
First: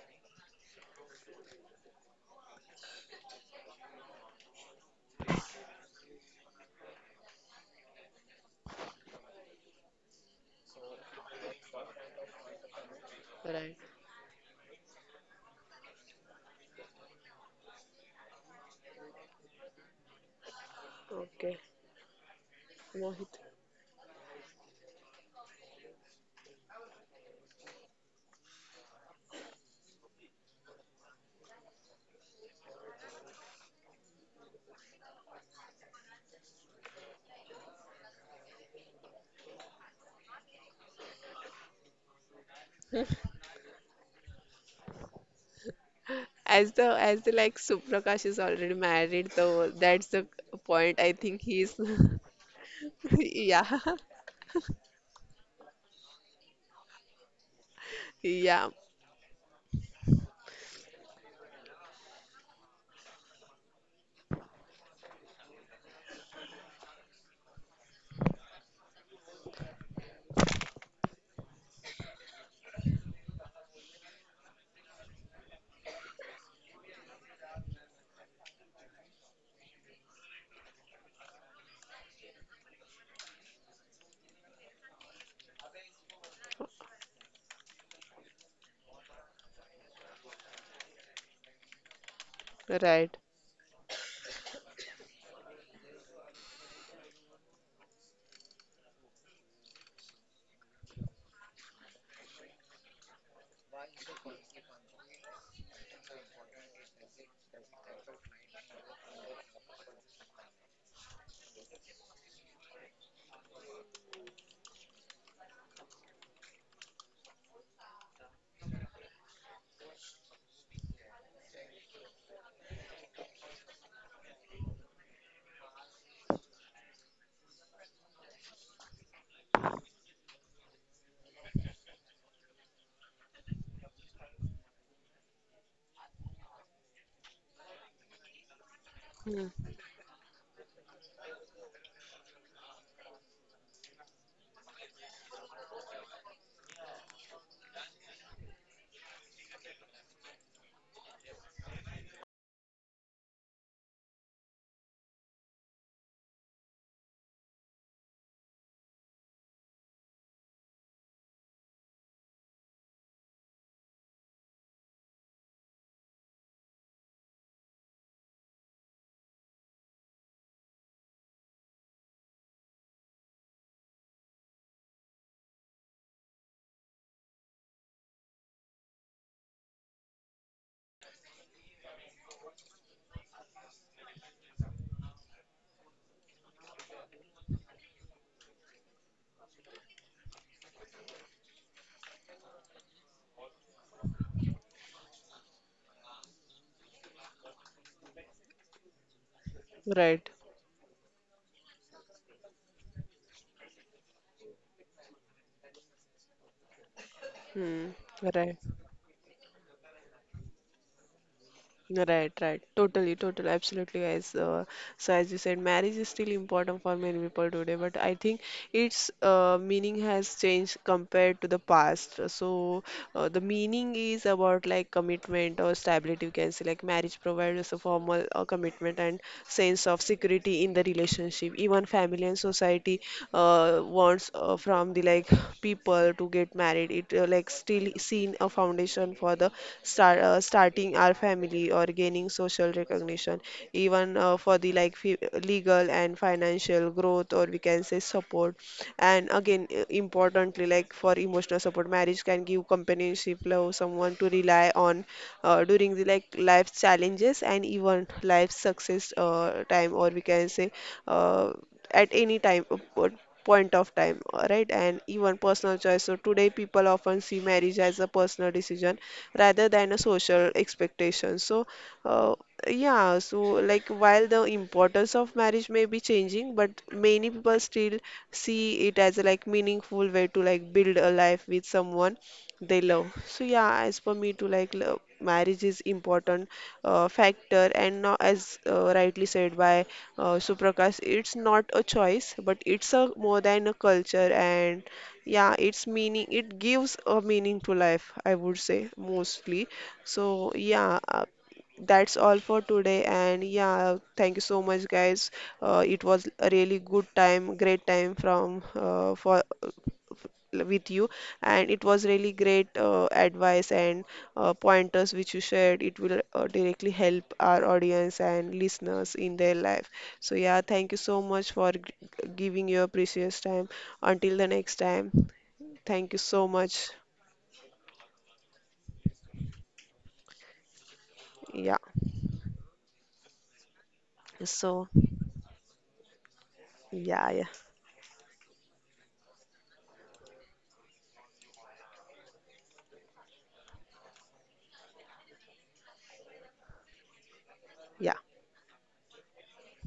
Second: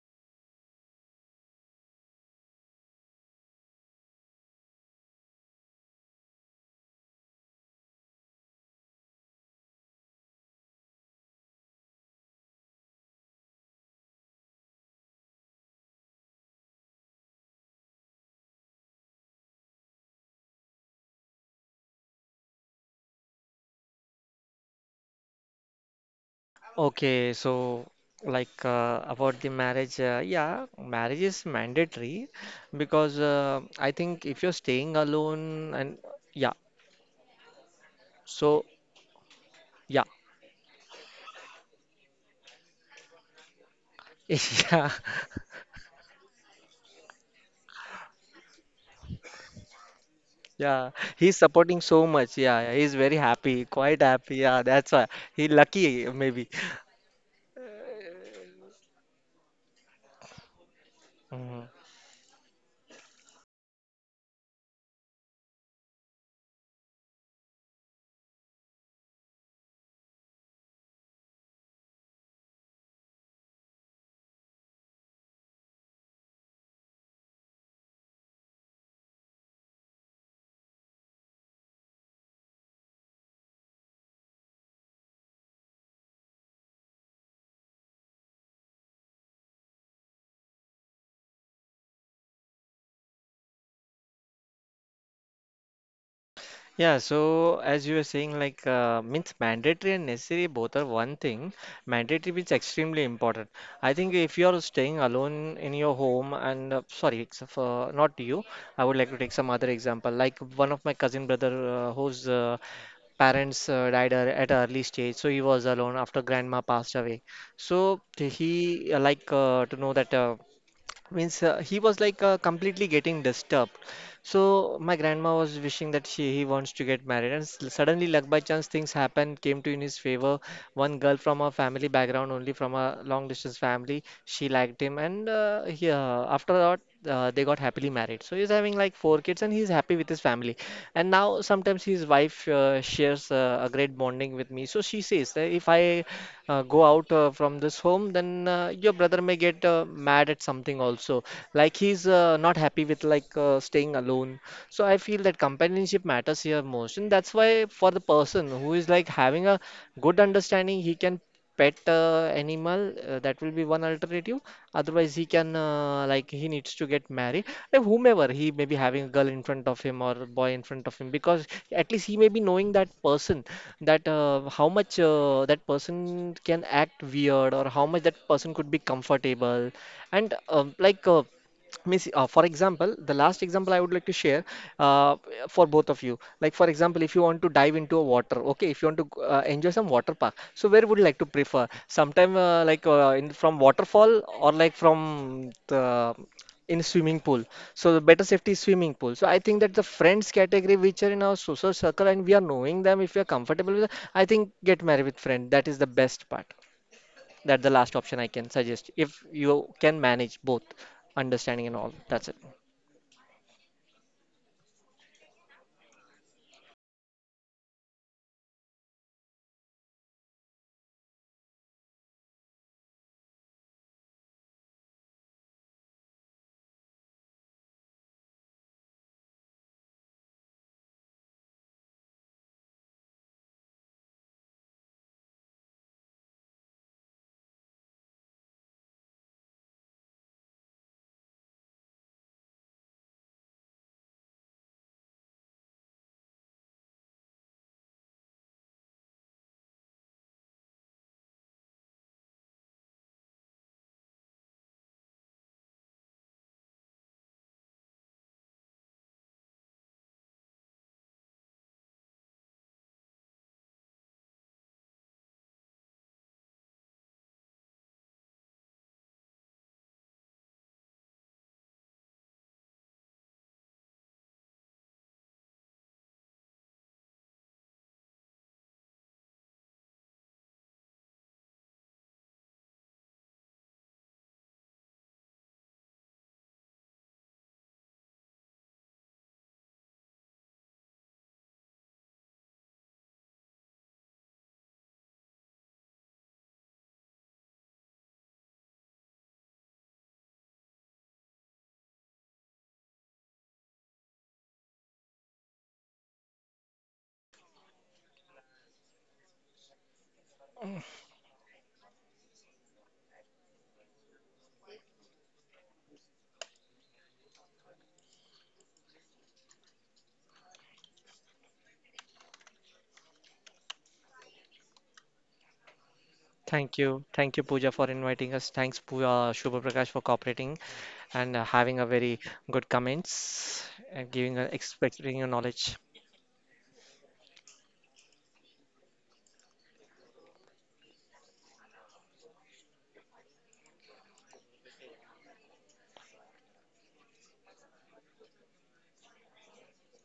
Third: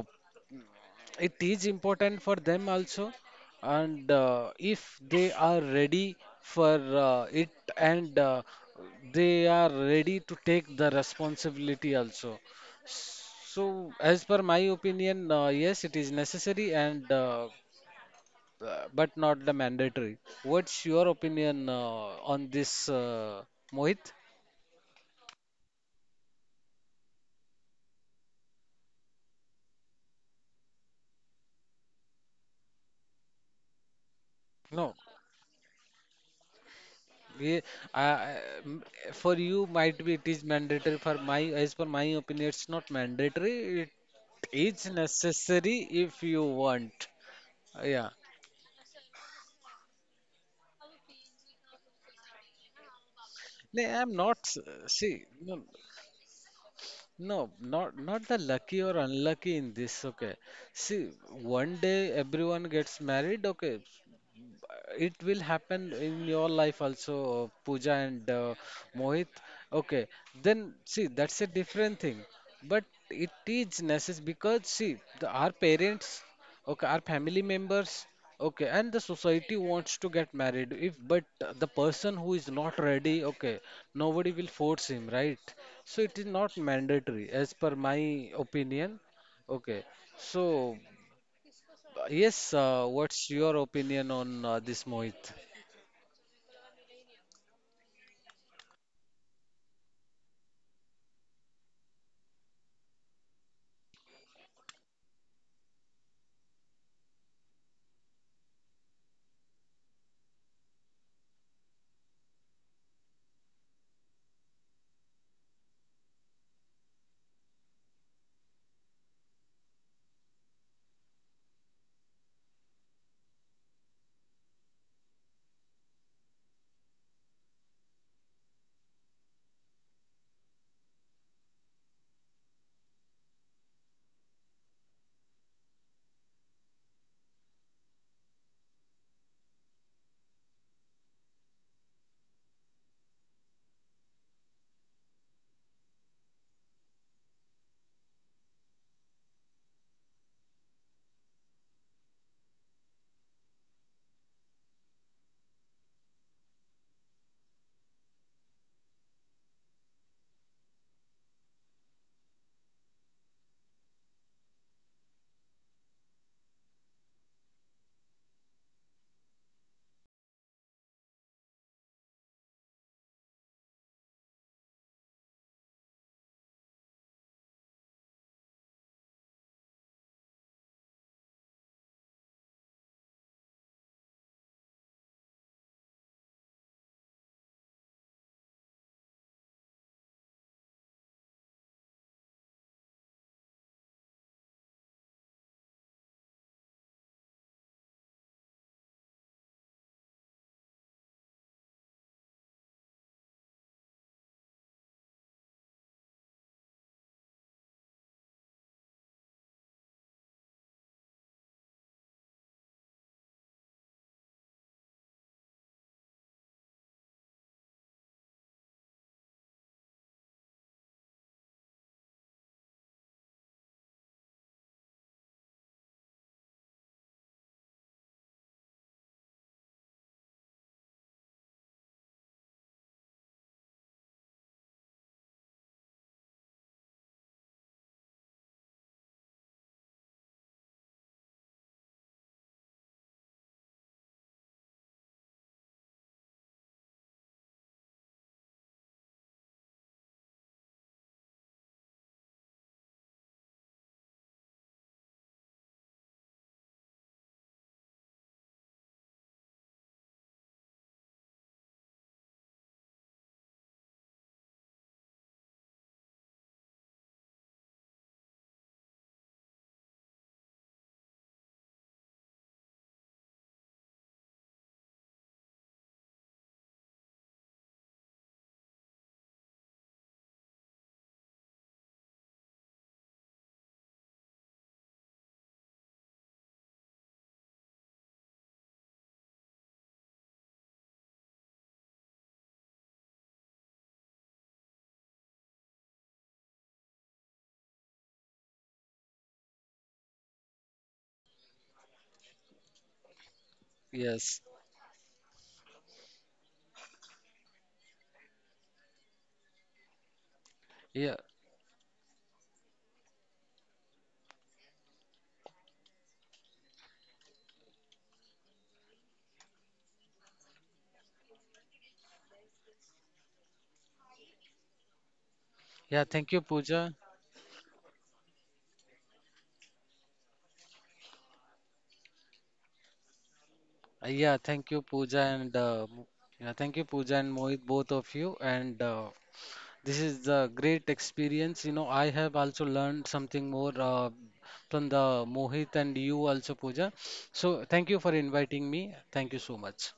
it is important for them also, and if they are ready for it, and they are ready to take the responsibility also. So
Right.
as per my opinion, yes, it is necessary, and but not the mandatory. What's your opinion
Okay.
on this,
Mohit.
Mohit?
Okay, so like about the marriage, yeah, marriage is mandatory because I think if you're
No.
staying alone and yeah,
We, uh,
so
for you might
yeah,
be it is mandatory, for my as per my opinion it's not mandatory, it
yeah,
is necessary if you
As the
want.
as the like
Uh, yeah
Suprakash is already married, though that's the
yeah,
point. I
he's
think
supporting
he's
so much. Yeah, he's very happy,
yeah
no,
quite
I'm
happy.
not
Yeah, that's why
see
he
no.
lucky maybe.
No, not the
yeah,
lucky or unlucky in this, okay. See,
Mm-hmm.
one day everyone gets married, okay. It will happen in your life also, Pooja and Mohit. Okay, then see, that's a different thing. But it is necessary because see, the, our parents, okay, our family members. Okay, and the society wants to get married. If but the person who is not ready, okay, nobody will force him, right? So it is not mandatory, as per my opinion. Okay, so yes,
right.
what's your opinion on this, Mohit?
Yeah, so as you were saying, like means mandatory and necessary both are one thing. Mandatory means extremely important. I think if you are staying alone in your home and, sorry, except for not you, I would like to take some other example. Like one of my cousin brother whose parents died at an early stage, so he was alone after grandma passed away. So he to know that. Means He was like completely getting disturbed. So my grandma was wishing that she he wants to get married, and suddenly luck, by chance, things happened, came to in his favor. One girl from a family background, only from a long distance family, she liked him, and after that they got happily married. So he's having like four kids
Hmm.
and he's happy with his family. And now sometimes his wife shares a great bonding with me. So she says that if I go out from this home, then your brother may get mad at something also. Like he's not happy with staying alone. So I feel that companionship matters here most, and that's why for the person who is like having a good understanding, he can pet animal. That will be one alternative. Otherwise, he can, he needs to get married. Like whomever he may be, having a girl in front of him or a boy in front of him, because at least he may be knowing that person, that how much that person can act weird, or how much that person could be comfortable. And like. Means For example, the last example I would like to share, uh, for both of you, like for example, if you want to dive into a water, okay, if you want to enjoy some water park, so where would you like to prefer sometime, from waterfall or like from the in swimming pool? So the better safety is swimming pool. So I think that the
Right.
friends category which are in our social circle and we are knowing them, if we are comfortable with it, I think get married with friend, that is the best part. That's the
Hmm.
last option I can
Right.
suggest, if you can manage both understanding and all. That's
Right,
it.
right. Totally, totally, absolutely, guys. So as you said, marriage is still important for many people today, but I think its meaning has changed compared to the past. So the meaning is about like commitment or stability, you can say. Like marriage provides us a formal commitment and sense of security in the relationship, even on family and society wants from the like people to get married. It like still seen a foundation for the starting our family or gaining social recognition, even for the like legal and financial growth, or we can say support. And again importantly, like for emotional support. Marriage can give companionship, love, someone to rely on during the like life challenges and even life success time, or we can say uh, at any time. Point of time, right. And even personal choice, so today people often see marriage as a personal decision rather than a social expectation. Uh, yeah, so like while the importance of marriage may be changing, but many people still see it as a like meaningful way to like build a life with someone they love. So yeah, as per me too, like love, marriage is important factor, and now as rightly said by Suprakash, it's not a choice, but it's a more than a culture, and yeah, it's meaning. It gives a meaning to life, I would say mostly. So yeah, that's all for today. And yeah, thank you
Yes.
so much, guys. It was a really good time, great time from for with you,
Yeah.
and it was really great advice and pointers which you shared. It will directly help our audience and listeners in their life. So yeah, thank you so much for g giving your precious time. Until the next time, thank
Yeah,
you
thank
so
you,
Thank
much.
Pooja.
you. Thank you, Pooja, for inviting us. Thanks, Pooja, Shubha Prakash, for cooperating and
Yeah.
having a very good comments and giving,
Yeah, thank
So
you,
expecting your
Pooja and
knowledge.
yeah, thank you, Pooja
yeah, yeah,
and Mohit, both of you. And This is the great experience. You know, I have also learned something more from the Mohit and you also, Pooja. So thank you for
yeah.
inviting me. Thank you so much.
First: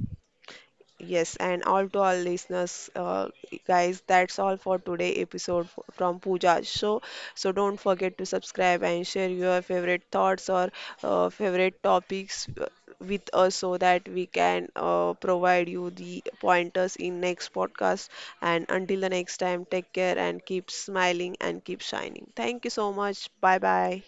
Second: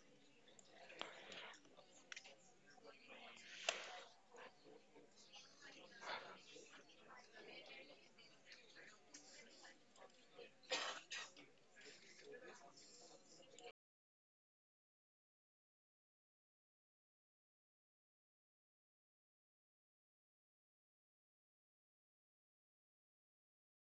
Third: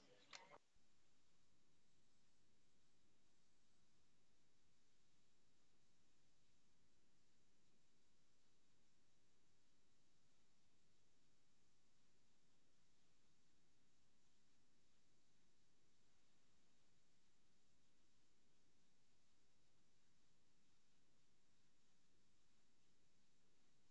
Yes, and all to all listeners, guys, that's all for today episode from Pooja's show. So don't forget to subscribe and share your favorite thoughts or favorite topics with us so that we can provide you the pointers in next podcast. And until the next time, take care and keep smiling and keep shining. Thank you so much. Bye bye.